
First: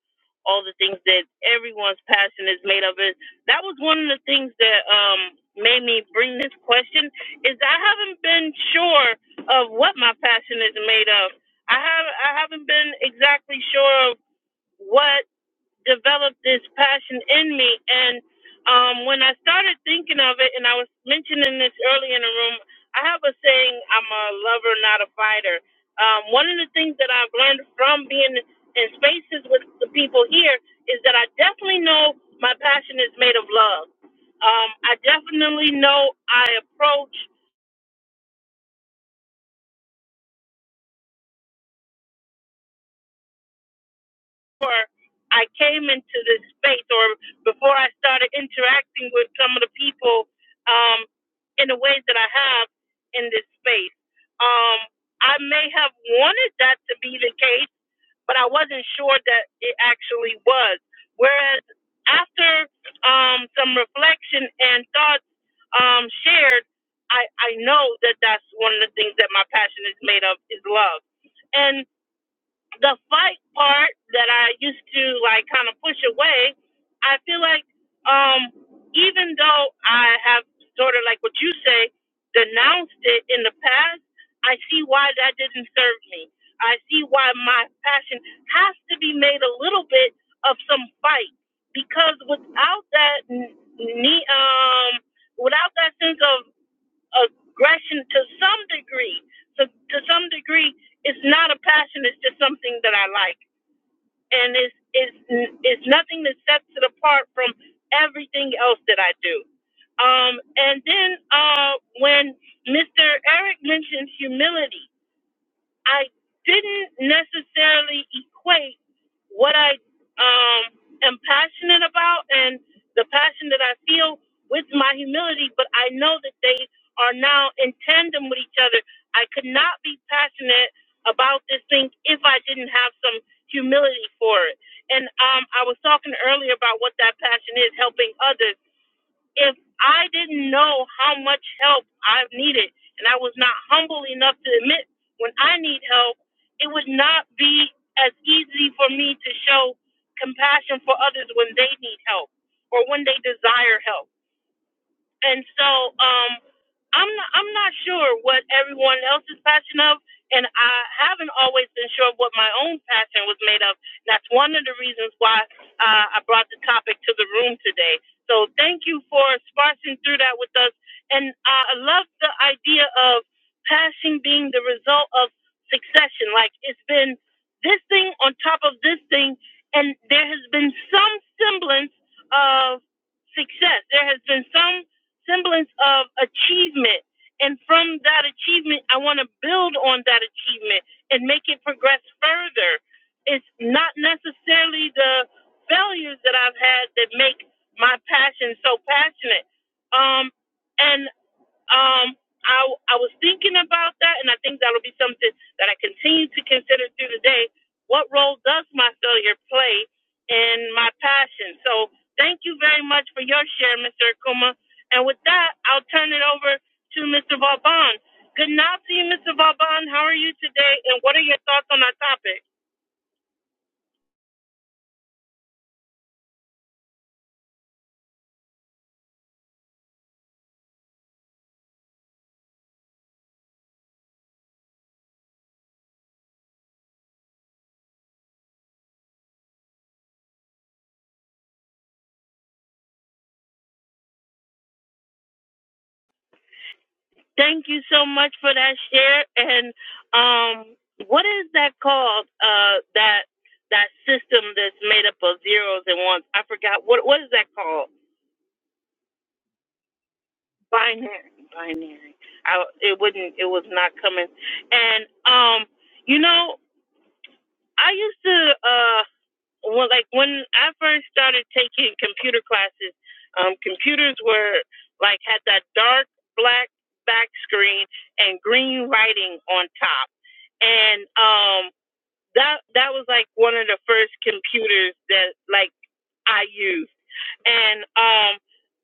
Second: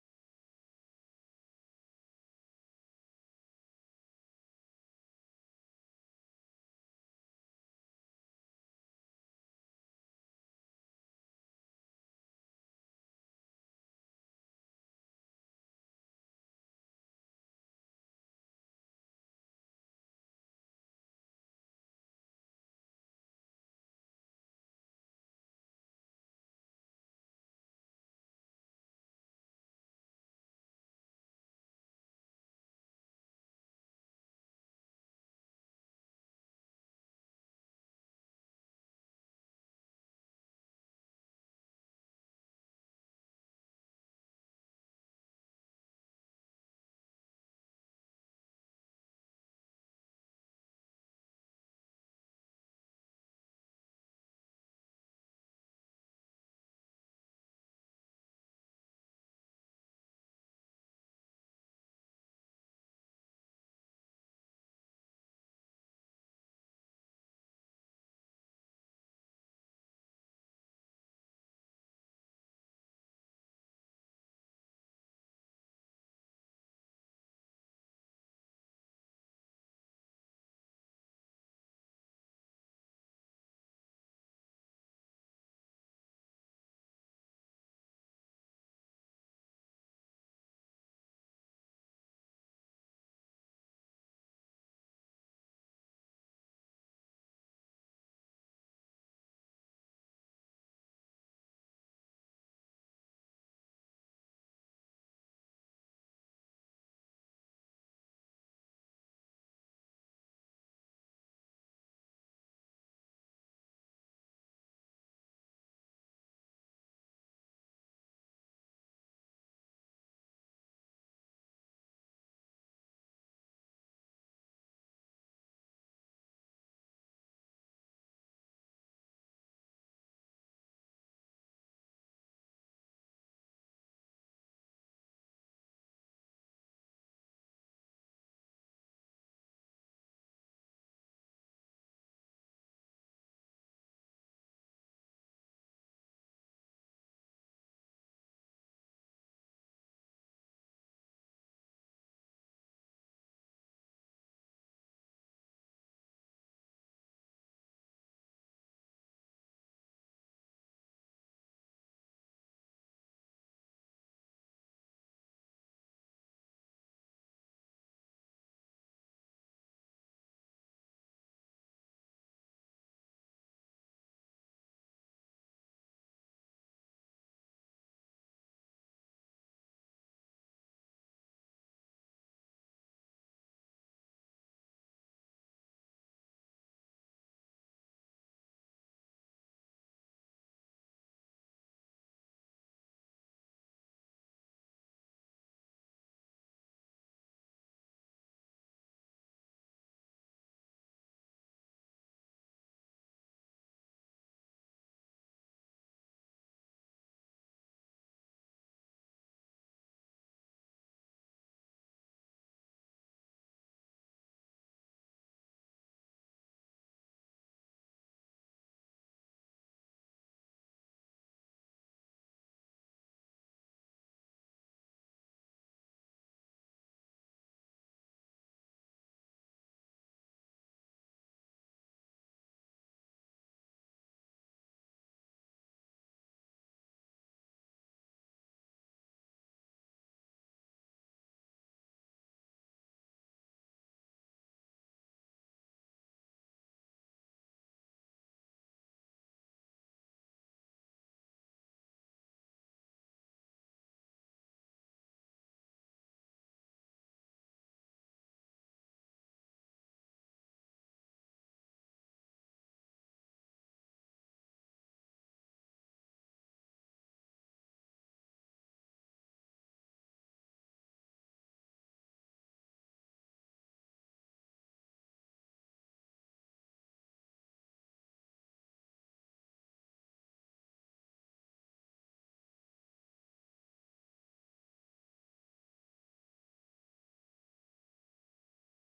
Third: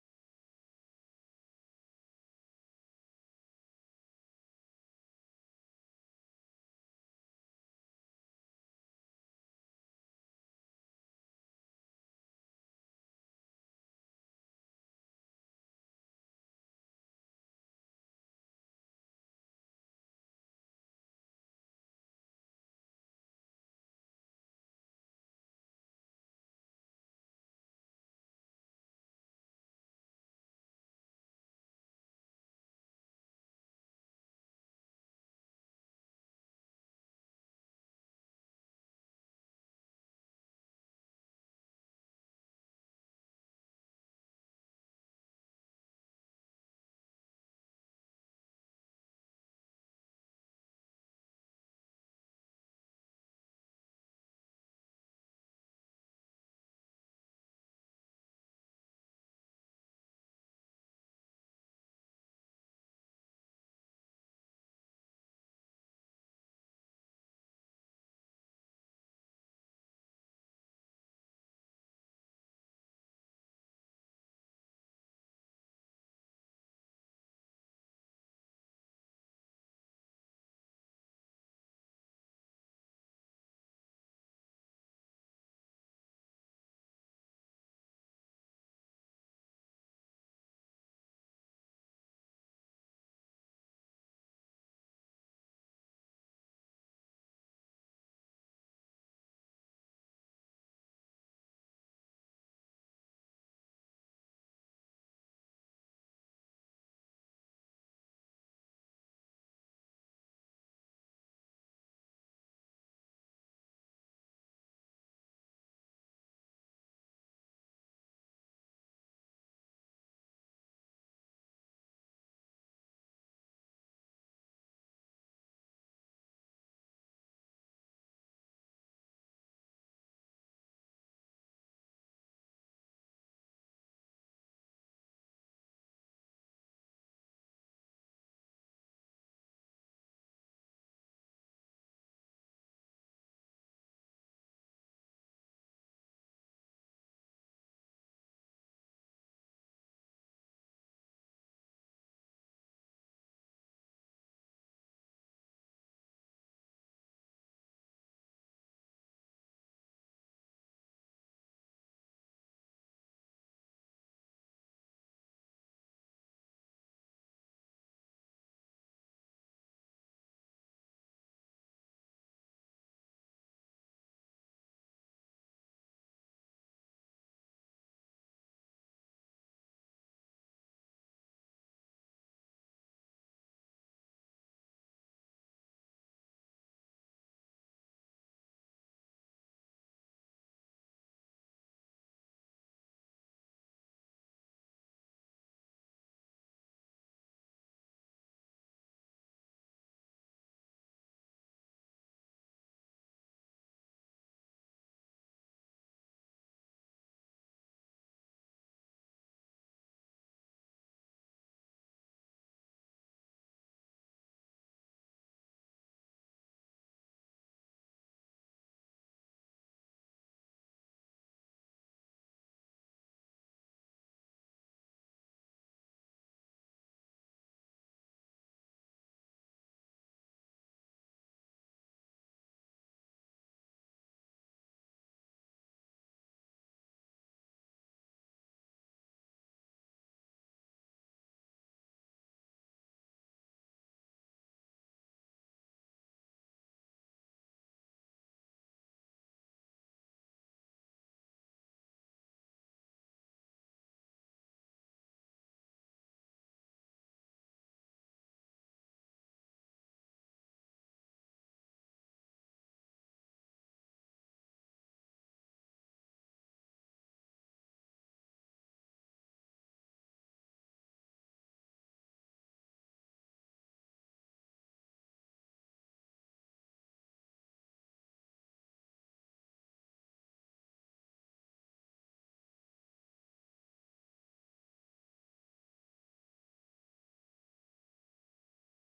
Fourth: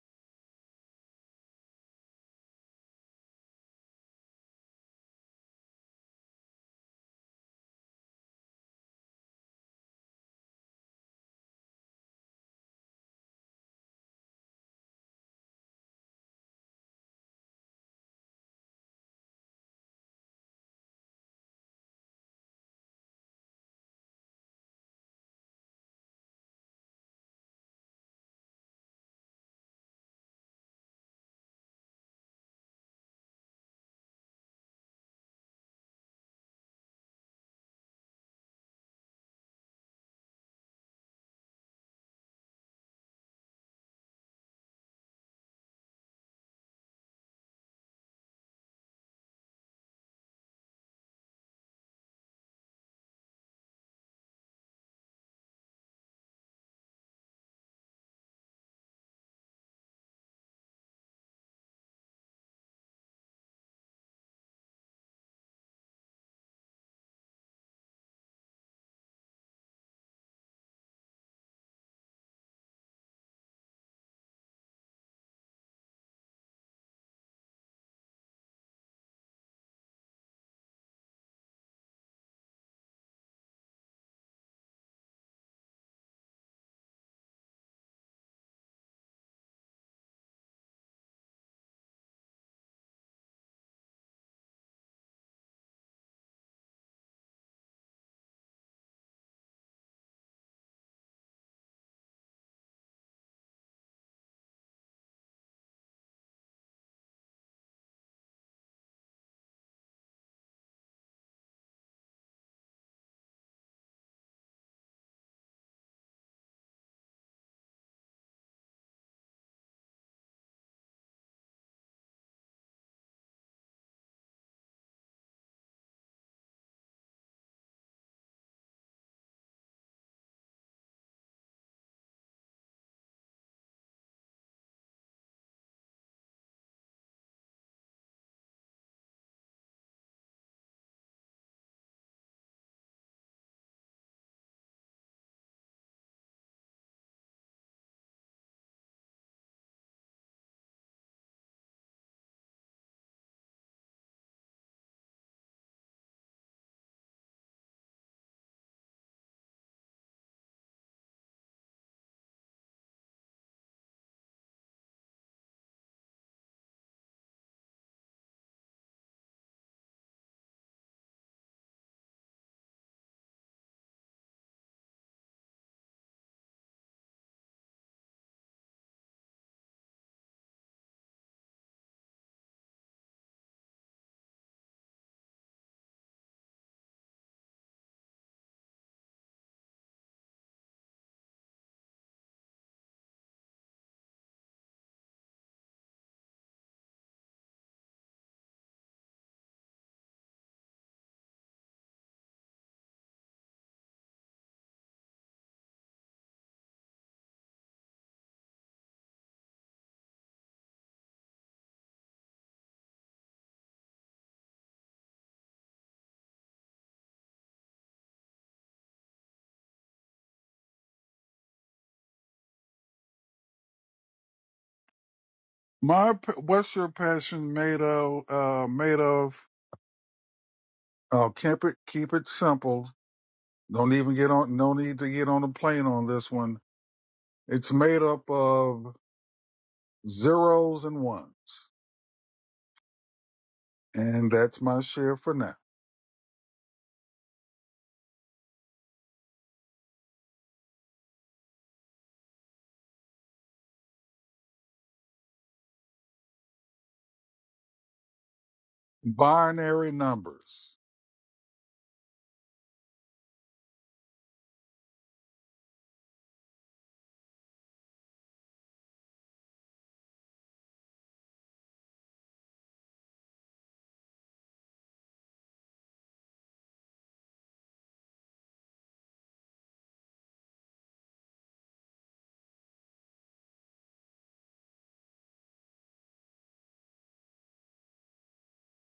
Speaker 1: all the things that everyone's passion is made of. It that was one of the things that um made me bring this question is I haven't been sure of what my passion is made of. I have I haven't been exactly sure of what developed this passion in me. And um, when I started thinking of it, and I was mentioning this early in the room, I have a saying: "I'm a lover, not a fighter." Um, one of the things that I've learned from being in spaces with the people here is that I definitely know my passion is made of love. Um, I definitely know I approach before I came into this space or before I started interacting with some of the people um, in the ways that I have in this space. Um, I may have wanted that to be the case, but I wasn't sure that it actually was. Whereas after um, some reflection and thoughts um, shared, I, I know that that's one of the things that my passion is made of is love. And the fight part that I used to like kind of push away, I feel like um even though I have sort of like what you say denounced it in the past, I see why that didn't serve me. I see why my passion has to be made a little bit of some fight because without that n- ne- um without that sense of aggression to some degree. So to some degree, it's not a passion. It's just something that I like, and it's it's it's nothing that sets it apart from everything else that I do. Um, and then uh, when Mr. Eric mentioned humility, I didn't necessarily equate what I um, am passionate about and the passion that I feel with my humility, but I know that they are now in tandem with each other. I could not be passionate about this thing if I didn't have some humility for it. And um, I was talking earlier about what that passion is helping others if I didn't know how much help I needed and I was not humble enough to admit when I need help, it would not be as easy for me to show compassion for others when they need help or when they desire help and so um, I'm not, I'm not sure what everyone else is passionate of, and I haven't always been sure of what my own passion was made of. That's one of the reasons why uh, I brought the topic to the room today. So thank you for sparsing through that with us, and uh, I love the idea of passion being the result of succession. Like it's been this thing on top of this thing, and there has been some semblance of success. There has been some semblance of achievement. And from that achievement, I want to build on that achievement and make it progress further. It's not necessarily the failures that I've had that make my passion so passionate. Um, and um, I I was thinking about that, and I think that'll be something that I continue to consider through the day. What role does my failure play in my passion? So thank you very much for your share, Mr. Akuma. And with that, I'll turn it over to Mr. Vauban. Good night to you, Mr. Vauban. How are you today, and what are your thoughts on our topic?
Speaker 4: My, p- what's your passion made of? Uh, made of? Uh, keep it, keep it simple. Don't even get on. No need to get on a plane on this one. It's made up of zeros and ones, and that's my share for now.
Speaker 1: Thank you so much for that share. And um, what is that called? Uh, that that system that's made up of zeros and ones. I forgot what what is that called?
Speaker 4: Binary numbers.
Speaker 1: Binary. Binary. I it wouldn't. It was not coming. And um, you know, I used to. Uh, when like when I first started taking computer classes, um, computers were like had that dark black back screen and green writing on top, and um, that that was like one of the first computers that like I used and um,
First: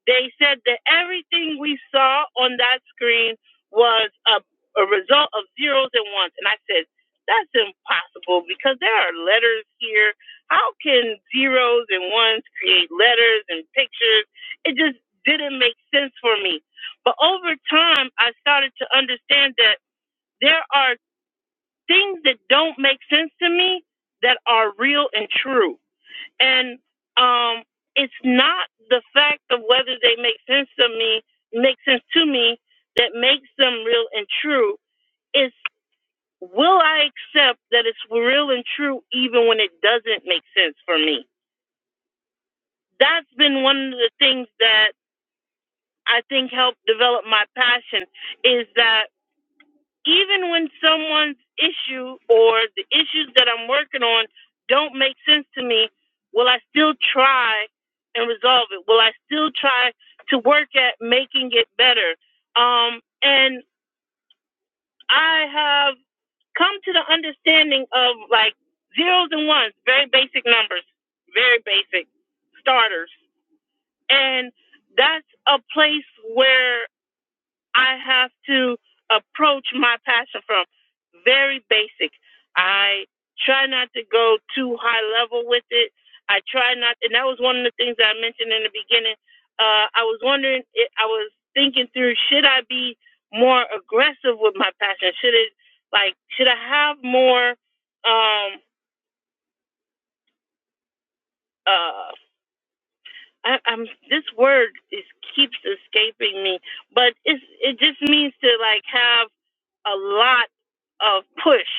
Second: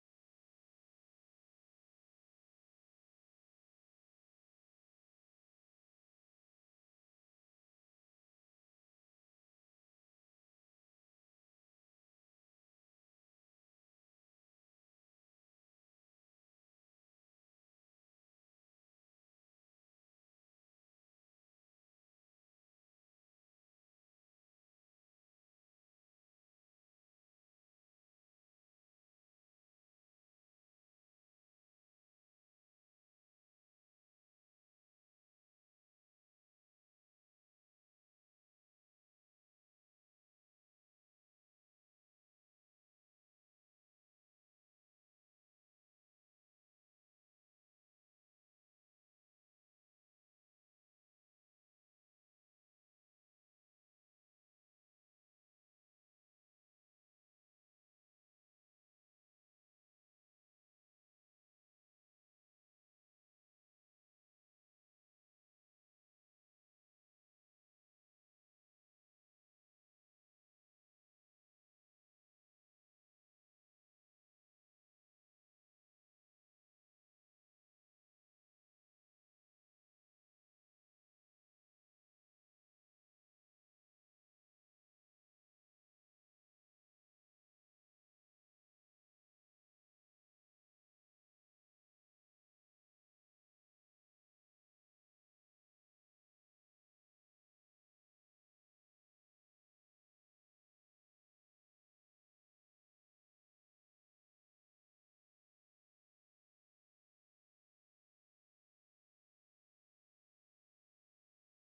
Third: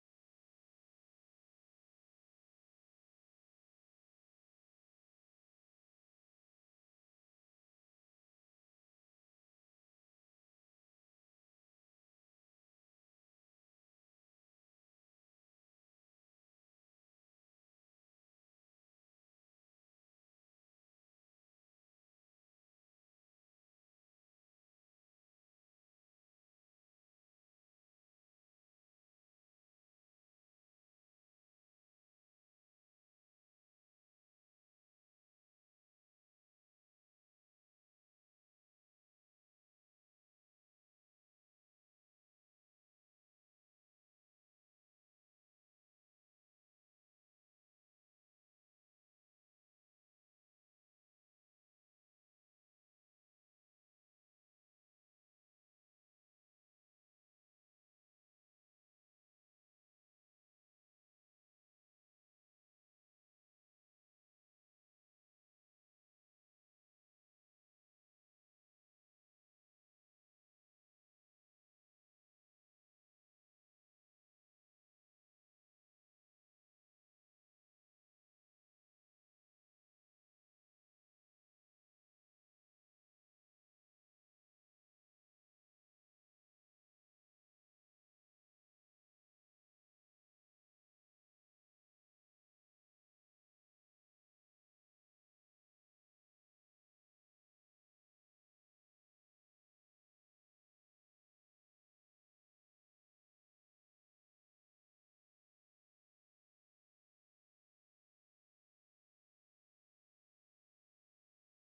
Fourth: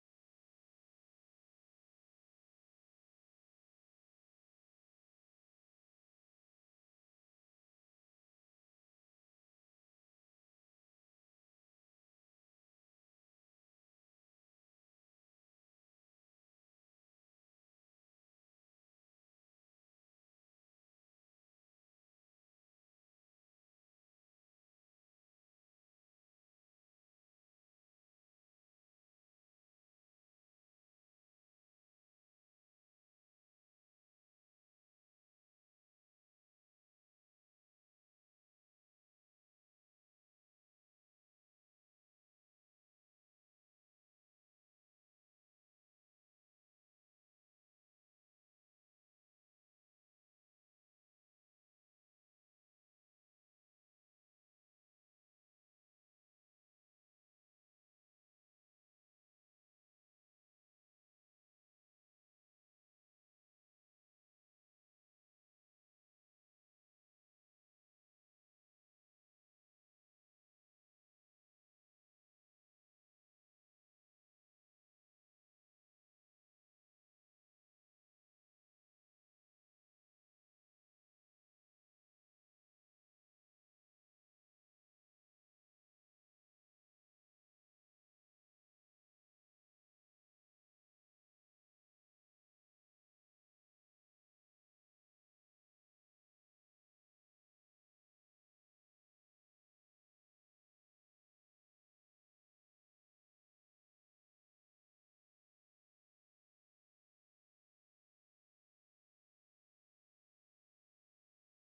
Speaker 1: they said that everything we saw on that screen was a, a result of zeros and ones. And I said, that's impossible because there are letters here. How can zeros and ones create letters and pictures? It just didn't make sense for me. But over time, I started to understand that there are things that don't make sense to me that are real and true and um, it's not the fact of whether they make sense to me, make sense to me, that makes them real and true. It's will I accept that it's real and true even when it doesn't make sense for me? That's been one of the things that I think helped develop my passion is that even when someone's issue or the issues that I'm working on don't make sense to me, will I still try and resolve it? Will I still try to work at making it better? Um, and I have come to the understanding of like zeros and ones, very basic numbers, very basic starters. And that's a place where I have to approach my passion from very basic. I try not to go too high level with it. I try not, and that was one of the things that I mentioned in the beginning. Uh, I was wondering, i was thinking through, should I be more aggressive with my passion? Should it, like, should I have more um, uh, I, I'm this word is keeps escaping me, but it's it just means to like have a lot of push.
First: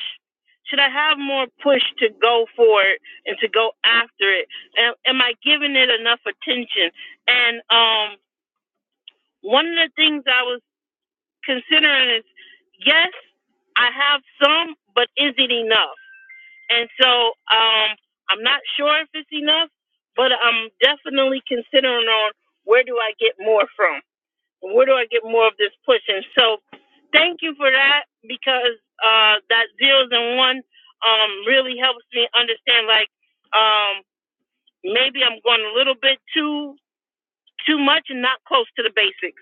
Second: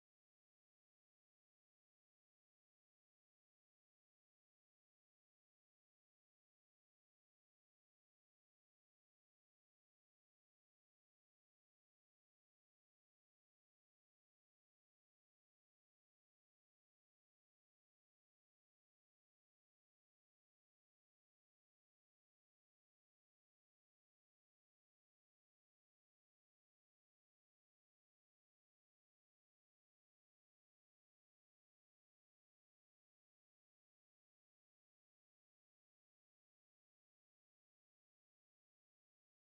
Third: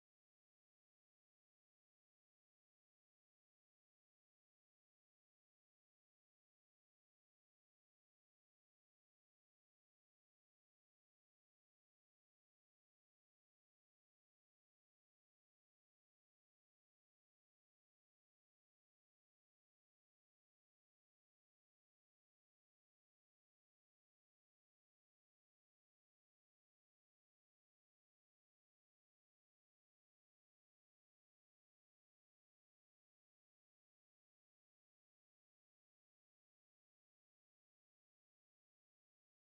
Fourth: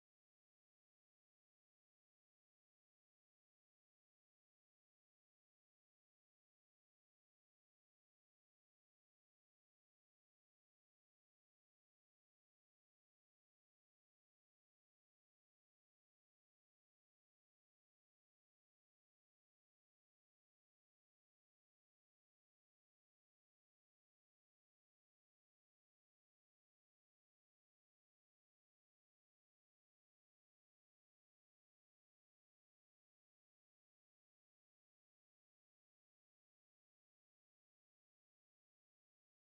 Speaker 1: Should I have more push to go for it and to go after it? Am, am I giving it enough attention? And um, one of the things I was considering is yes, I have some, but is it enough? And so um, I'm not sure if it's enough, but I'm definitely considering on where do I get more from? Where do I get more of this push? And so thank you for that because uh, that zeros and one um, really helps me understand like um, maybe I'm going a little bit too too much and not close to the basics.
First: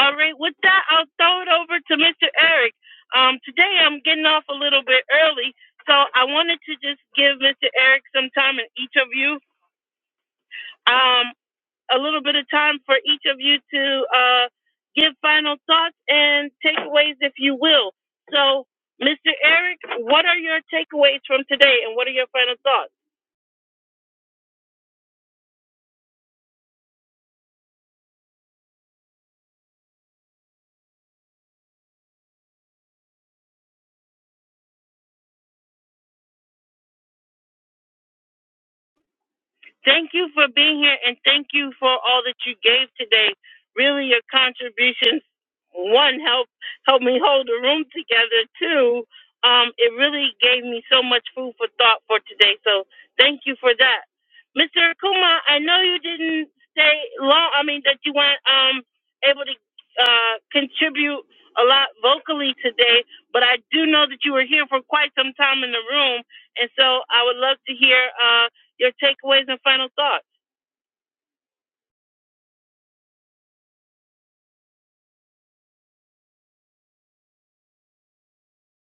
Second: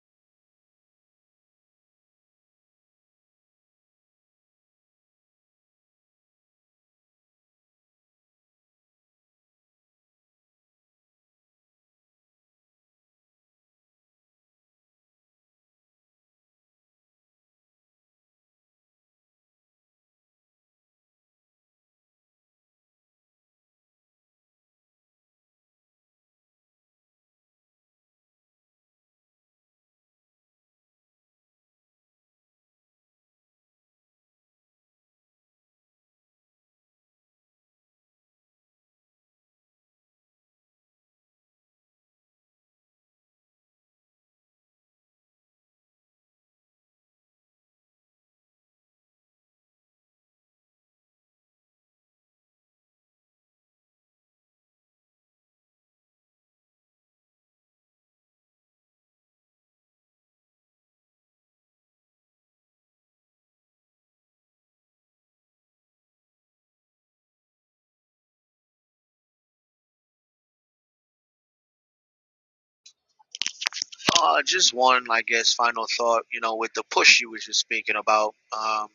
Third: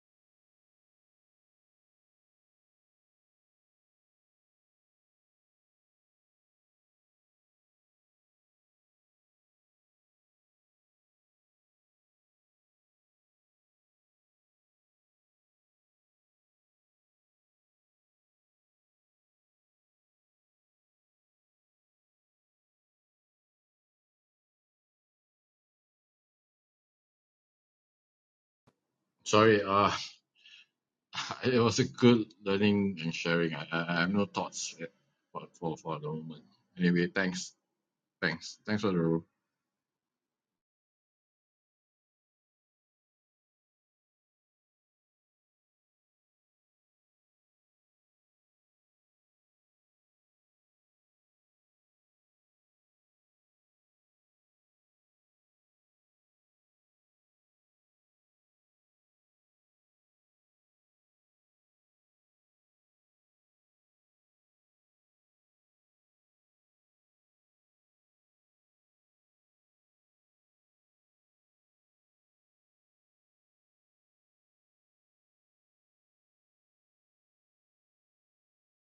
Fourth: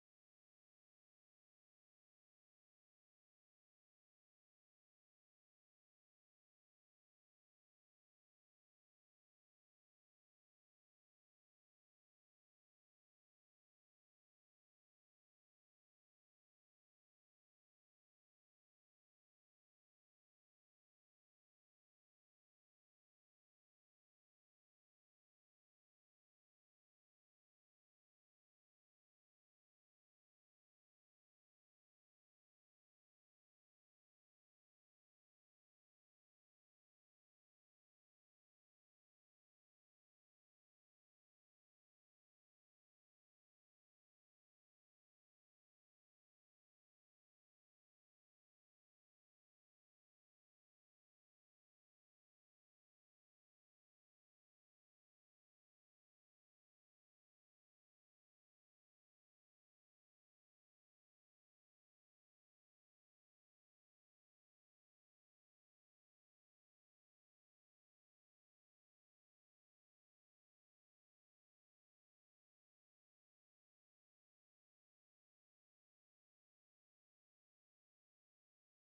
Speaker 1: All right, with that, I'll throw it over to Mr. Eric. Um, today I'm getting off a little bit early, so I wanted to just give Mr. Eric some time and each of you um, a little bit of time for each of you to uh, give final thoughts and takeaways, if you will. So, Mr. Eric, what are your takeaways from today, and what are your final thoughts?
Speaker 2: sorry uh it was a good learning and sharing i i, I have no thoughts eh, for, for for the moment anyway thanks thanks thanks for the room
Speaker 1: Thank you for being here and thank you for all that you gave today. Really, your contributions, one, help help me hold the room together. Two, um, it really gave me so much food for thought for today. So thank you for that. Mr. Akuma, I know you didn't stay long. I mean, that you weren't um, able to uh, contribute a lot vocally today, but I do know that you were here for quite some time in the room. And so I would love to hear. Uh, your takeaways and final thoughts.
Speaker 3: Uh, just one, I guess, final thought, you know, with the push you were just speaking about. Um,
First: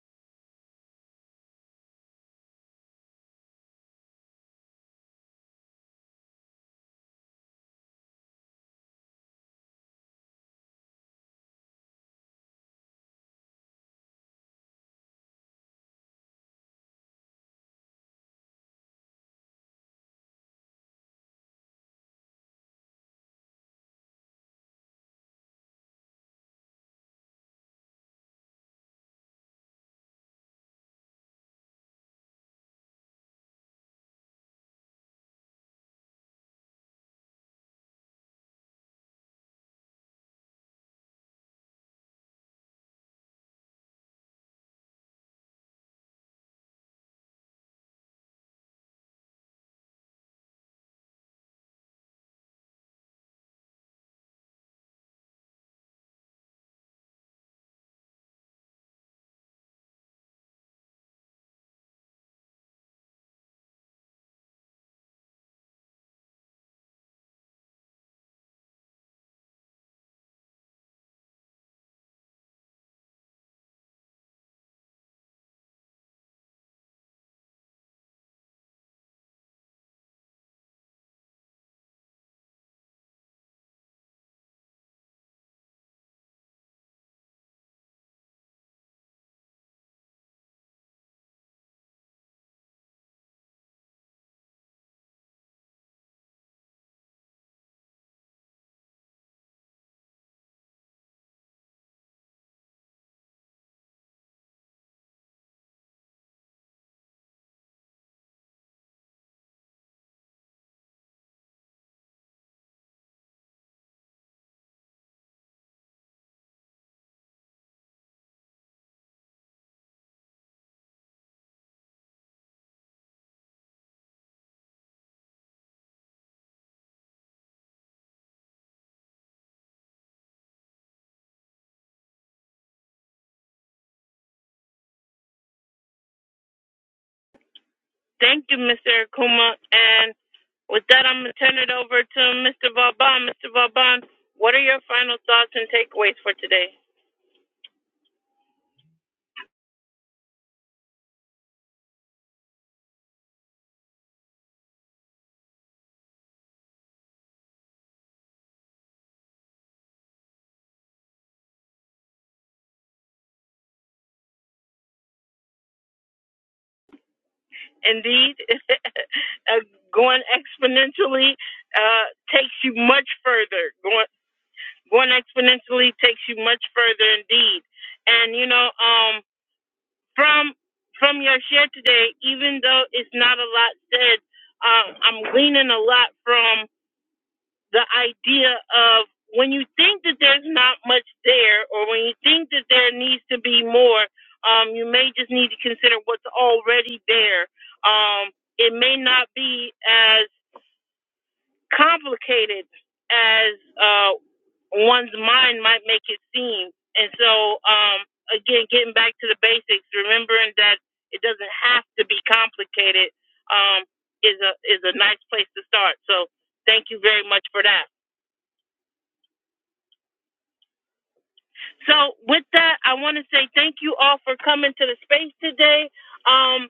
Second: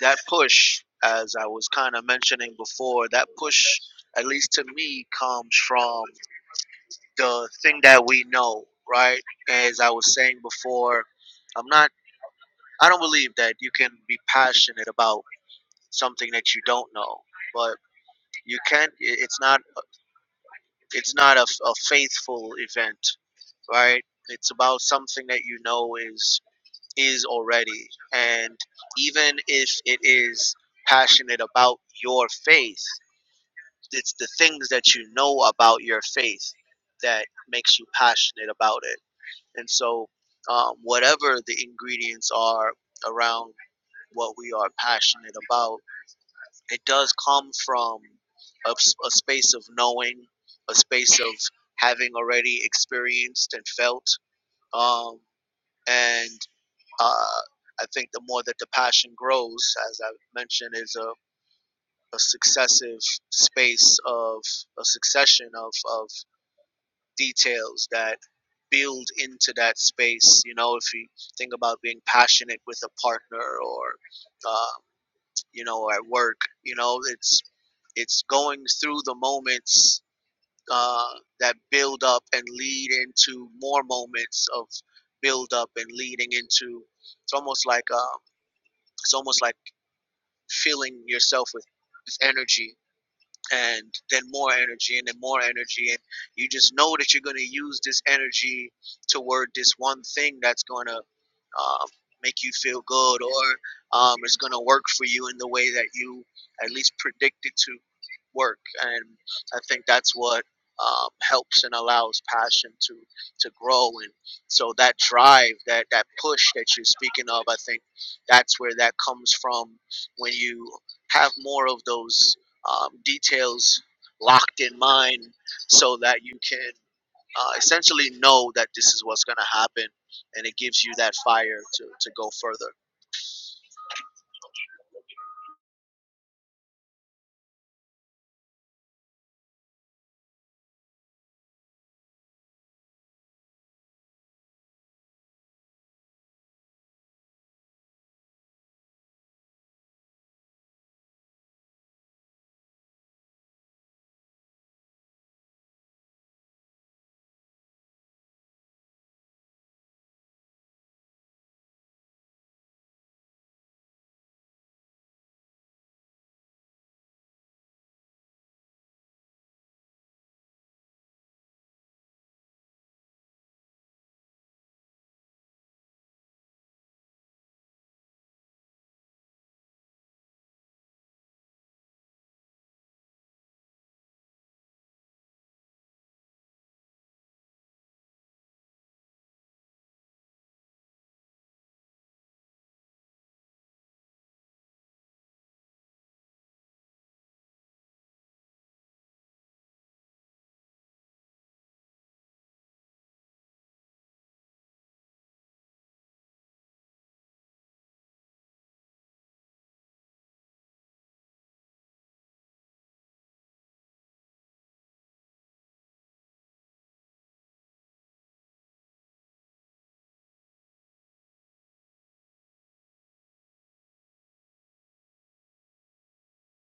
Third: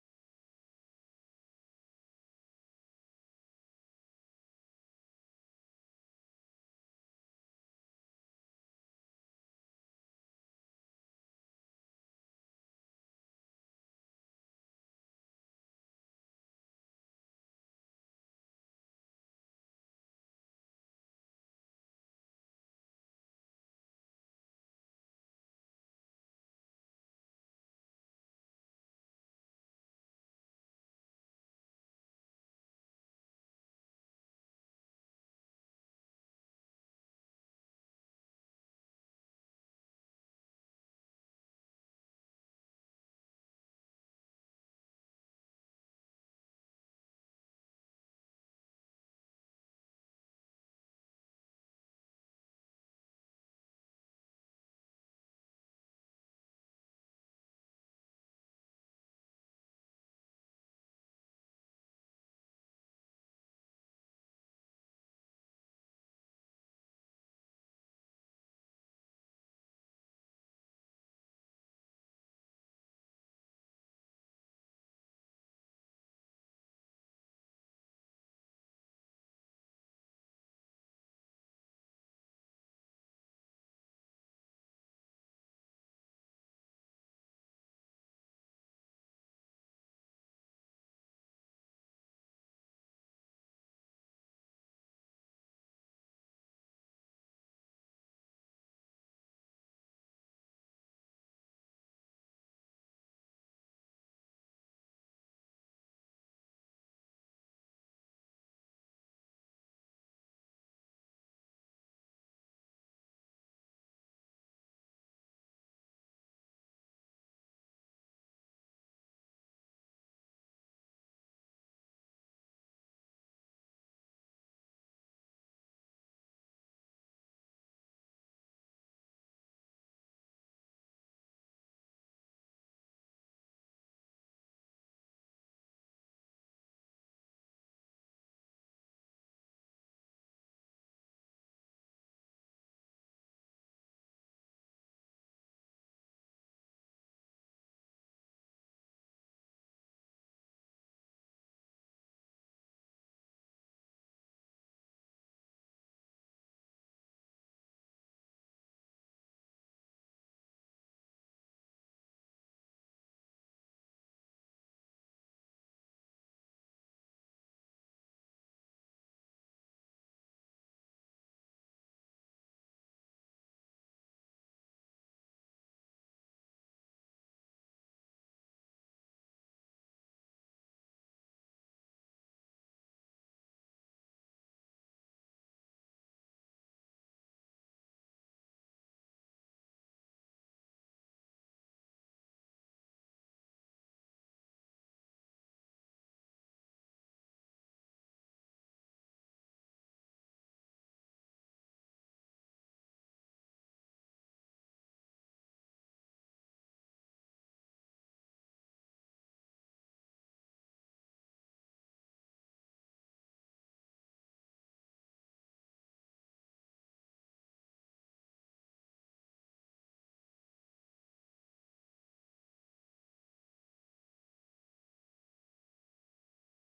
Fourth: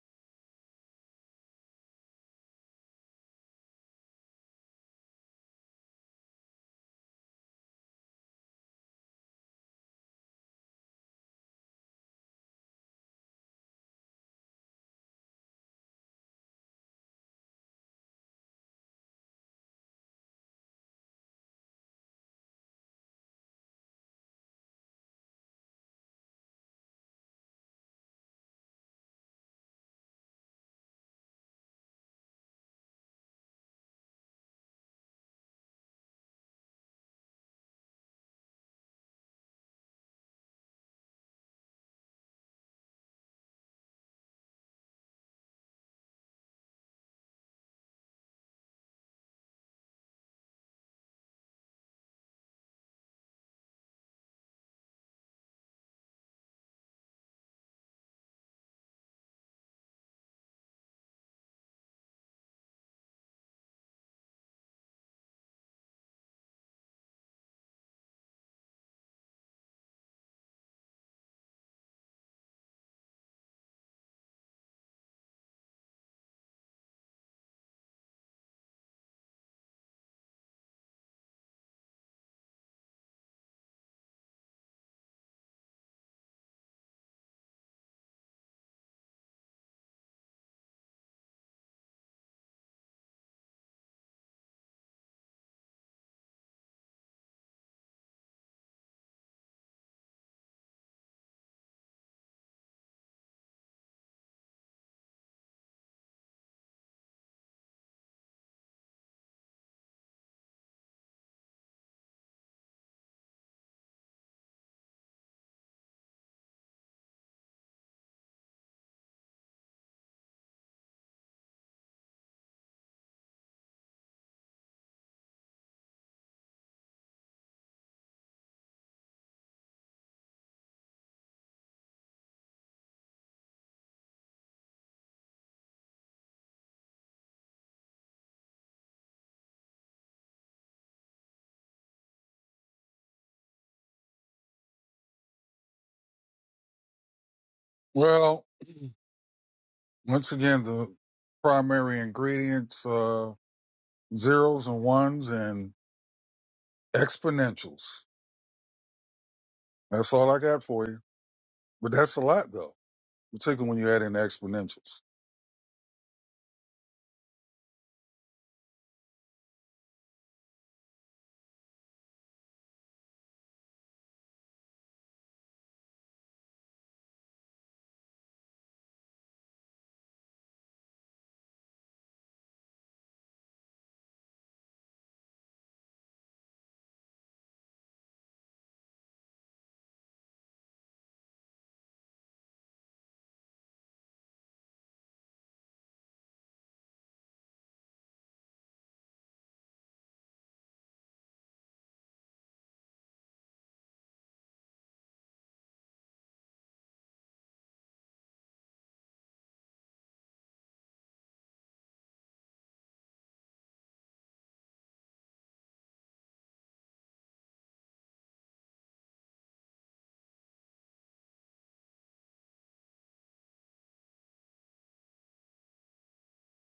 Speaker 3: that push, as I was kind of mentioning before, that push, at least to me, comes from the thing that we know, right? As I was saying before, I'm not, I don't believe that you can be passionate about something that you don't know, but you can't, it's not, it's not a, a faithful event right? It's about something that you know is is already, and even if it is passionate about your faith, it's the things that you know about your faith that makes you passionate about it. And so, um, whatever the ingredients are around what we are passionate about, it does come from a, s- a space of knowing, a space of having already experienced and felt. Um, and uh, I think the more that the passion grows, as I mentioned, is a, a successive space of a succession of, of details that build into that space. You know, if you think about being passionate with a partner or, uh, you know, at work, you know, it's it's going through the moments uh, that build up and lead into more moments of build up and leading into. It's almost like um, it's almost like filling yourself with, with energy and then more energy and then more energy and you just know that you're going to use this energy toward this one thing that's going to um, make you feel good or um, it's going to work for you in the way that you at least predict it to work and i think that's what um, helps and allows passion to to grow and so that drive that that push that you're speaking of i think that's where that comes from when you have more of those um, details locked in mind so that you can uh, essentially know that this is what's going to happen and it gives you that fire to, to go further
Speaker 1: Thank you, Mr. Akuma. And with that, I'm going to turn it over to Mr. Vauban. Mr. Vauban, what are your final thoughts and takeaways for today?
Speaker 4: Well, once again, the primary ingredients: uh, zeros and ones and exponentials. That's all I got for you. But that's a lot, though, particularly when you add in the exponentials.
Speaker 1: Indeed, going exponentially uh, takes you much further. Going, going exponentially takes you much further indeed. And, you know, um, from from your share today, even though it's not a lot said, um, I'm gleaning a lot from the idea of when you think that there's not much there, or when you think that there needs to be more, um, you may just need to consider what's already there. Um, it may not be as complicated as uh, one's mind might make it seem. And so, um, again, getting back to the basics, remembering that it doesn't have to be complicated um, is a is a nice place to start. So, thank you very much for that. So with that, I want to say thank you all for coming to the space today. Um,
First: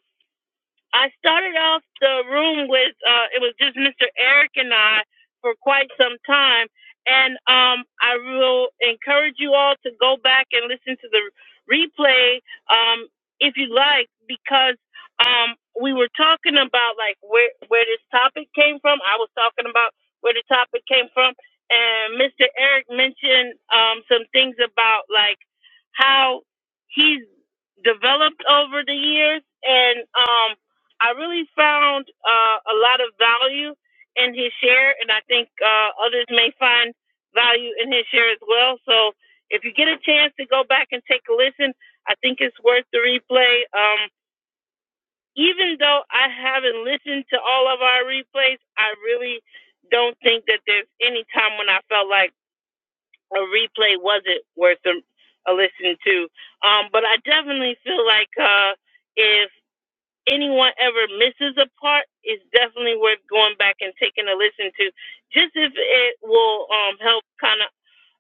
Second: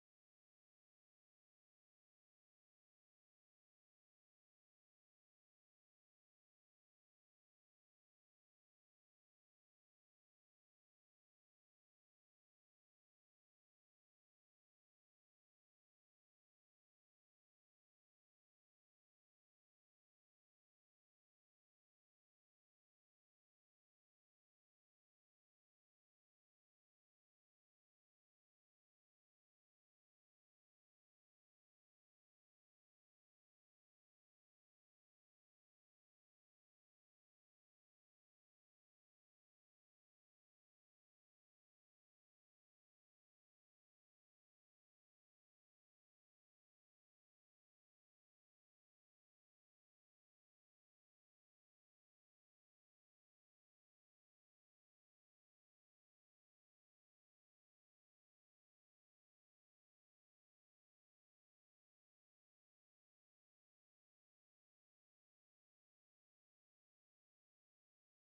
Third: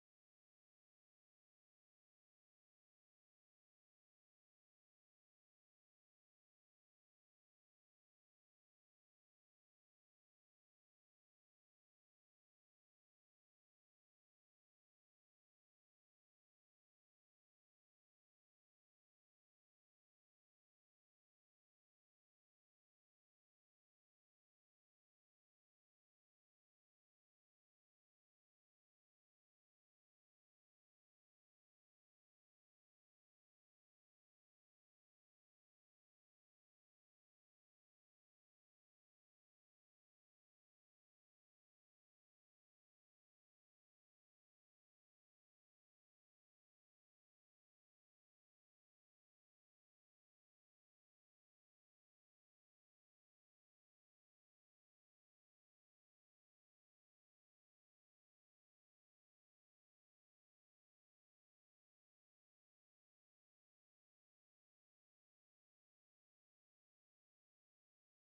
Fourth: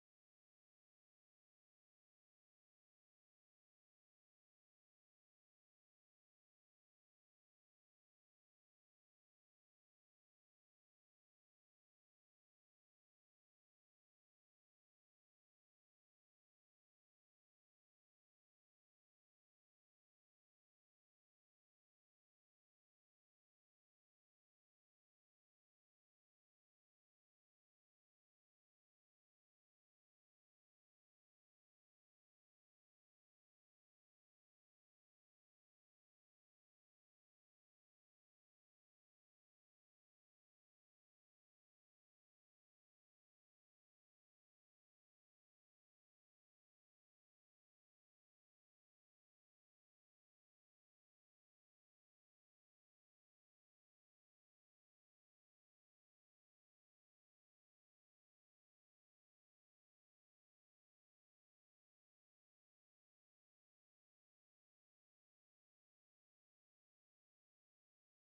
Speaker 1: I started off the room with uh, it was just Mr. Eric and I for quite some time, and um, I will encourage you all to go back and listen to the replay um, if you like, because um, we were talking about like where where this topic came from. I was talking about where the topic came from, and Mr. Eric mentioned um, some things about like how he's developed over the years and. Um, I really found uh, a lot of value in his share, and I think uh, others may find value in his share as well. So if you get a chance to go back and take a listen, I think it's worth the replay. Um, even though I haven't listened to all of our replays, I really don't think that there's any time when I felt like a replay wasn't worth a, a listen to. Um, but I definitely feel like uh, if anyone ever misses a part, it's definitely worth going back and taking a listen to, just if it will um, help kind of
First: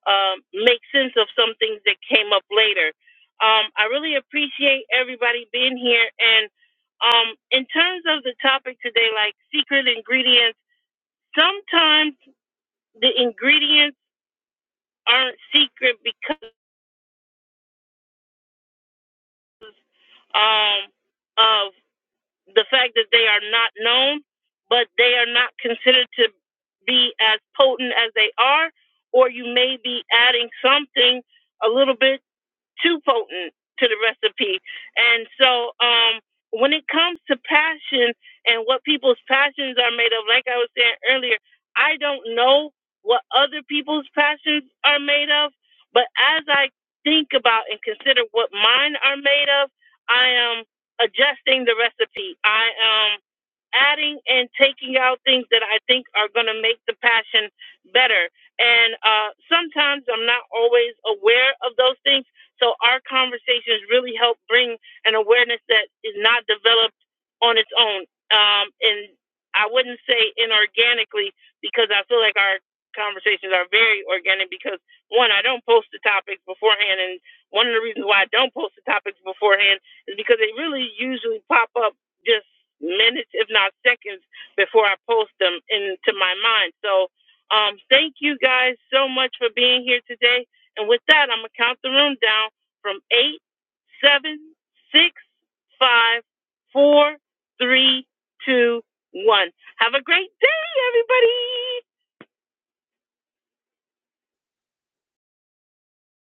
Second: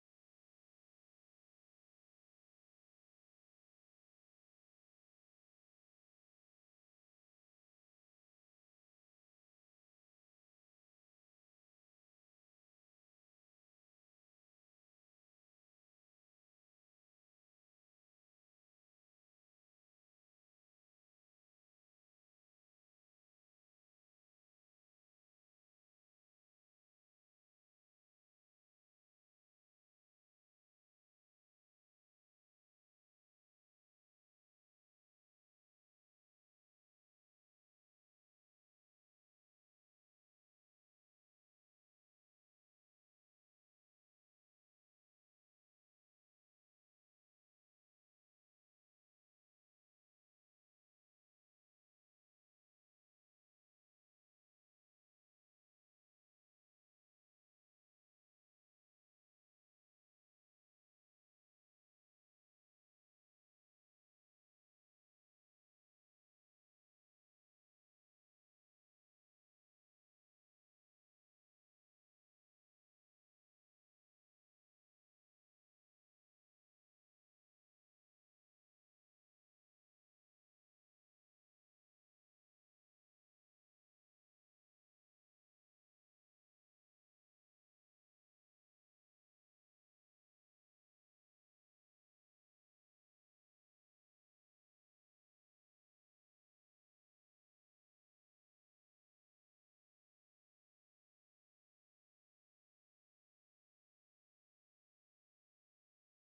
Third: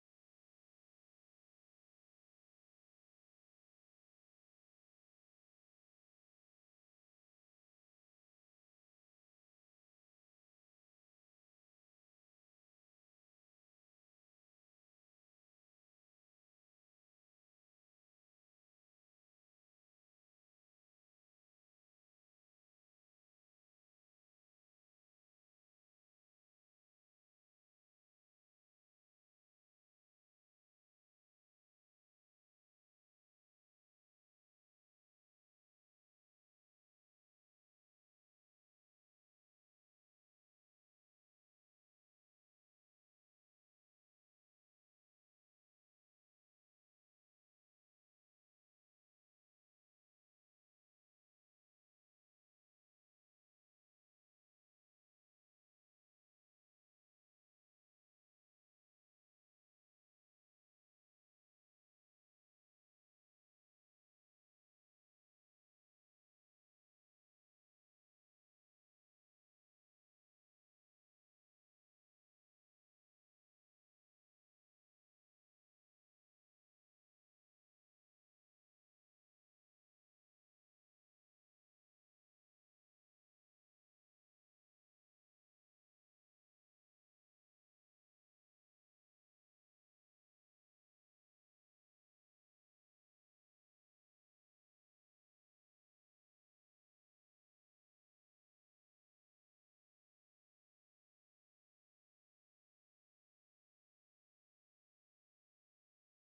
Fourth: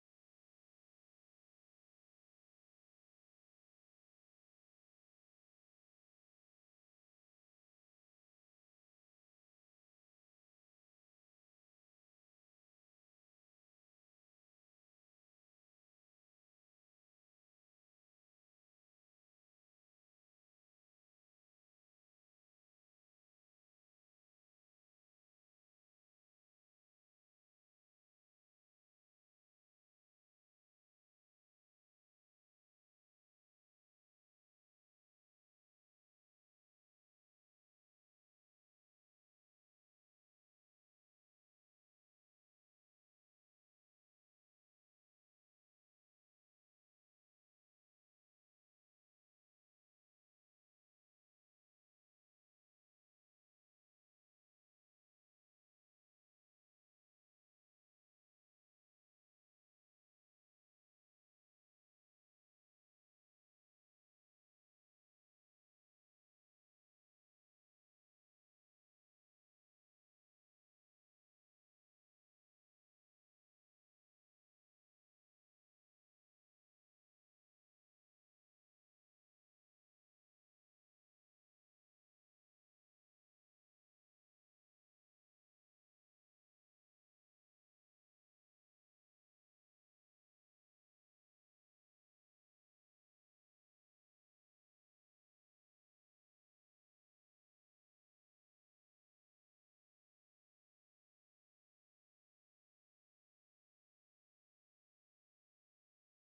Speaker 1: um, make sense of some things that came up later. Um, I really appreciate everybody being here. And um, in terms of the topic today, like secret ingredients, sometimes the ingredients aren't secret because um, of the fact that they are not known, but they are not considered to be as potent as they are, or you may be adding something a little bit too potent to the recipe. And so, um, when it comes to passion and what people's passions are made of, like I was saying earlier, I don't know what other people's passions are made of, but as I think about and consider what mine are made of, I am adjusting the recipe. I am adding and taking out things that I think are going to make the passion better. And uh, sometimes I'm not always aware of those things so our conversations really help bring an awareness that is not developed on its own. Um, and I wouldn't say inorganically because I feel like our conversations are very organic because one, I don't post the topics beforehand. And one of the reasons why I don't post the topics beforehand is because they really usually pop up just minutes, if not seconds before I post them into my mind. So, um, thank you guys so much for being here today. And with that, I'm going to count the room down from eight, seven, six, five, four, three, two, one. Have a great day, everybody.